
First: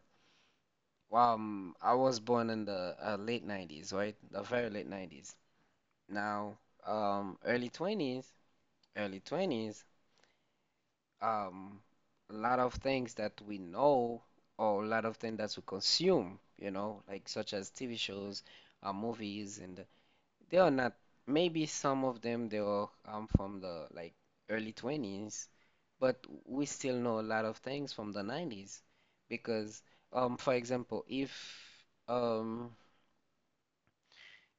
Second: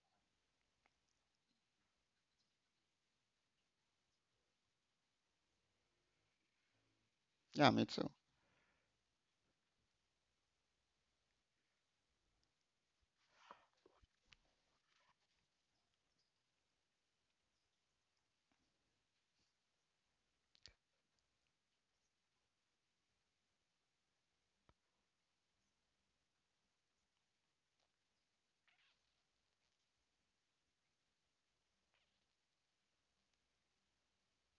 Um, I was born in the uh, late nineties, right? The very late nineties. Now, um, early Yeah, me too. twenties, early twenties, um, a lot of things that we know, or a lot of things that we consume, you know, like such as T V shows, uh, movies, and they are not. Maybe some of them they are, um, from the like early twenties, but we still know a lot of things from the nineties because, um, for example, if um,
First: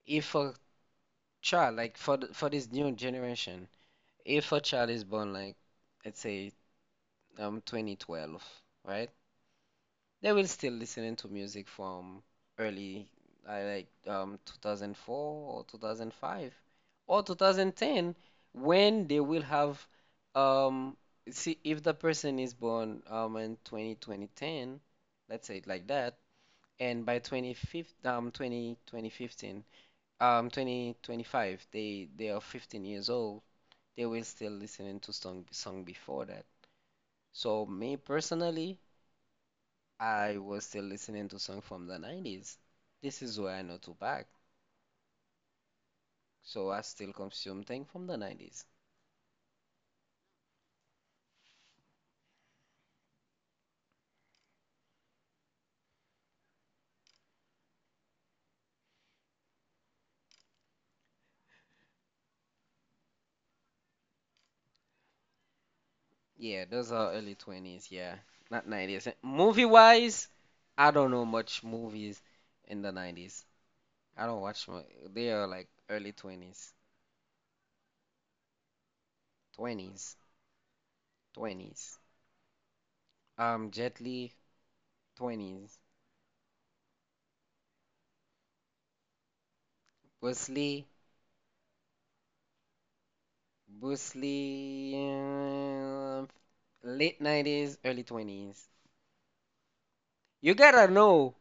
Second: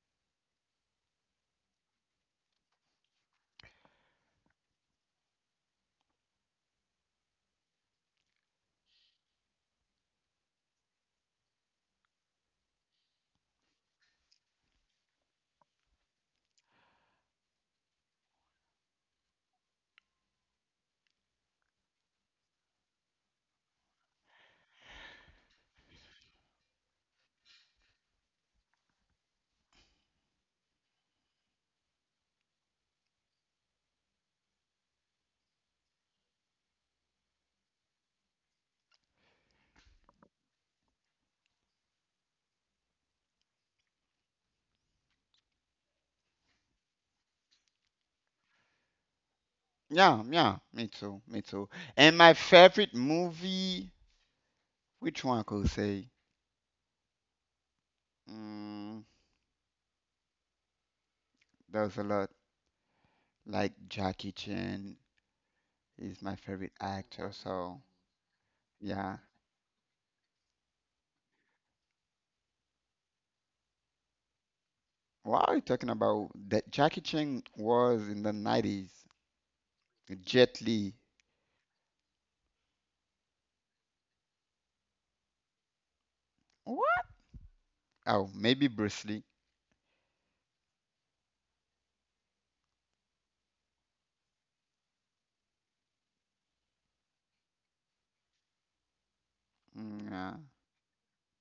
if a child, like for th- for this new generation, if a child is born, like, let's say, um twenty twelve, right, they will still listening to music from early. I, like, um two thousand four or two thousand five, or twenty ten, when they will have, um see, if the person is born, um in twenty twenty ten, let's say it like that, and by twenty fifteen, um twenty twenty fifteen, um twenty twenty-five, they they are fifteen years old, they will still listening to song song before that. So me personally, I was still listening to songs from the nineties. This is where I know Tupac. So I still consume things from the nineties. Yeah, yeah, me too, me too. And my favorite movie, which one I could say? Mm, there's a lot. Like, Jackie Chan is my Yeah, favorite those are actor, early so twenties, yeah. Not nineties. yeah. Movie wise, I don't know much movies in the nineties. I don't watch much. They What are are you like talking early about? That twenties. Jackie Chan was in the nineties. twenties. Jet Li. twenties. Um, Jet Li, twenties. What? Oh, maybe Bruce Lee. Bruce Lee, Bruce Lee, um, late nineties, early twenties. Mm, uh, You gotta know,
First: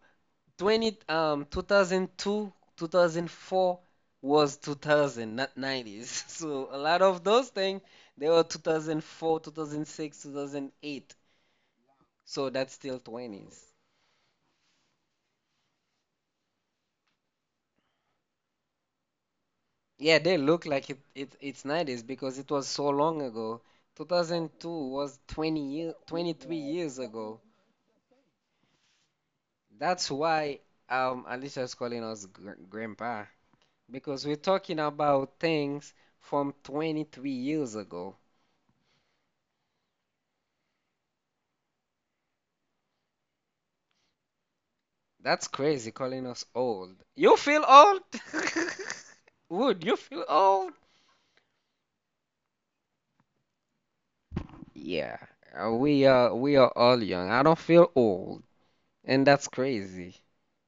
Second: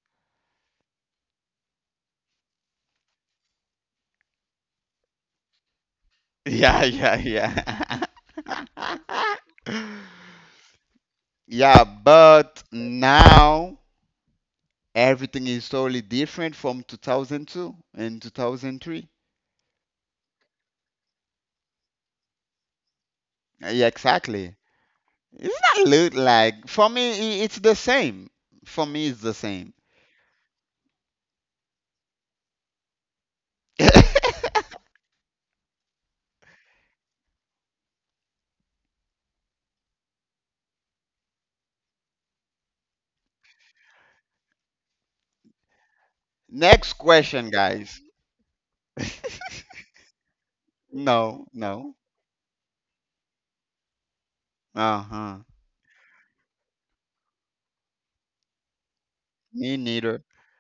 twenty um two thousand two, two thousand four was two thousand, not nineties. So a yeah, lot of those things, yeah, they were yeah. two thousand four, two thousand six, two thousand eight, Yeah, so but that's still twenties. now everything is totally different from two thousand two and two thousand three. Yeah, they look like, it, it it's nineties because it was so long ago. Yeah, exactly. two thousand two was It's twenty not year, look twenty-three like for years me. ago. i- It's the same. For me, it's the same. That's why um Alicia's calling us gr- grandpa, because we're talking about things from twenty-three years ago. That's crazy, calling us Next old. You question, feel old? guys. Would you feel old? No, no. Yeah, Uh-huh. uh, we are we are all young. I don't feel old, and that's Me crazy. neither.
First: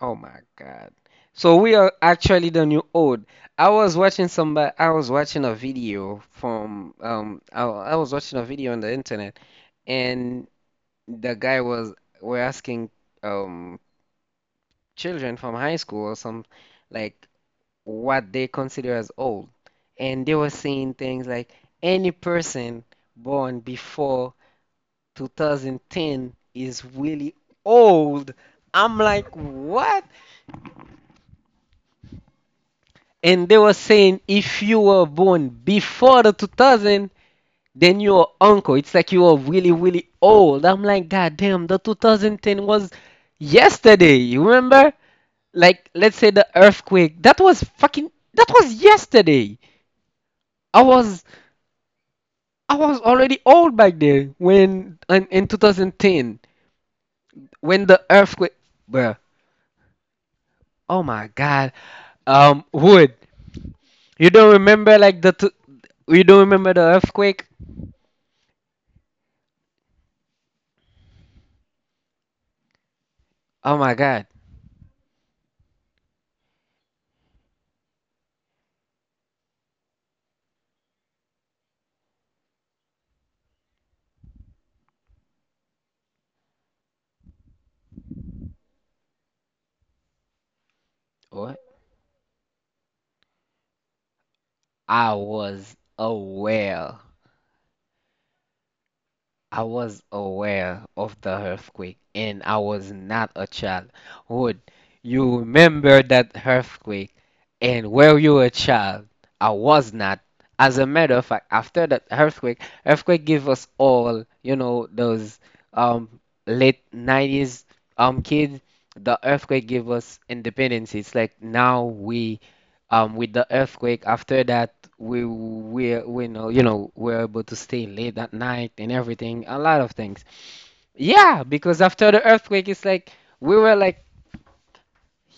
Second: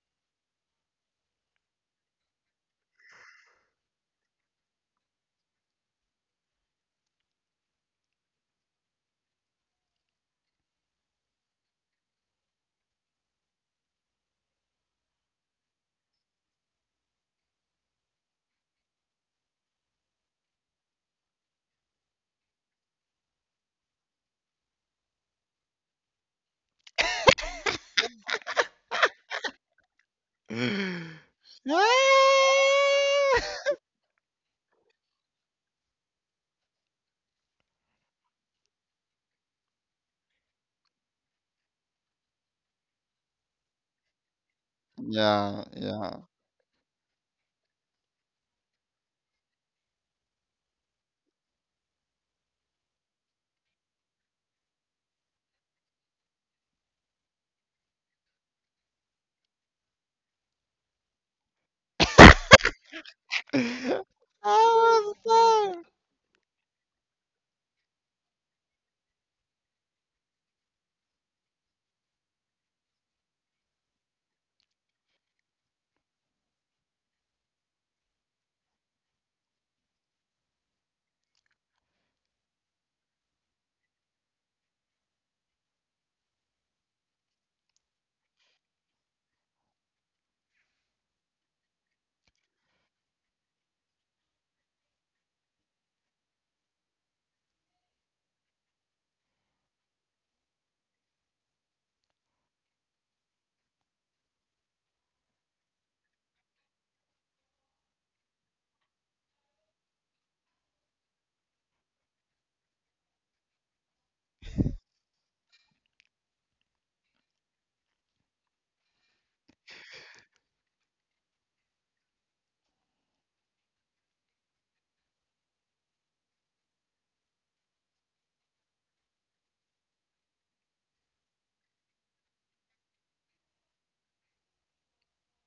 Oh my God. So we are actually the new old. I was watching somebody, I was watching a video from um I, I was watching a video on the internet, and the guy was, were asking, um children from high school or some, like, what they consider as old. And they were saying things like any person born before two thousand ten is really old. I'm like, what? Ah! And they were saying if you were born before the two thousand, then your uncle. It's like you are really, really old. I'm like, God damn, the two thousand ten was yesterday. You remember? Yeah, Like, let's yeah. say the earthquake. That was fucking, that was yesterday. I was I was already old back then when in, in twenty ten when the earthquake, bruh. Oh my God. Um, Wood, you don't remember Oh, like the t so you don't remember the earthquake? Oh my God. What? I was aware. I was aware of the earthquake, and I was not a child. Would you remember that earthquake, and were you a child? I was not. As a matter of fact, after that earthquake, earthquake gave us all, you know, those um late nineties um kids, the earthquake gave us independence. It's like now we, um with the earthquake after that, we we we know, you know, we're able to stay late at night and everything, a lot of things. Yeah, because after the earthquake, it's like we were like,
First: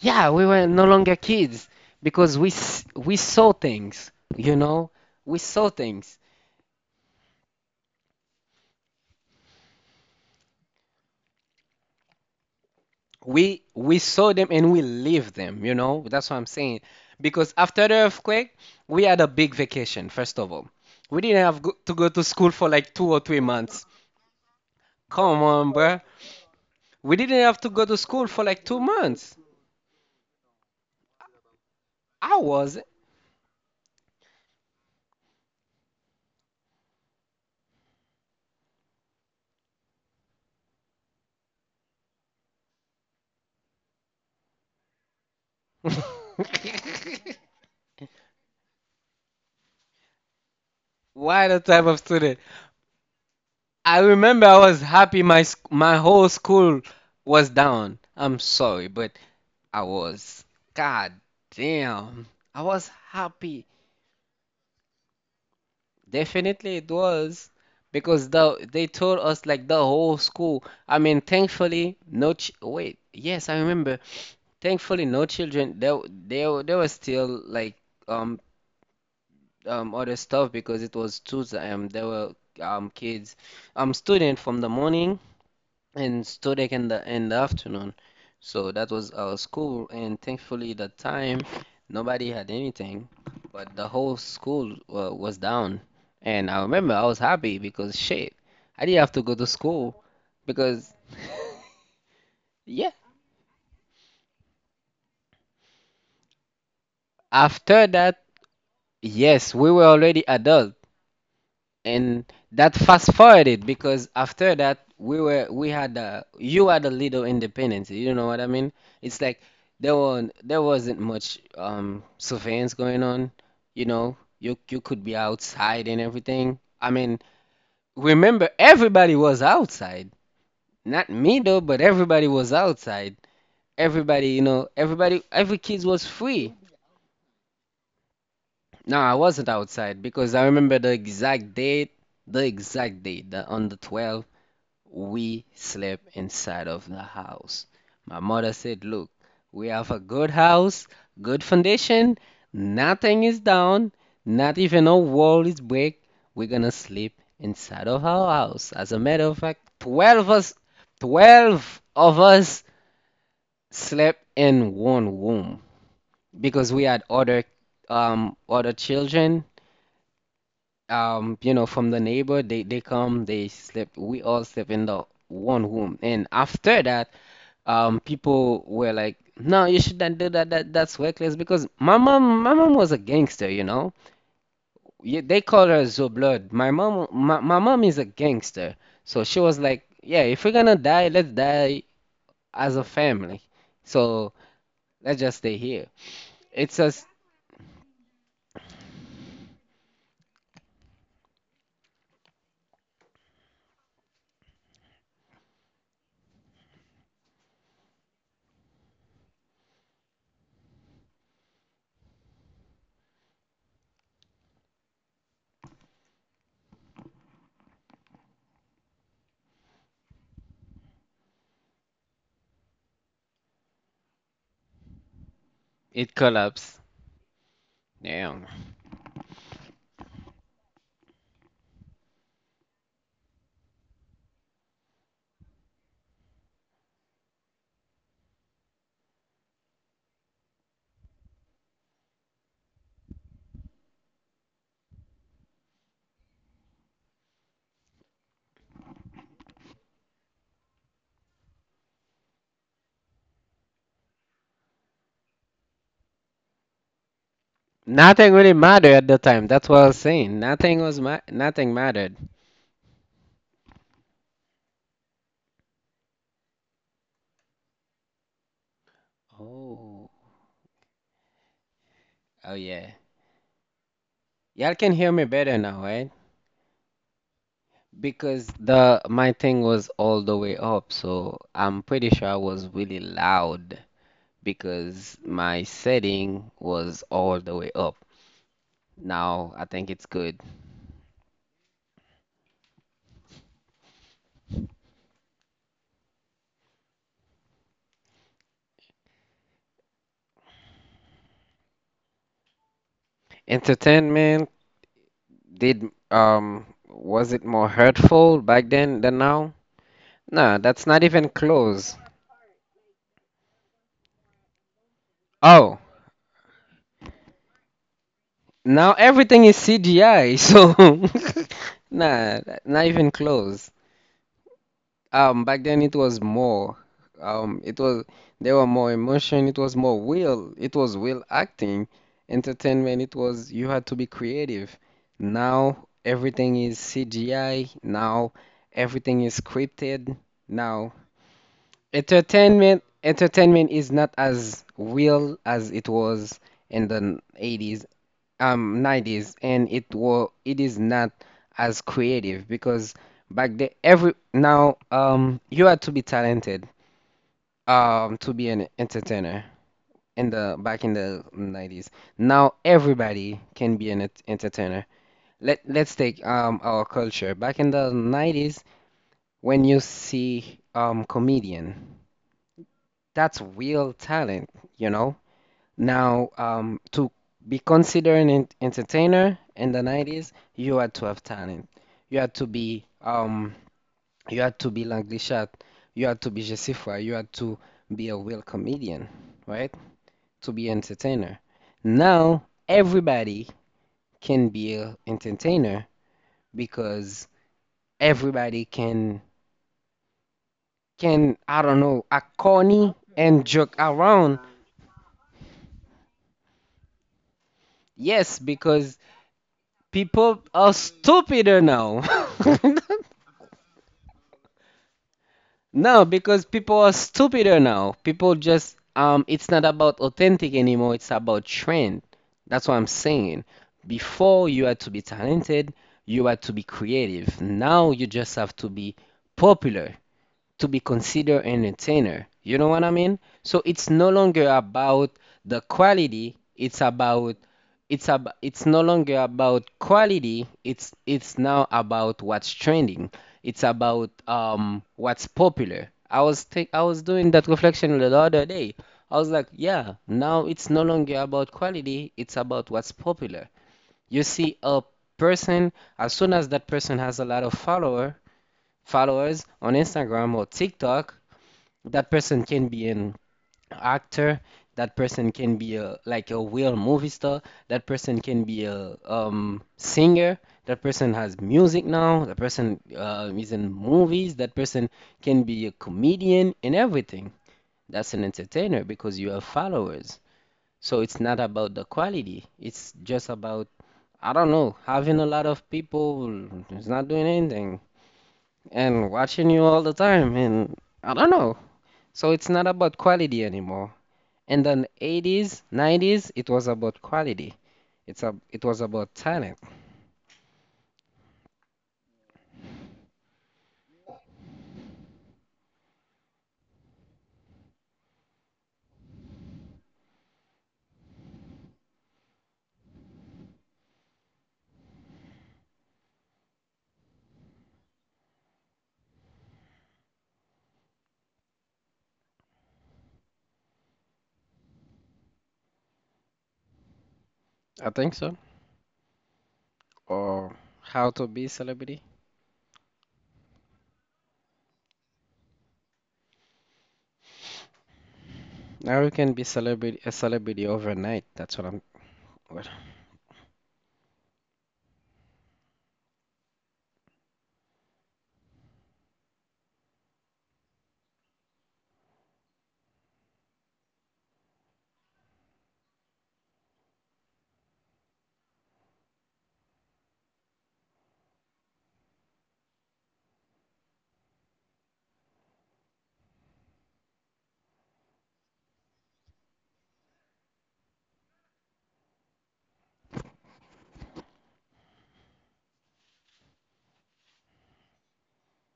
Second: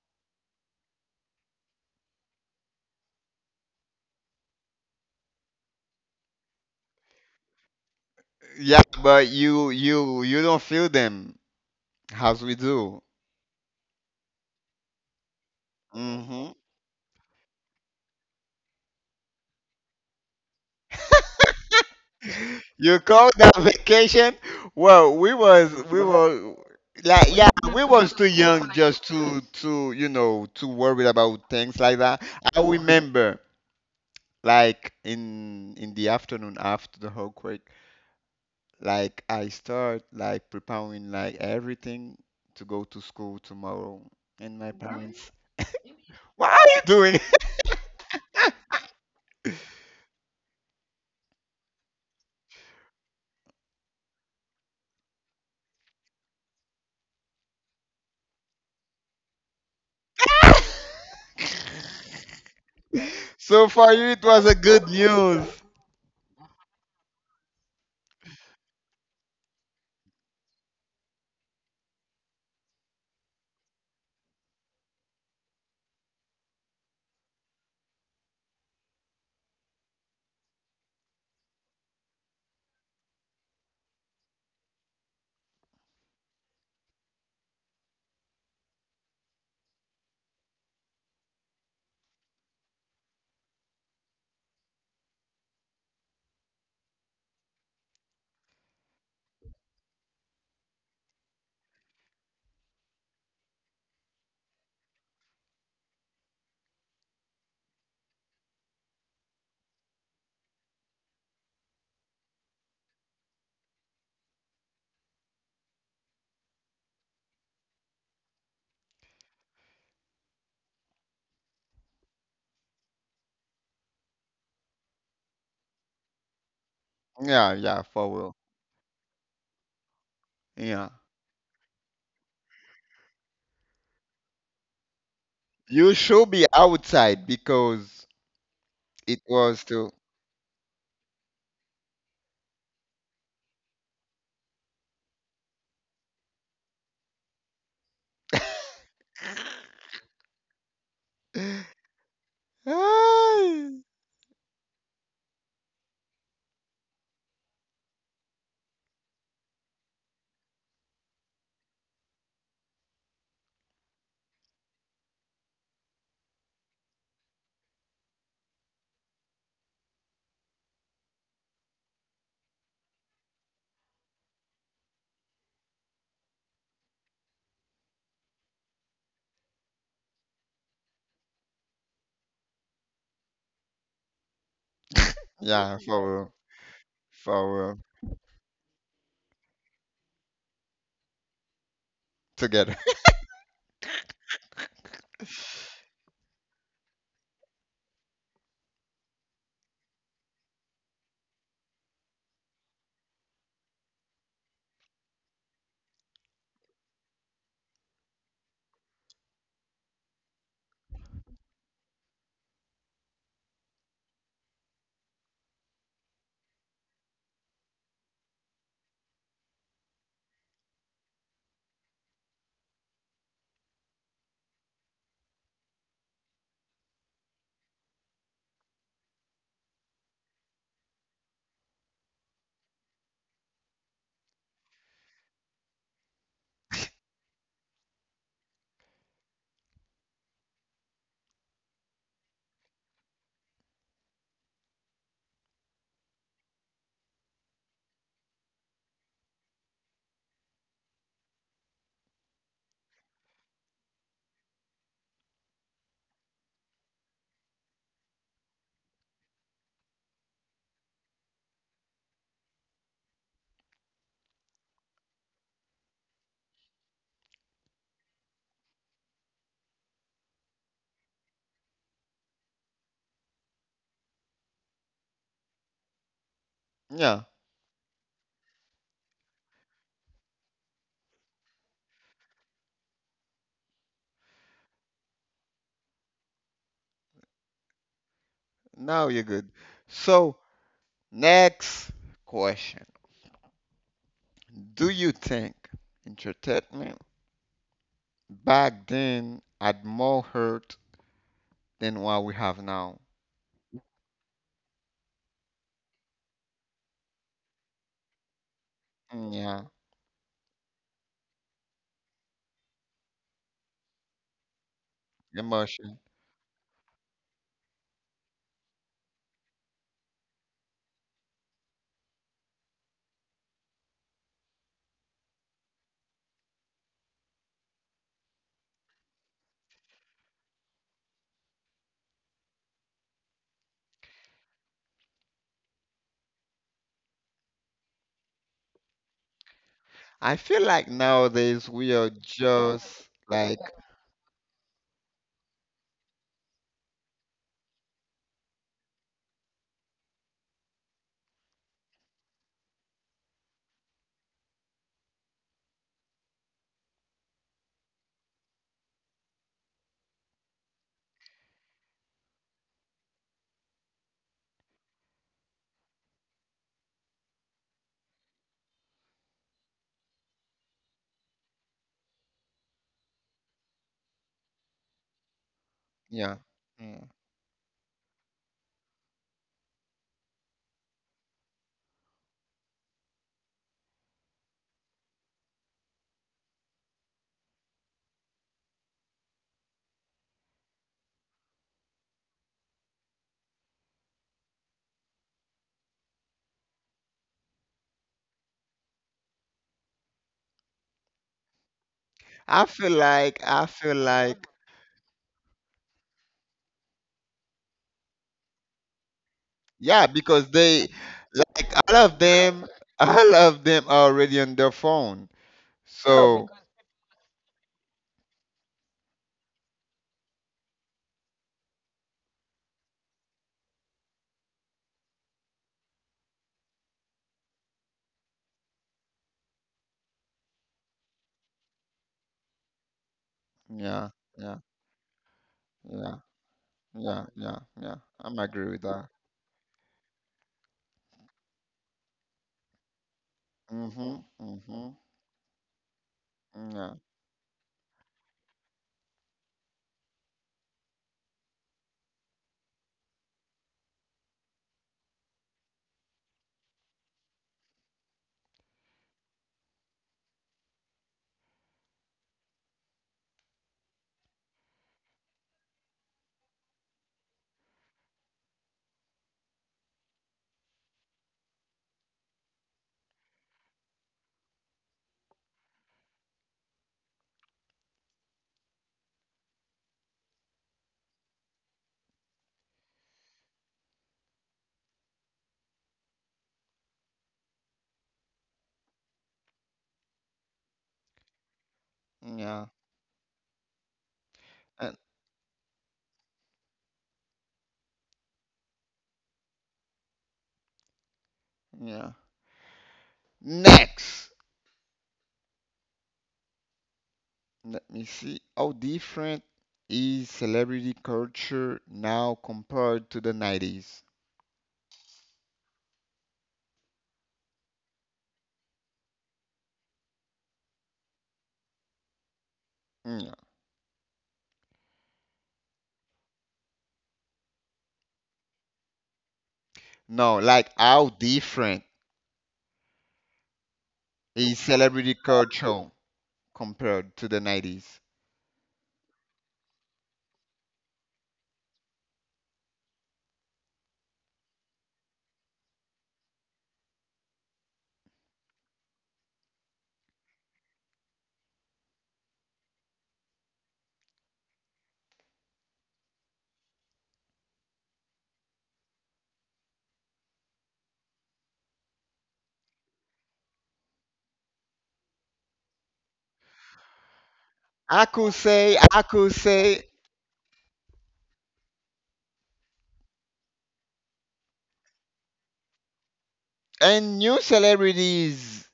yeah, we were no longer kids, because we s- we saw things, you know. We saw things. yeah, but you you you don't feel them as we do. we we saw them, and we lived them, you know. That's what I'm Hmm. saying. Because after the earthquake, we had a big vacation, first of all. We didn't have go- to go to school for like You two or call three that months vacation? Well, we Come on, was bro. we were We like didn't yeah, have to go we to was school too for like young two just months. to to you know to worry about things like that. I I was. remember like in in the afternoon after the earthquake, like I start like preparing like everything to go to school tomorrow, and my parents, what are you doing? Why, the type of student? I remember I was happy, my sc- my whole school was down. I'm sorry, but I was. God damn. I was happy. So for you, it was a good news. Definitely it was, because the they told us like the whole school. I mean, thankfully no ch wait. Yes, I remember. Thankfully no children. They they they were still like, um um, other stuff because it was Tuesday. Um, there were, um, kids, um, student from the morning and student in the in the afternoon. So that was our school, and thankfully that time nobody had anything, but the whole school uh, was down. And I remember I was happy because shit, I didn't have to go to school, because yeah. After that, yes, we were already adult, and that fast forwarded, because after that we were we had a you had a little independence, you know what I mean. It's like there were, there wasn't much um surveillance going on. You know, you you could be outside and everything, I mean. Yeah, yeah, for real. Remember, everybody was outside. Yeah, Not me though, but everybody was outside. Everybody, you know, everybody, every kid you was should be free. outside because No, I it wasn't was too. outside, because I remember the exact date, the exact date, the, on the twelfth. We slept inside of the house. My mother said, "Look, we have a good house, good foundation, nothing is Ay. down, not even a wall is break. We're gonna sleep inside of our house." As a matter of fact, twelve of us, twelve of us slept in one room, because we had other um other children, um, you know, from the neighbor, they they come, they sleep. We all sleep in the one room, and after that, um, people were like, "No, you shouldn't do that. That that's reckless." Because my mom, my mom was a gangster, you know. Yeah, they call Yeah, her Zo for real, Blood. My mom, my, my for real. mom is a gangster, so she was like, "Yeah, if we're gonna die, let's die Together. as a family. So let's just stay here." It's just, it collapsed. Yeah. Nothing really mattered at the time. That's what I was saying. Nothing was ma- nothing mattered. Oh, oh yeah. Y'all can hear me better now, right? Yeah, Because the my thing was all the way up, so I'm pretty sure I was really loud because my setting was all the way up. now you're good. Now I think it's So good. next question. Do you think entertainment back then had more hurt than what we have now? Entertainment did, um was it more hurtful back then than Mm, now? yeah, No, that's not even close. Oh, emotion. now everything is C G I, so nah, not even close. Um, back then it was more. Um, it was, there were more emotion. It was more will. It was will acting, entertainment. It was you had to be creative. Now everything is C G I. Now everything is scripted. I feel like Now nowadays we are entertainment, just like, entertainment is not as real as it was in the eighties, um nineties, and it was, it is not as creative, because back then every now, um you had to be talented, um to be an entertainer in the back in the nineties. Now everybody can be an ent- entertainer. Let let's take, um our culture back in the nineties, when you see, um comedian, that's real talent, you know. Now, yeah. um, mm. to be considered an ent- entertainer in the nineties, you had to have talent. You had to be, um, you had to be Lang Lishat, you had to be Jessifa, you had to be a real comedian, right? To be entertainer. Now, everybody can be a entertainer, because everybody can, can I don't know, act I feel corny like, and I joke feel around. like, Yes, because yeah, people because are they, stupider like, all now. of them, all of them are already on their phone. No, because So, people are stupider now. People just, um it's not about authentic anymore, it's about trend. That's what I'm saying. Before you had to be talented, you had to be creative. Now you just have to be popular to be considered an entertainer. You know what I mean? So it's no yeah, longer yeah, about the yeah, quality, it's yeah, about, yeah, yeah. it's ab- I'm it's agree no with that. longer about quality, it's it's now about what's trending. It's about Mm-hmm, um mm-hmm, what's popular. I was think I was mm, doing that reflection the other day. I was like, yeah, now it's no longer about quality, it's about what's popular. You see a person, as soon as that person has a lot of follower, followers on Instagram or TikTok. That person can be an actor, that person can be a like a real movie star, that person can be a um singer, that person has music now, that person uh, is in movies, that person can be a comedian and everything. That's an entertainer because you have followers. So it's not about the quality. It's just about, I don't know, having a lot of people who's not doing anything and watching you all the time and I don't know. So it's yeah, not about quality anymore. And then yeah. eighties, nineties, it was about quality. It's a, it was about talent. Yeah. Next, let me see. How different is celebrity culture now compared to the nineties? Mm. I think so. No, Or like how how to be a different celebrity. is celebrity culture compared to the nineties? Now you can be celebrity a celebrity overnight. That's what I'm. What, I could say, I could say, and new celebrities,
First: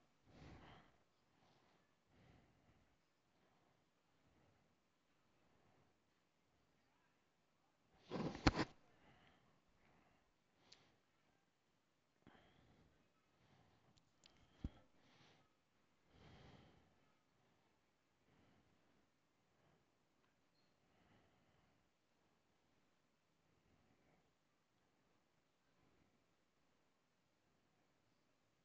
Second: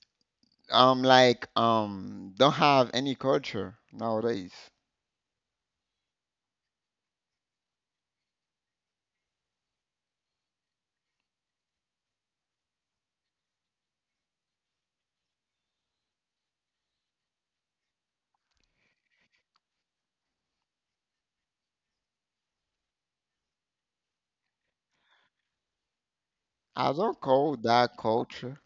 um, like, um, don't have any culture nowadays. I don't call that culture.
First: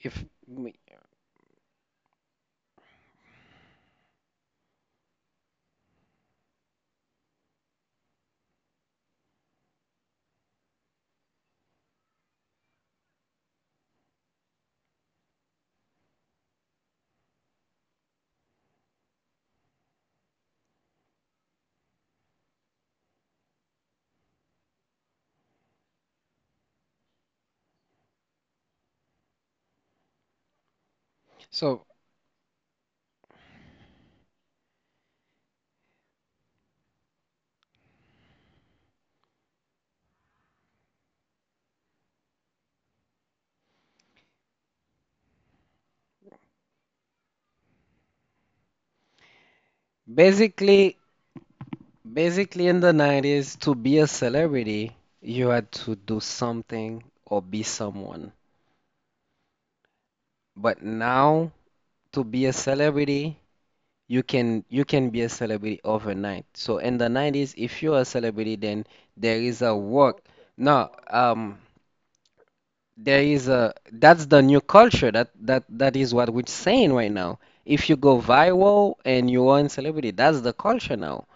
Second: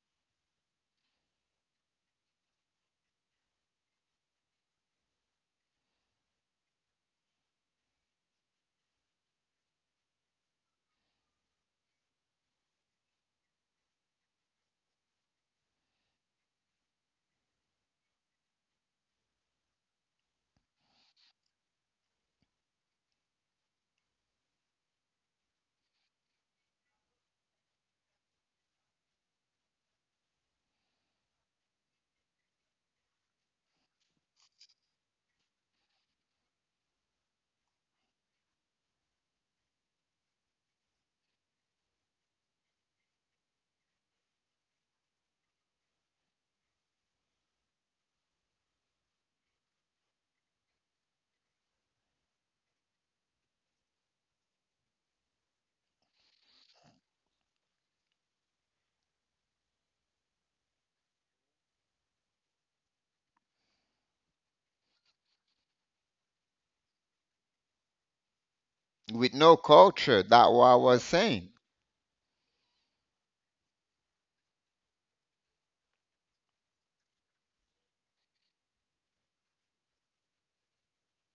if we- so, basically, basically in the nineties, to be a celebrity, you had to do something or be someone. But now, to be a celebrity, you can you can be a celebrity overnight. So in the nineties, if you're a celebrity, then With there no is a work. culture, that what I No, was saying. um, there is a that's the new culture. That that that is what we're saying right now. If you go viral and you are a celebrity, that's the culture now.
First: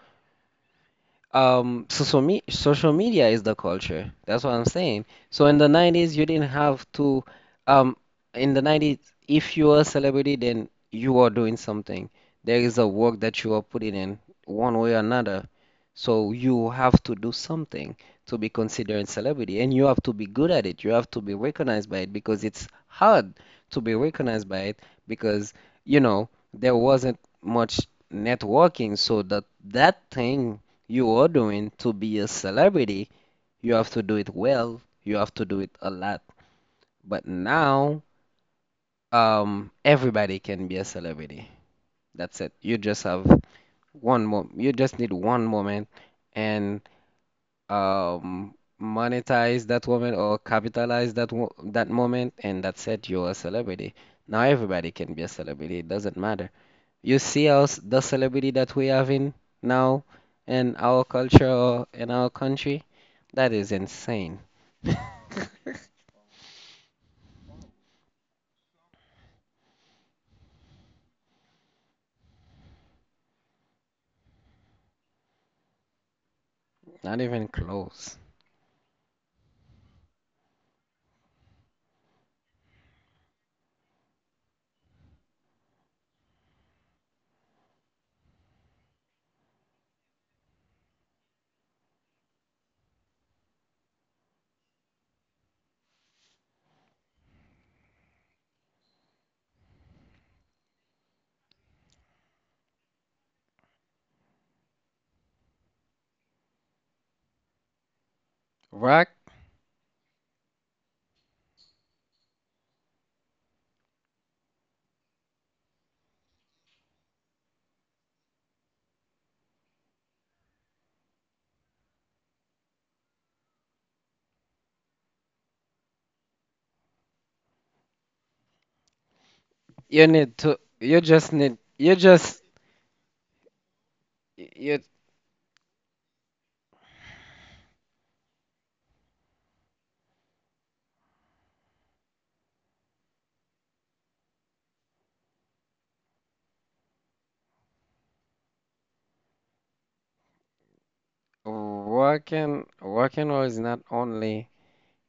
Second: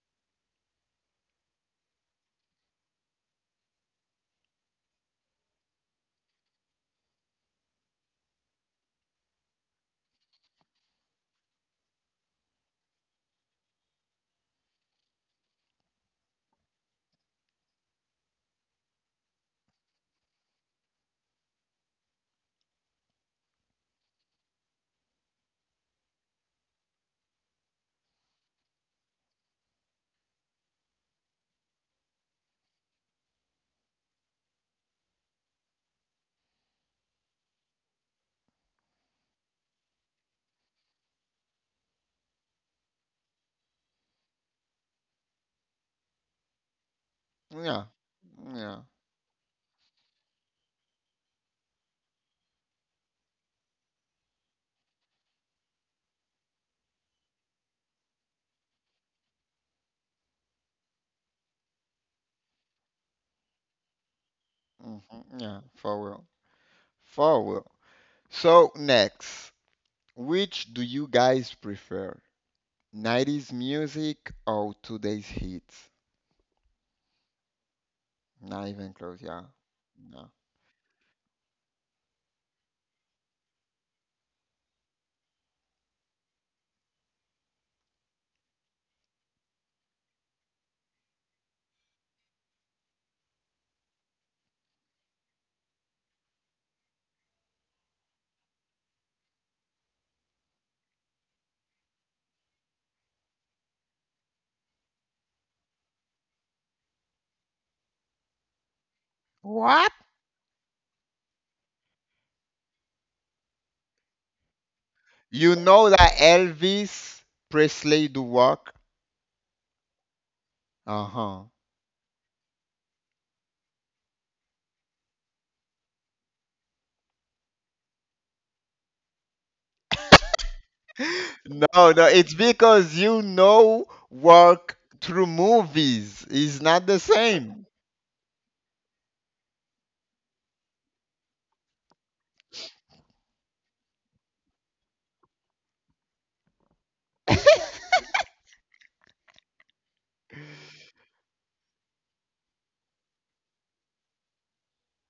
Um, social me social media is the culture. That's what I'm saying. So in the nineties, you didn't have to. Um, in the nineties, if you are a celebrity, then you are doing something. There is a work that you are putting in, one way or another. So you have to do something to be considered a celebrity, and you have to be good at it. You have to be recognized by it because it's hard to be recognized by it because, you know, there wasn't much networking, so that that thing you are doing to be a celebrity, you have to do it well, you have to do it a lot. But now, um, everybody can be a celebrity. That's it. You just have one more, you just need one moment and Yeah. um, Yeah. monetize that moment or capitalize that wo- that moment, and that's it. You're a celebrity. Now everybody can be a celebrity. It doesn't matter. You see us, the celebrity that we have in now in our culture or in our country? That is insane. Mm-hmm. Yeah, for real. For real. So next, which do you guys prefer? nineties music or today's hits? Not even close. Not even close, yeah. No. Rock, What? You know that Elvis Presley do work? Uh-huh. you need to, you just need, No, you no, it's just, because you know work you, through movies is not the same. working, working or is not only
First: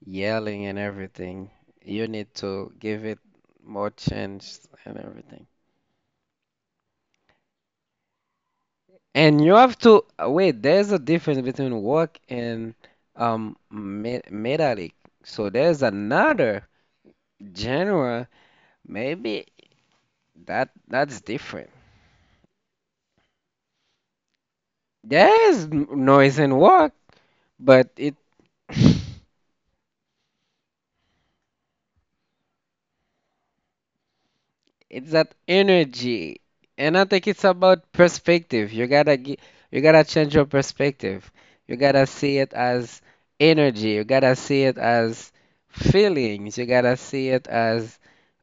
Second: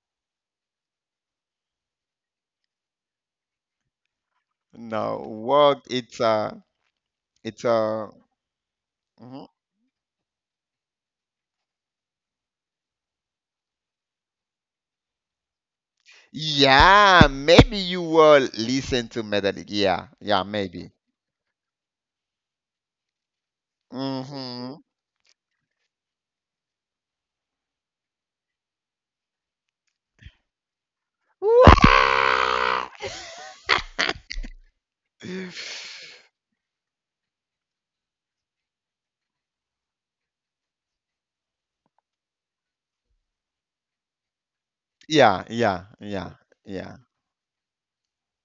yelling and everything. You need to give it more chance and No, everything. work it's a it's a And mhm. you have to uh, wait, there's a difference between work and um me metallic. So there's another Yeah, maybe you genre, will listen to maybe metal. Yeah, yeah, that maybe. that's different. Mm-hmm. There is n- noise in work, but it it's that energy. And I think it's about perspective. You gotta gi- you gotta change your perspective. You gotta see it as energy. You gotta see it as Yeah, yeah, yeah, feelings. You yeah. gotta see it as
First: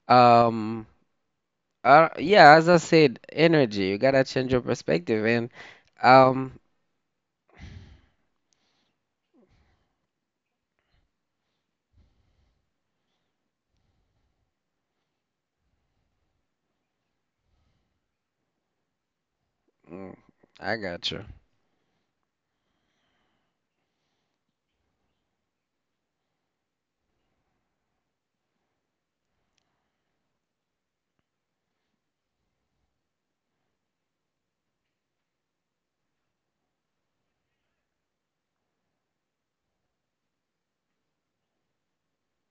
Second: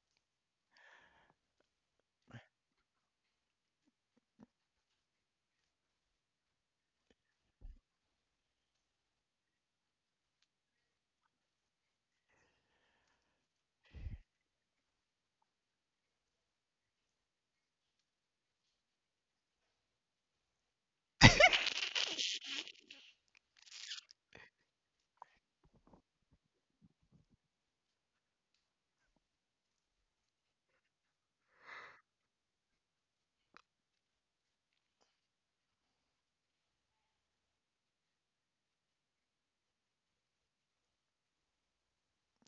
um Uh, yeah, as I said, energy. You gotta change your perspective, and um, mm, I got you.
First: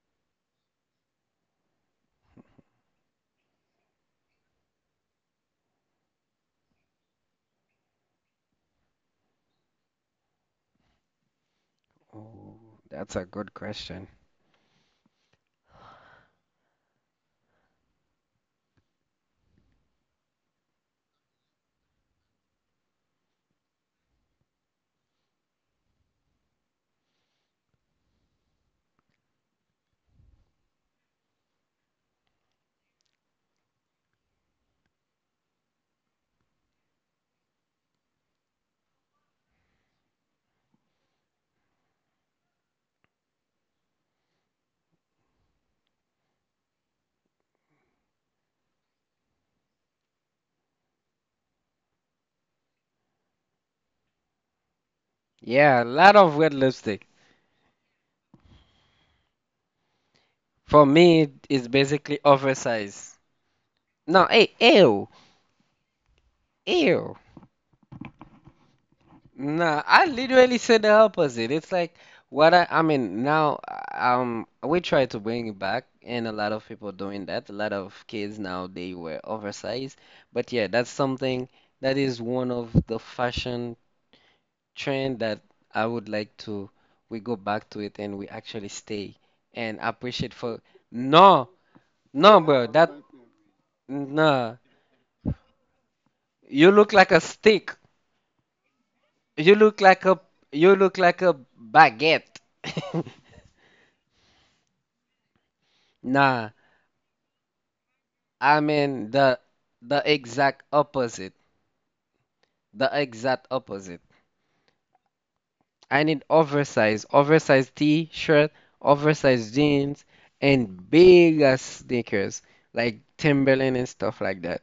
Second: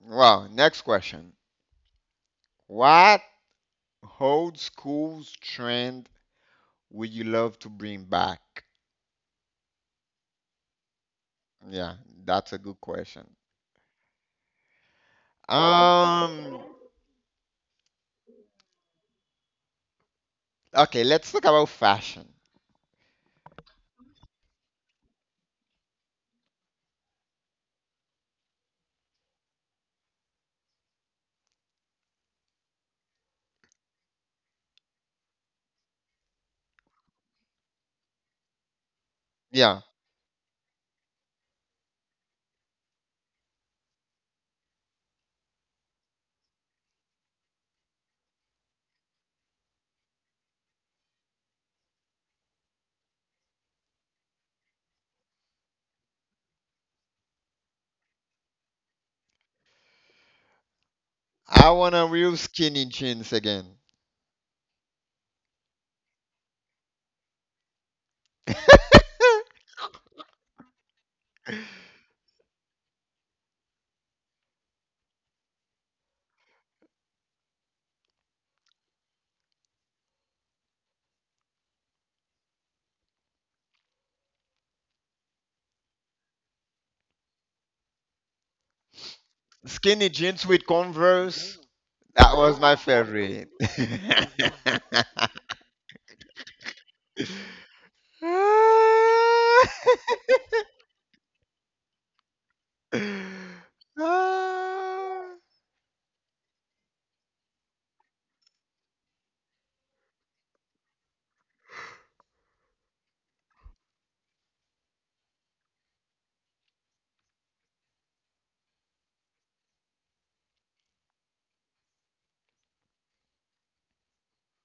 Well, next question. What old school trend would you love to bring back? Yeah, that's a good Ooh, that's a question. good question. Um, okay, let's talk about fashion. Yeah, Yeah, a lot of red lipstick. For me, it's I want a basically real skinny oversized. jeans again. No, hey, ew, ew. Nah, I literally said the opposite. It's like what I, I mean now um we try to bring it back and a lot of people doing that. A lot of kids now they wear oversized. But yeah, that's something that is one of the fashion trend that I would like to we go back to it and we actually stay and Skinny appreciate jeans for with no, Converse. That no was bro, my that favorite. nah. You look like a stick. You Ah, look like a you look like a baguette. ah. Nah, I mean the the exact opposite. The exact opposite. I need oversized, oversized t-shirt, oversized jeans, and big ass sneakers like Timberland and stuff like that.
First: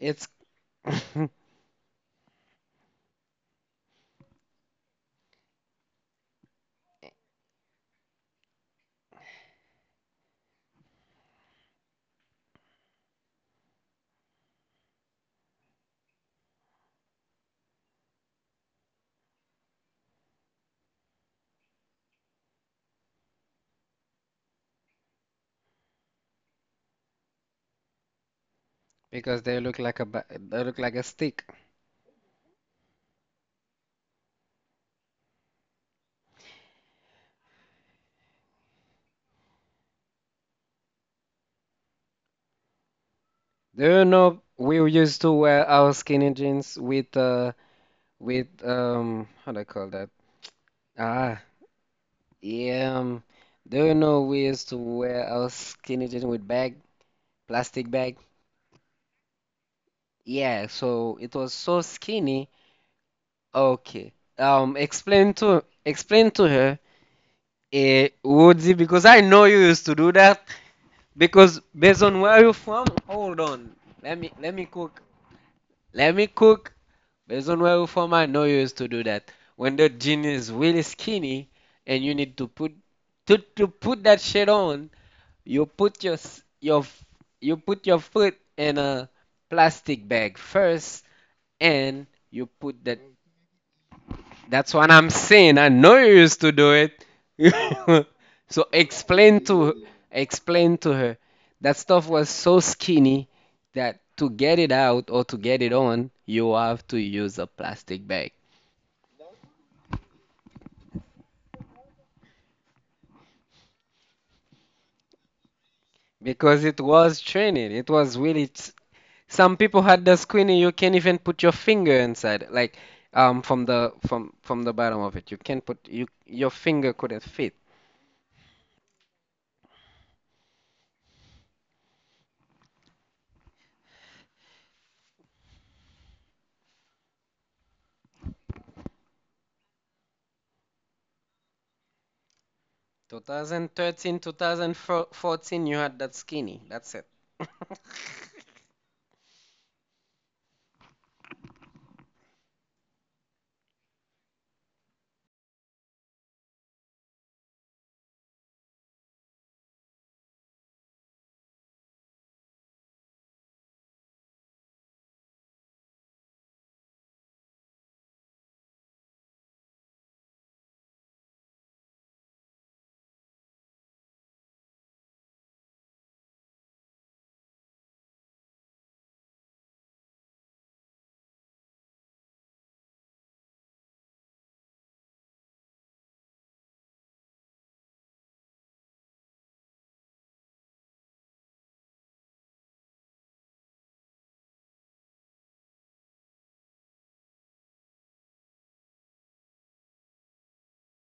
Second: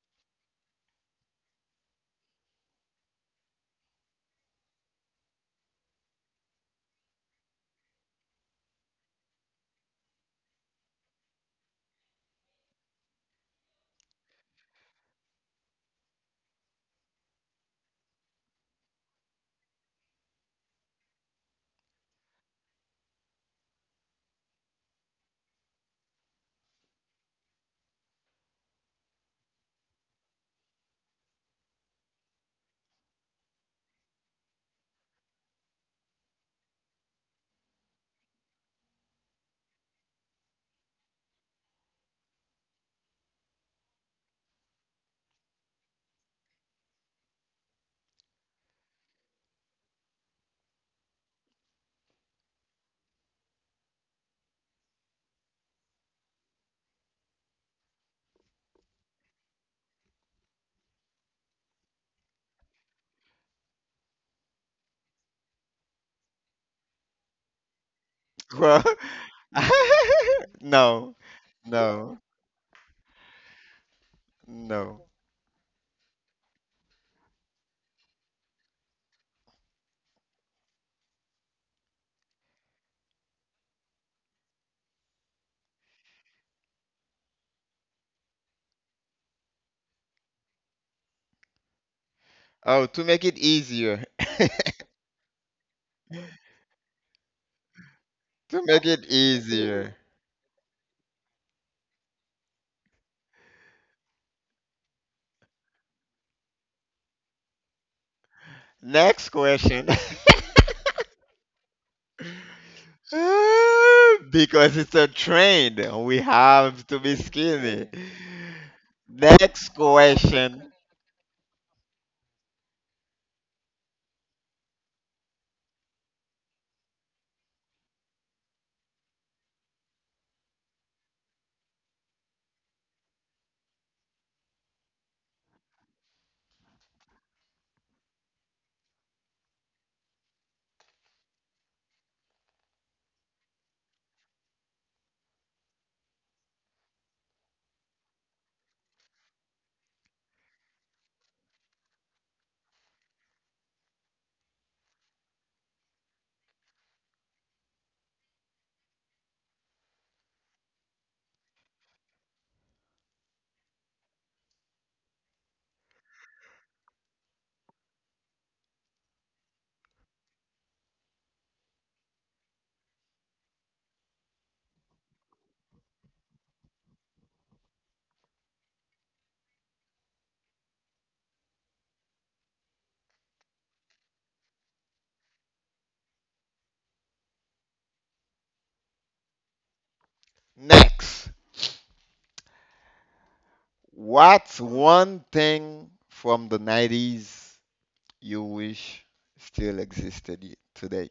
It's because they look like a ba- they look like a stick. Do you know we used to wear our skinny jeans with uh with um how do I call that? Ah, yeah. Um, do you know we used to wear our skinny jeans with bag plastic bag? Yeah, so it was so skinny. Okay. Um, explain to explain to her, eh, Woodsy, Well, because I know you used to do that. no, Because based no, on where you're from, hold on. Let me let me cook. no. Let me cook. Based on where you're from, I know you used to do that. When the jean is really skinny and you need to put to, to put that shit on, you put your s- your f- you put your foot in a plastic bag first and you put Oh, that. to make it easier. That's what I'm saying. I know you used to do it. To So make it explain to her- easier. explain to her that stuff was so skinny that to get it out or to get it on, you have to use a plastic bag Next question. Because it's a trend, we because it have to be was training. It skinny. was really t- some people Next had the squeenie. You question. can't even put your finger inside, like um from the from from the bottom of it. You can't put you your finger couldn't fit. two thousand thirteen, two thousand fourteen, you had that skinny. That's it. Next. What's one thing from the nineties you wish still existed y- today?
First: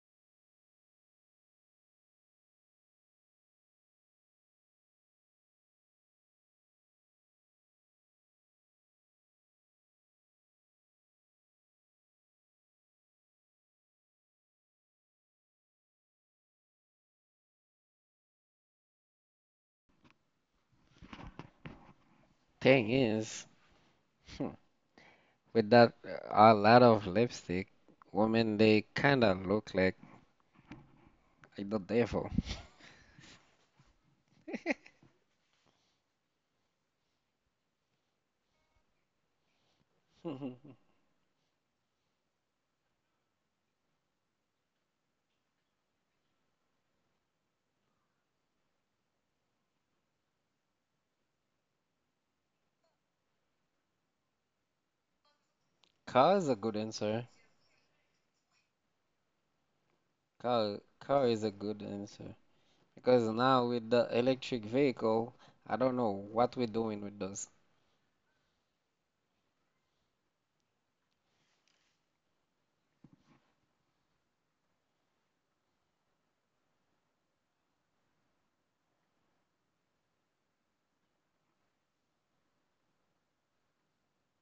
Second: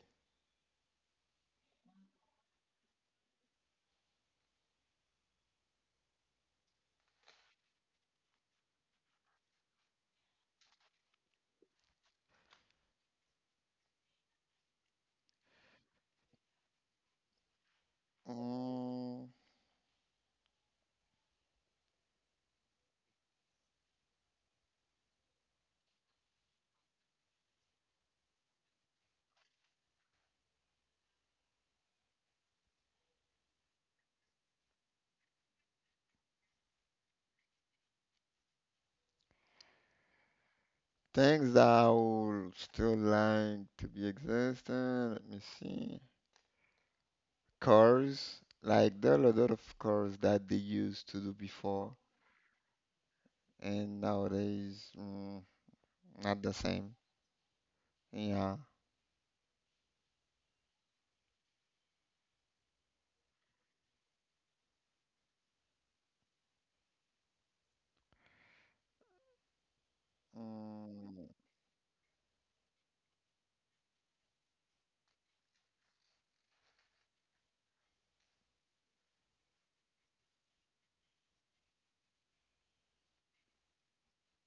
Mm, Thing is, with that uh, a lot of lipstick, women they kind of look like the devil. Mhm. things that I would still like to be existent. Let me see. Cars. Like, there are a lot of cars that they used to do before, and nowadays, mm, Car not is the a good same. answer. Yeah. Car, car is a good answer because now with the electric vehicle, I don't know what we're doing with those. Mm,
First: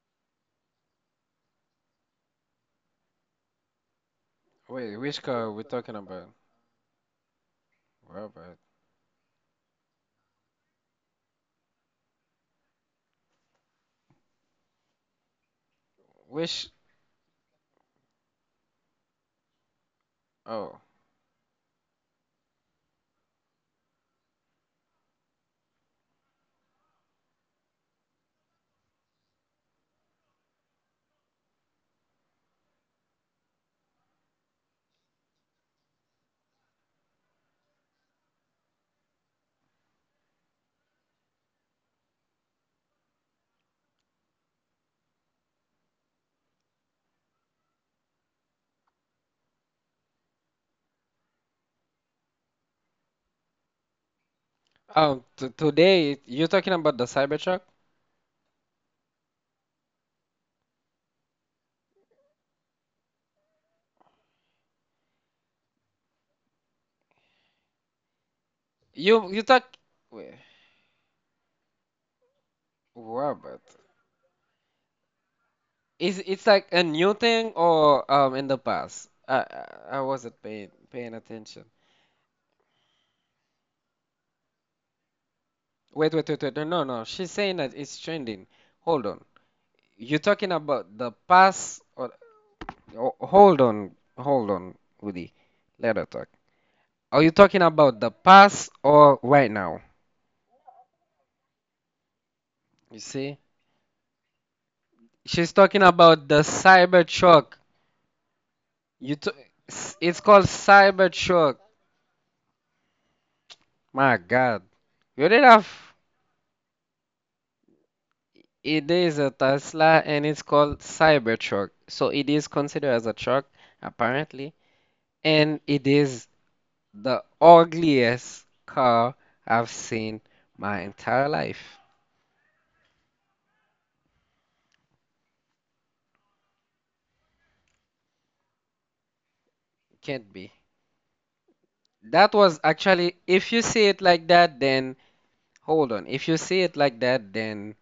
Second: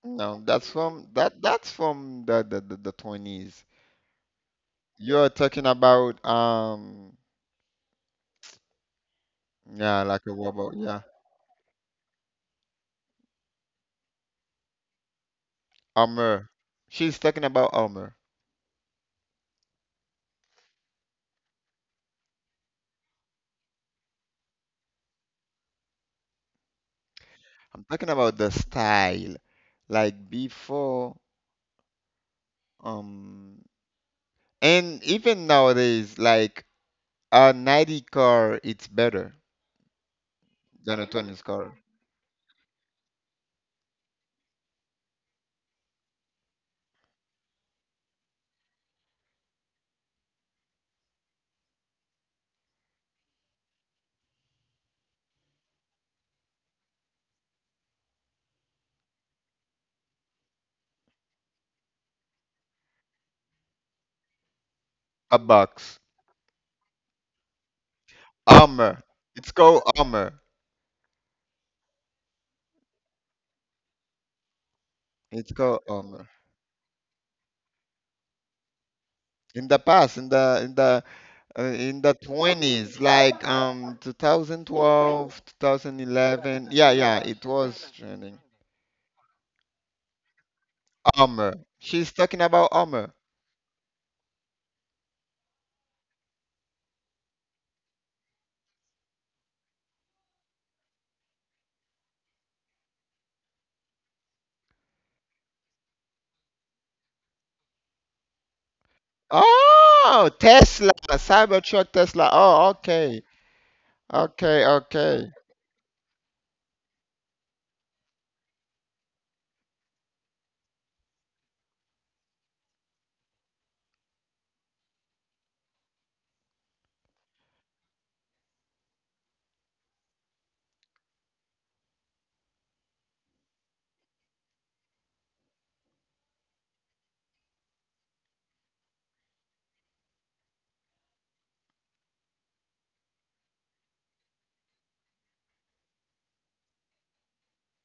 no, that's from that that's from the, the, the, the twenties. Wait, which You're car are we talking talking about about? um Robert. yeah, like a robot. Yeah. Armor. Which? She's talking about armor. Oh, I'm talking about the style. Like before, um, and even nowadays, like a ninety car, it's better than a twenties car. Oh, t today you're talking about the Cybertruck? A box. Armor. you you It's talk. called Wait. armor. Robot. It's called Is armor. it's like a new thing or um in the past? I In I the I past, in wasn't the paying in the paying uh, attention. in the twenties, like um two thousand twelve, Wait, wait, wait, wait. No, two thousand eleven. no, Yeah, no. yeah, She's it saying that was it's trending. trending. Hold on. You're talking about the Armor. past She's or talking about armor. oh, hold on. Hold on, Woody. Let her talk. Are you talking about the past or right now? You see? She's talking about the Cybertruck. You t- it's Oh, called Tesla, Cybertruck. Cybertruck Tesla. Oh, okay. My Okay, God. You okay. did have it is a Tesla and it's called Cybertruck. So it is considered as a truck, apparently. And it is the ugliest car I've seen my entire life. Can't be. That was actually, if you see it like that, then hold on. If you see it like that, then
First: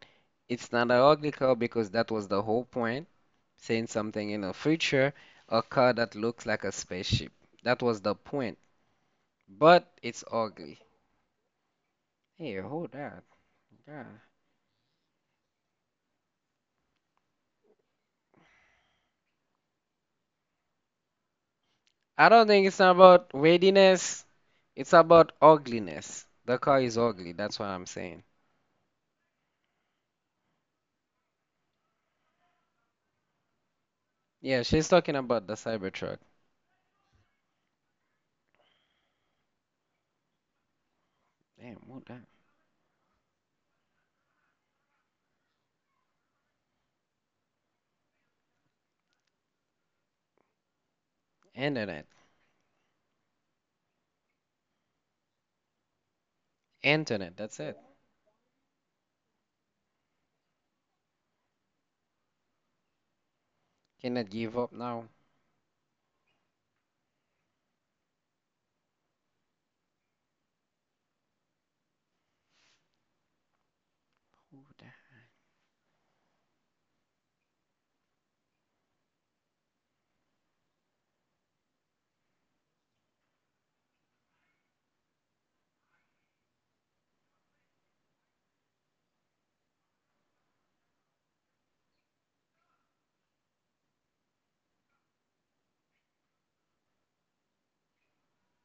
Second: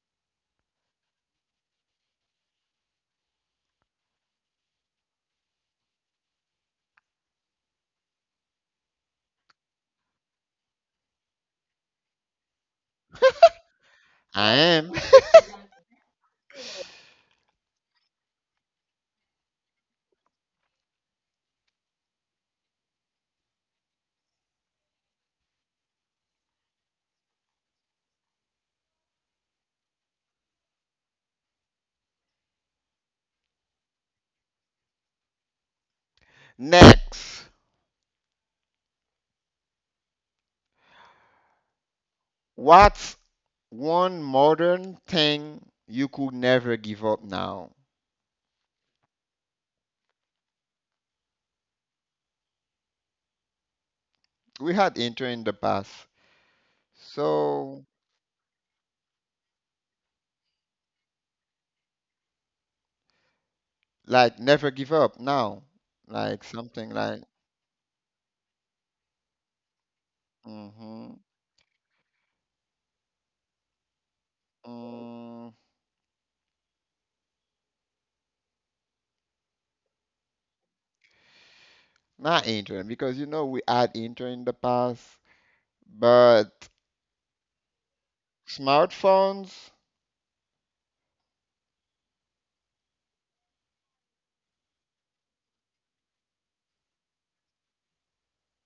it's not an ugly car because that was the whole point. Saying something in the future, a car that looks like a spaceship. That was the point. But it's ugly. Hey, hold on. Yeah. I am. I don't think it's not about weightiness. It's about ugliness. The car is ugly. That's what I'm saying. Yeah, she's talking about the Cybertruck. Next. Damn, what the? What's one modern thing you could never give up now? Internet. We had intro in the past. Internet, that's it. So, Cannot like, give never up give now. up now. Like, something like, mm-hmm, Who mm, not intern, because you know we had intern in the past, but smartphones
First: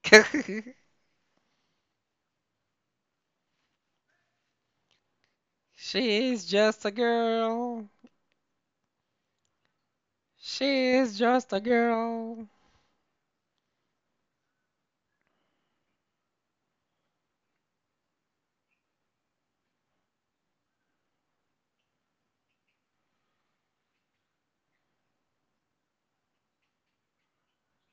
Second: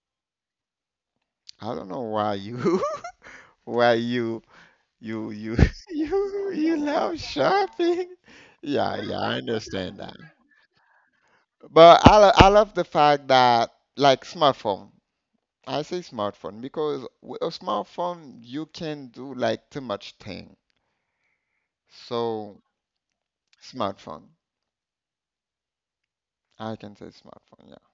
the- I don't know why you why you you you She is you you just a love girl. shopping. Yeah, yeah, I understand that. She is just a But I lo- girl. I love the fact that like smartphone. I say smartphone because with a smartphone you can do like too much thing. So smartphone. I can say smartphone, yeah.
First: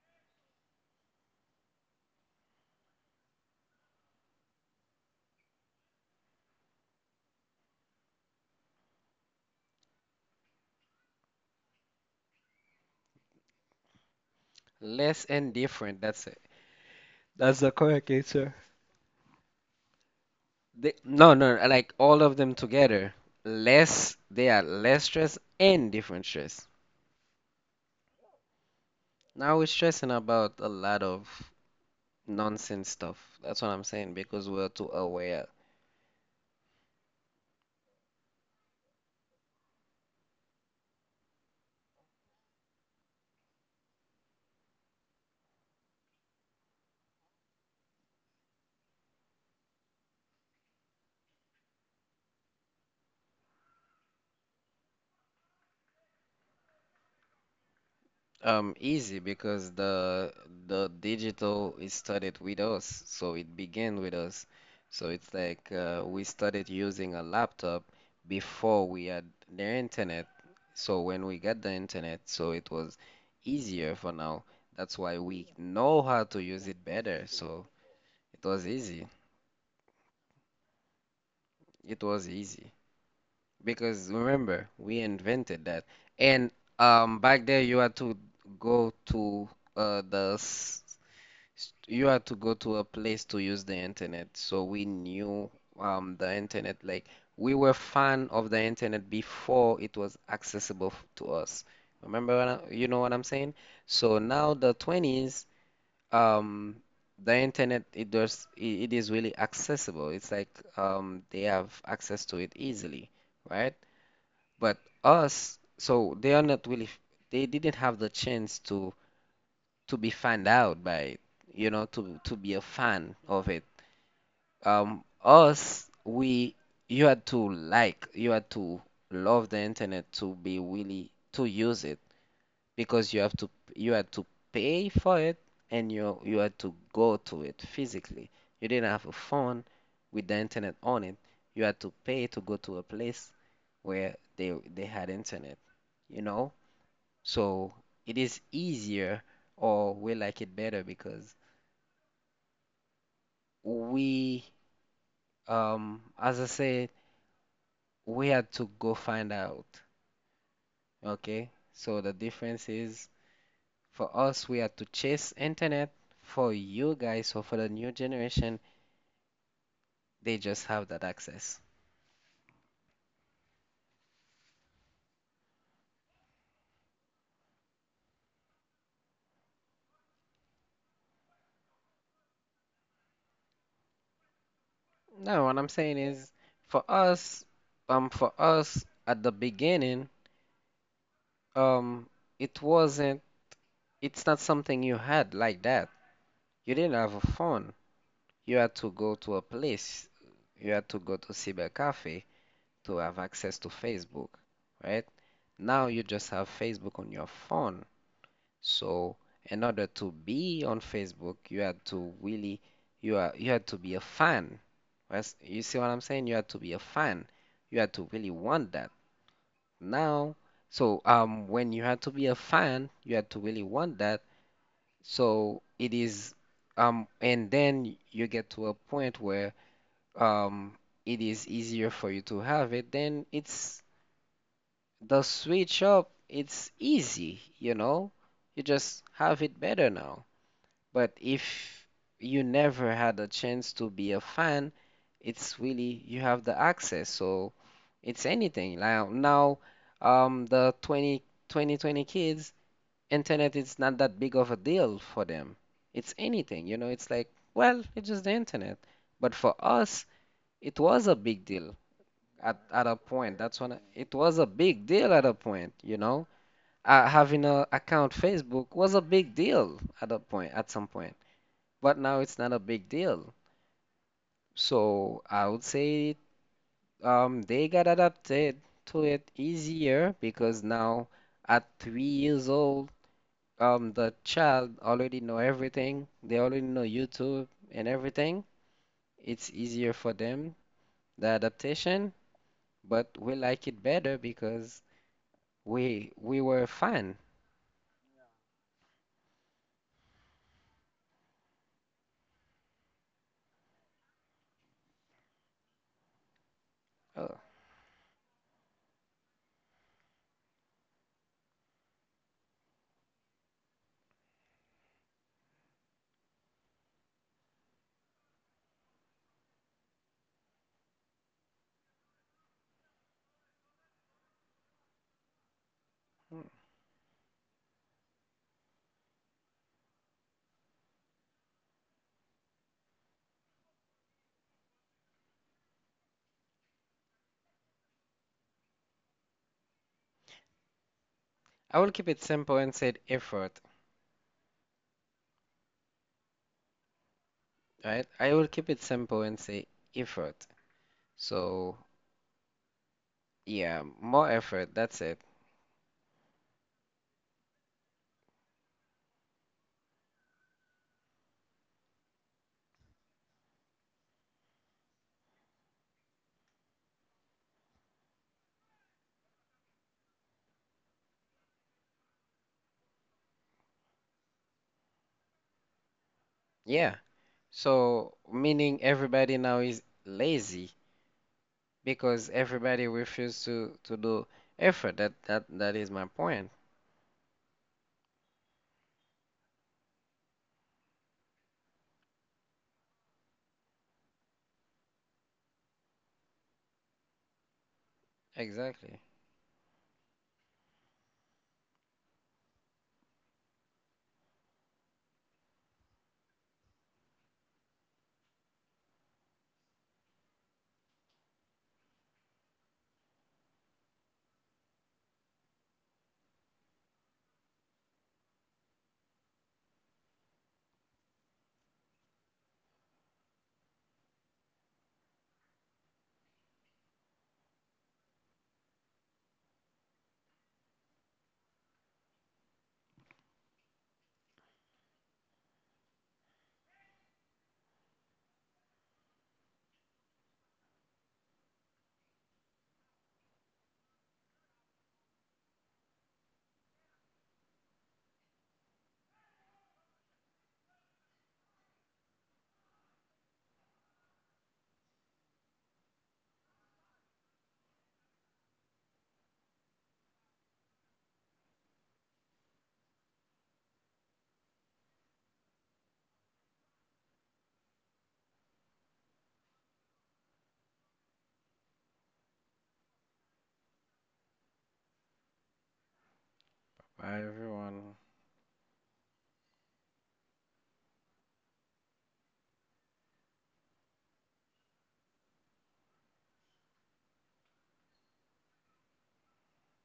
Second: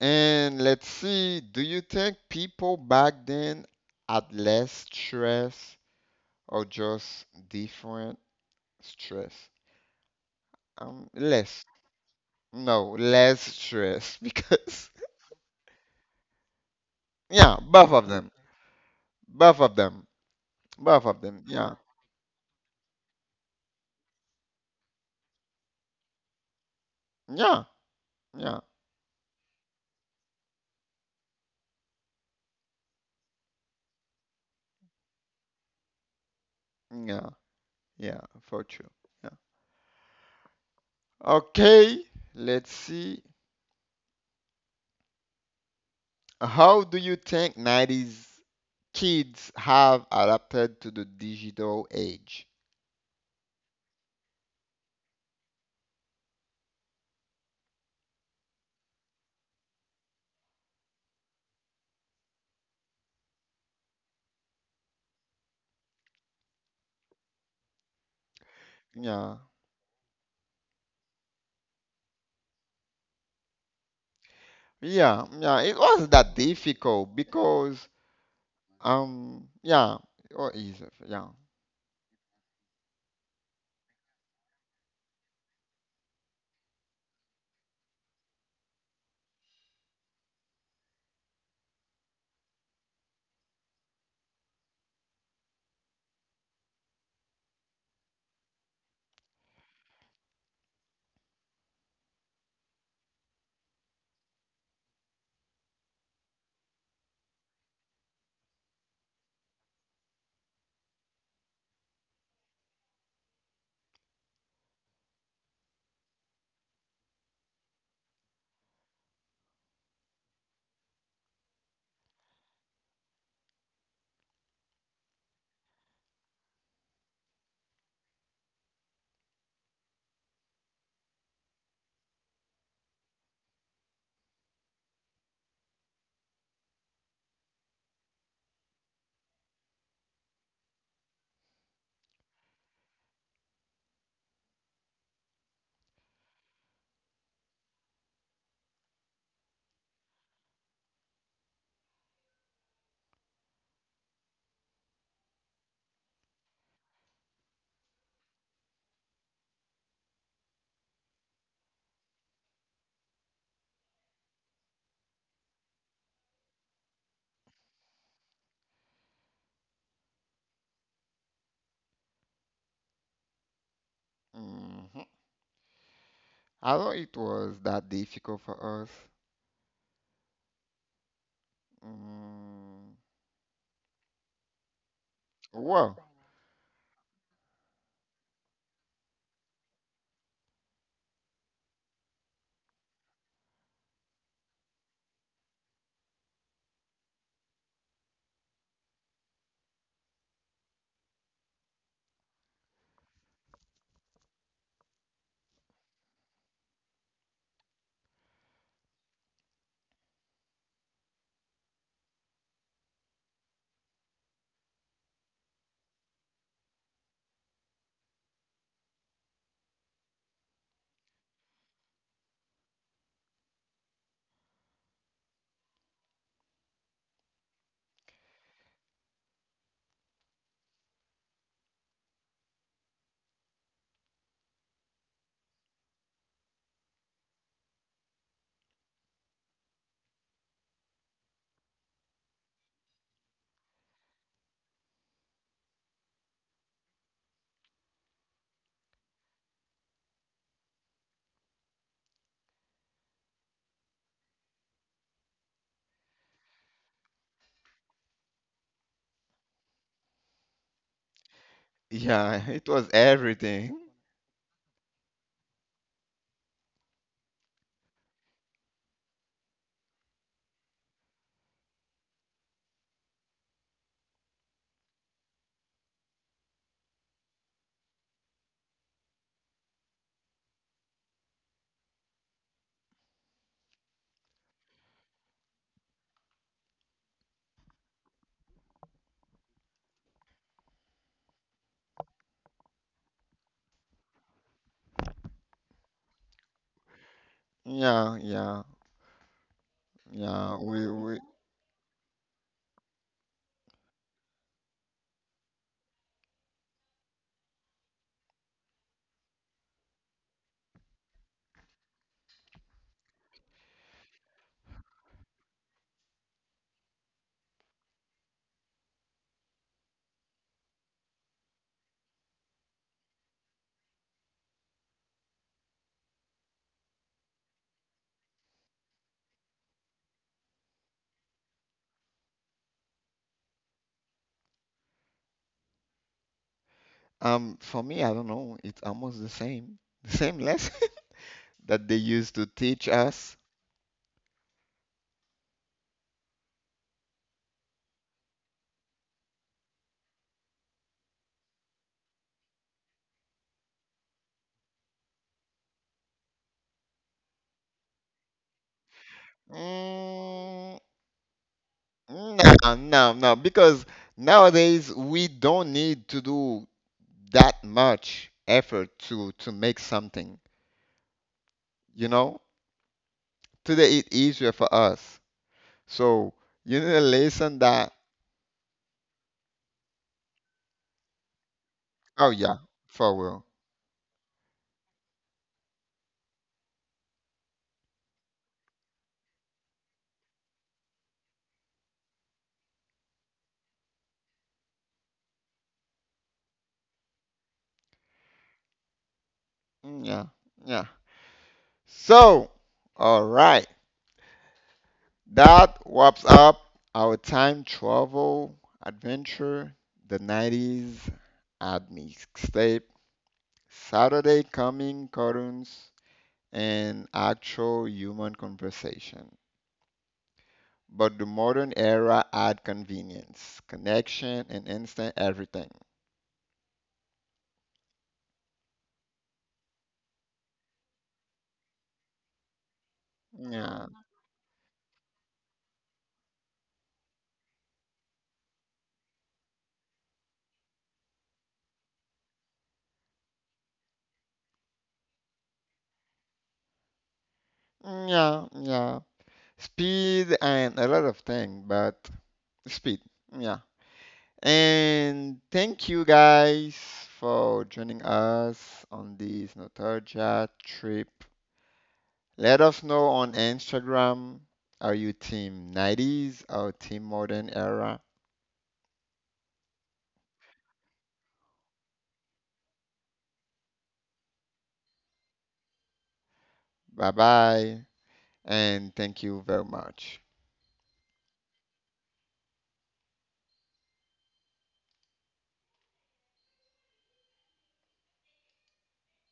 And let's see, do you think people back then had less stress or just different stress? Um, less. No, less stress because Less and different, that's it. yeah, That's the both of correct them, answer. both of them, They, both of no, them. no, Yeah, like all of them together. Less, they are less stress and different stress. yeah, yeah, Now we're stressing about a lot of nonsense stuff. That's what I'm saying because we're too aware. yeah, yeah, for sure. Yeah. Okay, let's see. How do you think nineties kids have adapted to the digital age? Um, easy because the the digital is started with us, so it began with us. So it's like uh, we started using a laptop before we had Yeah, the internet. So when we got the internet, so it was easier for now. That's why yeah, we yeah. It know wasn't how that to use it difficult better. So because it was easy. um, yeah, or easy. Yeah. It was easy. Because remember, we invented that. And um, back there, you had to go to uh, the s- s- you had to go to a place to use the internet. So we knew um, the internet. Like we were fan of the internet before it was accessible f- to us. Remember what I, you know what I'm saying? So now the twenties, um, the internet it does it, it is really accessible. It's like um, they have access to it easily, right? But us, so they are not really, they didn't have the chance to to be found out by it, you know, to to be a fan of it. Um, us, we, you had to like, you had to love the internet to be really to use it because you have to you had to pay for it and you you had to go to it physically. You didn't have a phone with the internet on it. You had to pay to go to a place where they they had internet, you know? So it is easier or we like it better because we um as I said, we had to go find out, okay? So the difference is for us, we had to chase internet. For you guys or for the new generation, they just have that access. hmm I thought it was that difficult for us. Mm, Now, what I'm well, saying is, for us, um, for us at the beginning, um, it wasn't. It's not something you had like that. You didn't have a phone. You had to go to a place. You had to go to cyber cafe to have access to Facebook, right? Now you just have Facebook on your phone. So in order to be on Facebook, you had to really you are you had to be a fan. That's- You see what I'm saying? You had to be a fan. You had to really want that. Now, so um when you had to be a fan, you had to really want that. So it is um and then you get to a point where um it is easier for you to have it, then it's the switch up, it's easy, you know? You just have it better now. But if you never had a chance to be a fan, it's really you have the access. So it's anything. Now, now um, the twenty, twenty twenty kids, internet is not that big of a deal for them. It's anything, you know, it's like, well, it's just the internet. But for us, it was a big deal yeah, at, it at was a point. That's when everything. I- it was a big deal at a point, you know. Uh, having a account Facebook was a big deal at a point, at some point but now it's not a big deal. So I would say um, they got adapted to it easier because now at three years old, um, the child already know everything. They already know YouTube and everything. It's easier for them, the adaptation, but we like it better because we we were fun. Yeah, yeah, yeah. We, we, Oh. mm. um, for me, I don't know. It's almost the same, the same lesson I that will they keep it used to simple and teach say us. effort, right? I will keep it simple and say effort. So yeah, more effort, that's it. Mm, no, no, no, because nowadays we don't need to do that much effort to to make something. You know, today it's easier for us. So you Yeah. need a lesson that, So, meaning everybody now is lazy oh because yeah, everybody for refuses real. to to do effort. That that that is my point. Exactly. Mm, yeah, yeah. So, all right, that wraps up our time travel adventure, the nineties at Mixtape, Saturday coming cartoons, and actual human conversation. But the modern era add convenience, connection, and instant everything. Yeah, yeah, yeah. Speed and a lot of things, but speed. Yeah. And thank you guys for joining us on this nostalgia trip. Let us know on Instagram. Are you team nineties or team modern era? Bye Bye, bye. everyone. And thank you very much.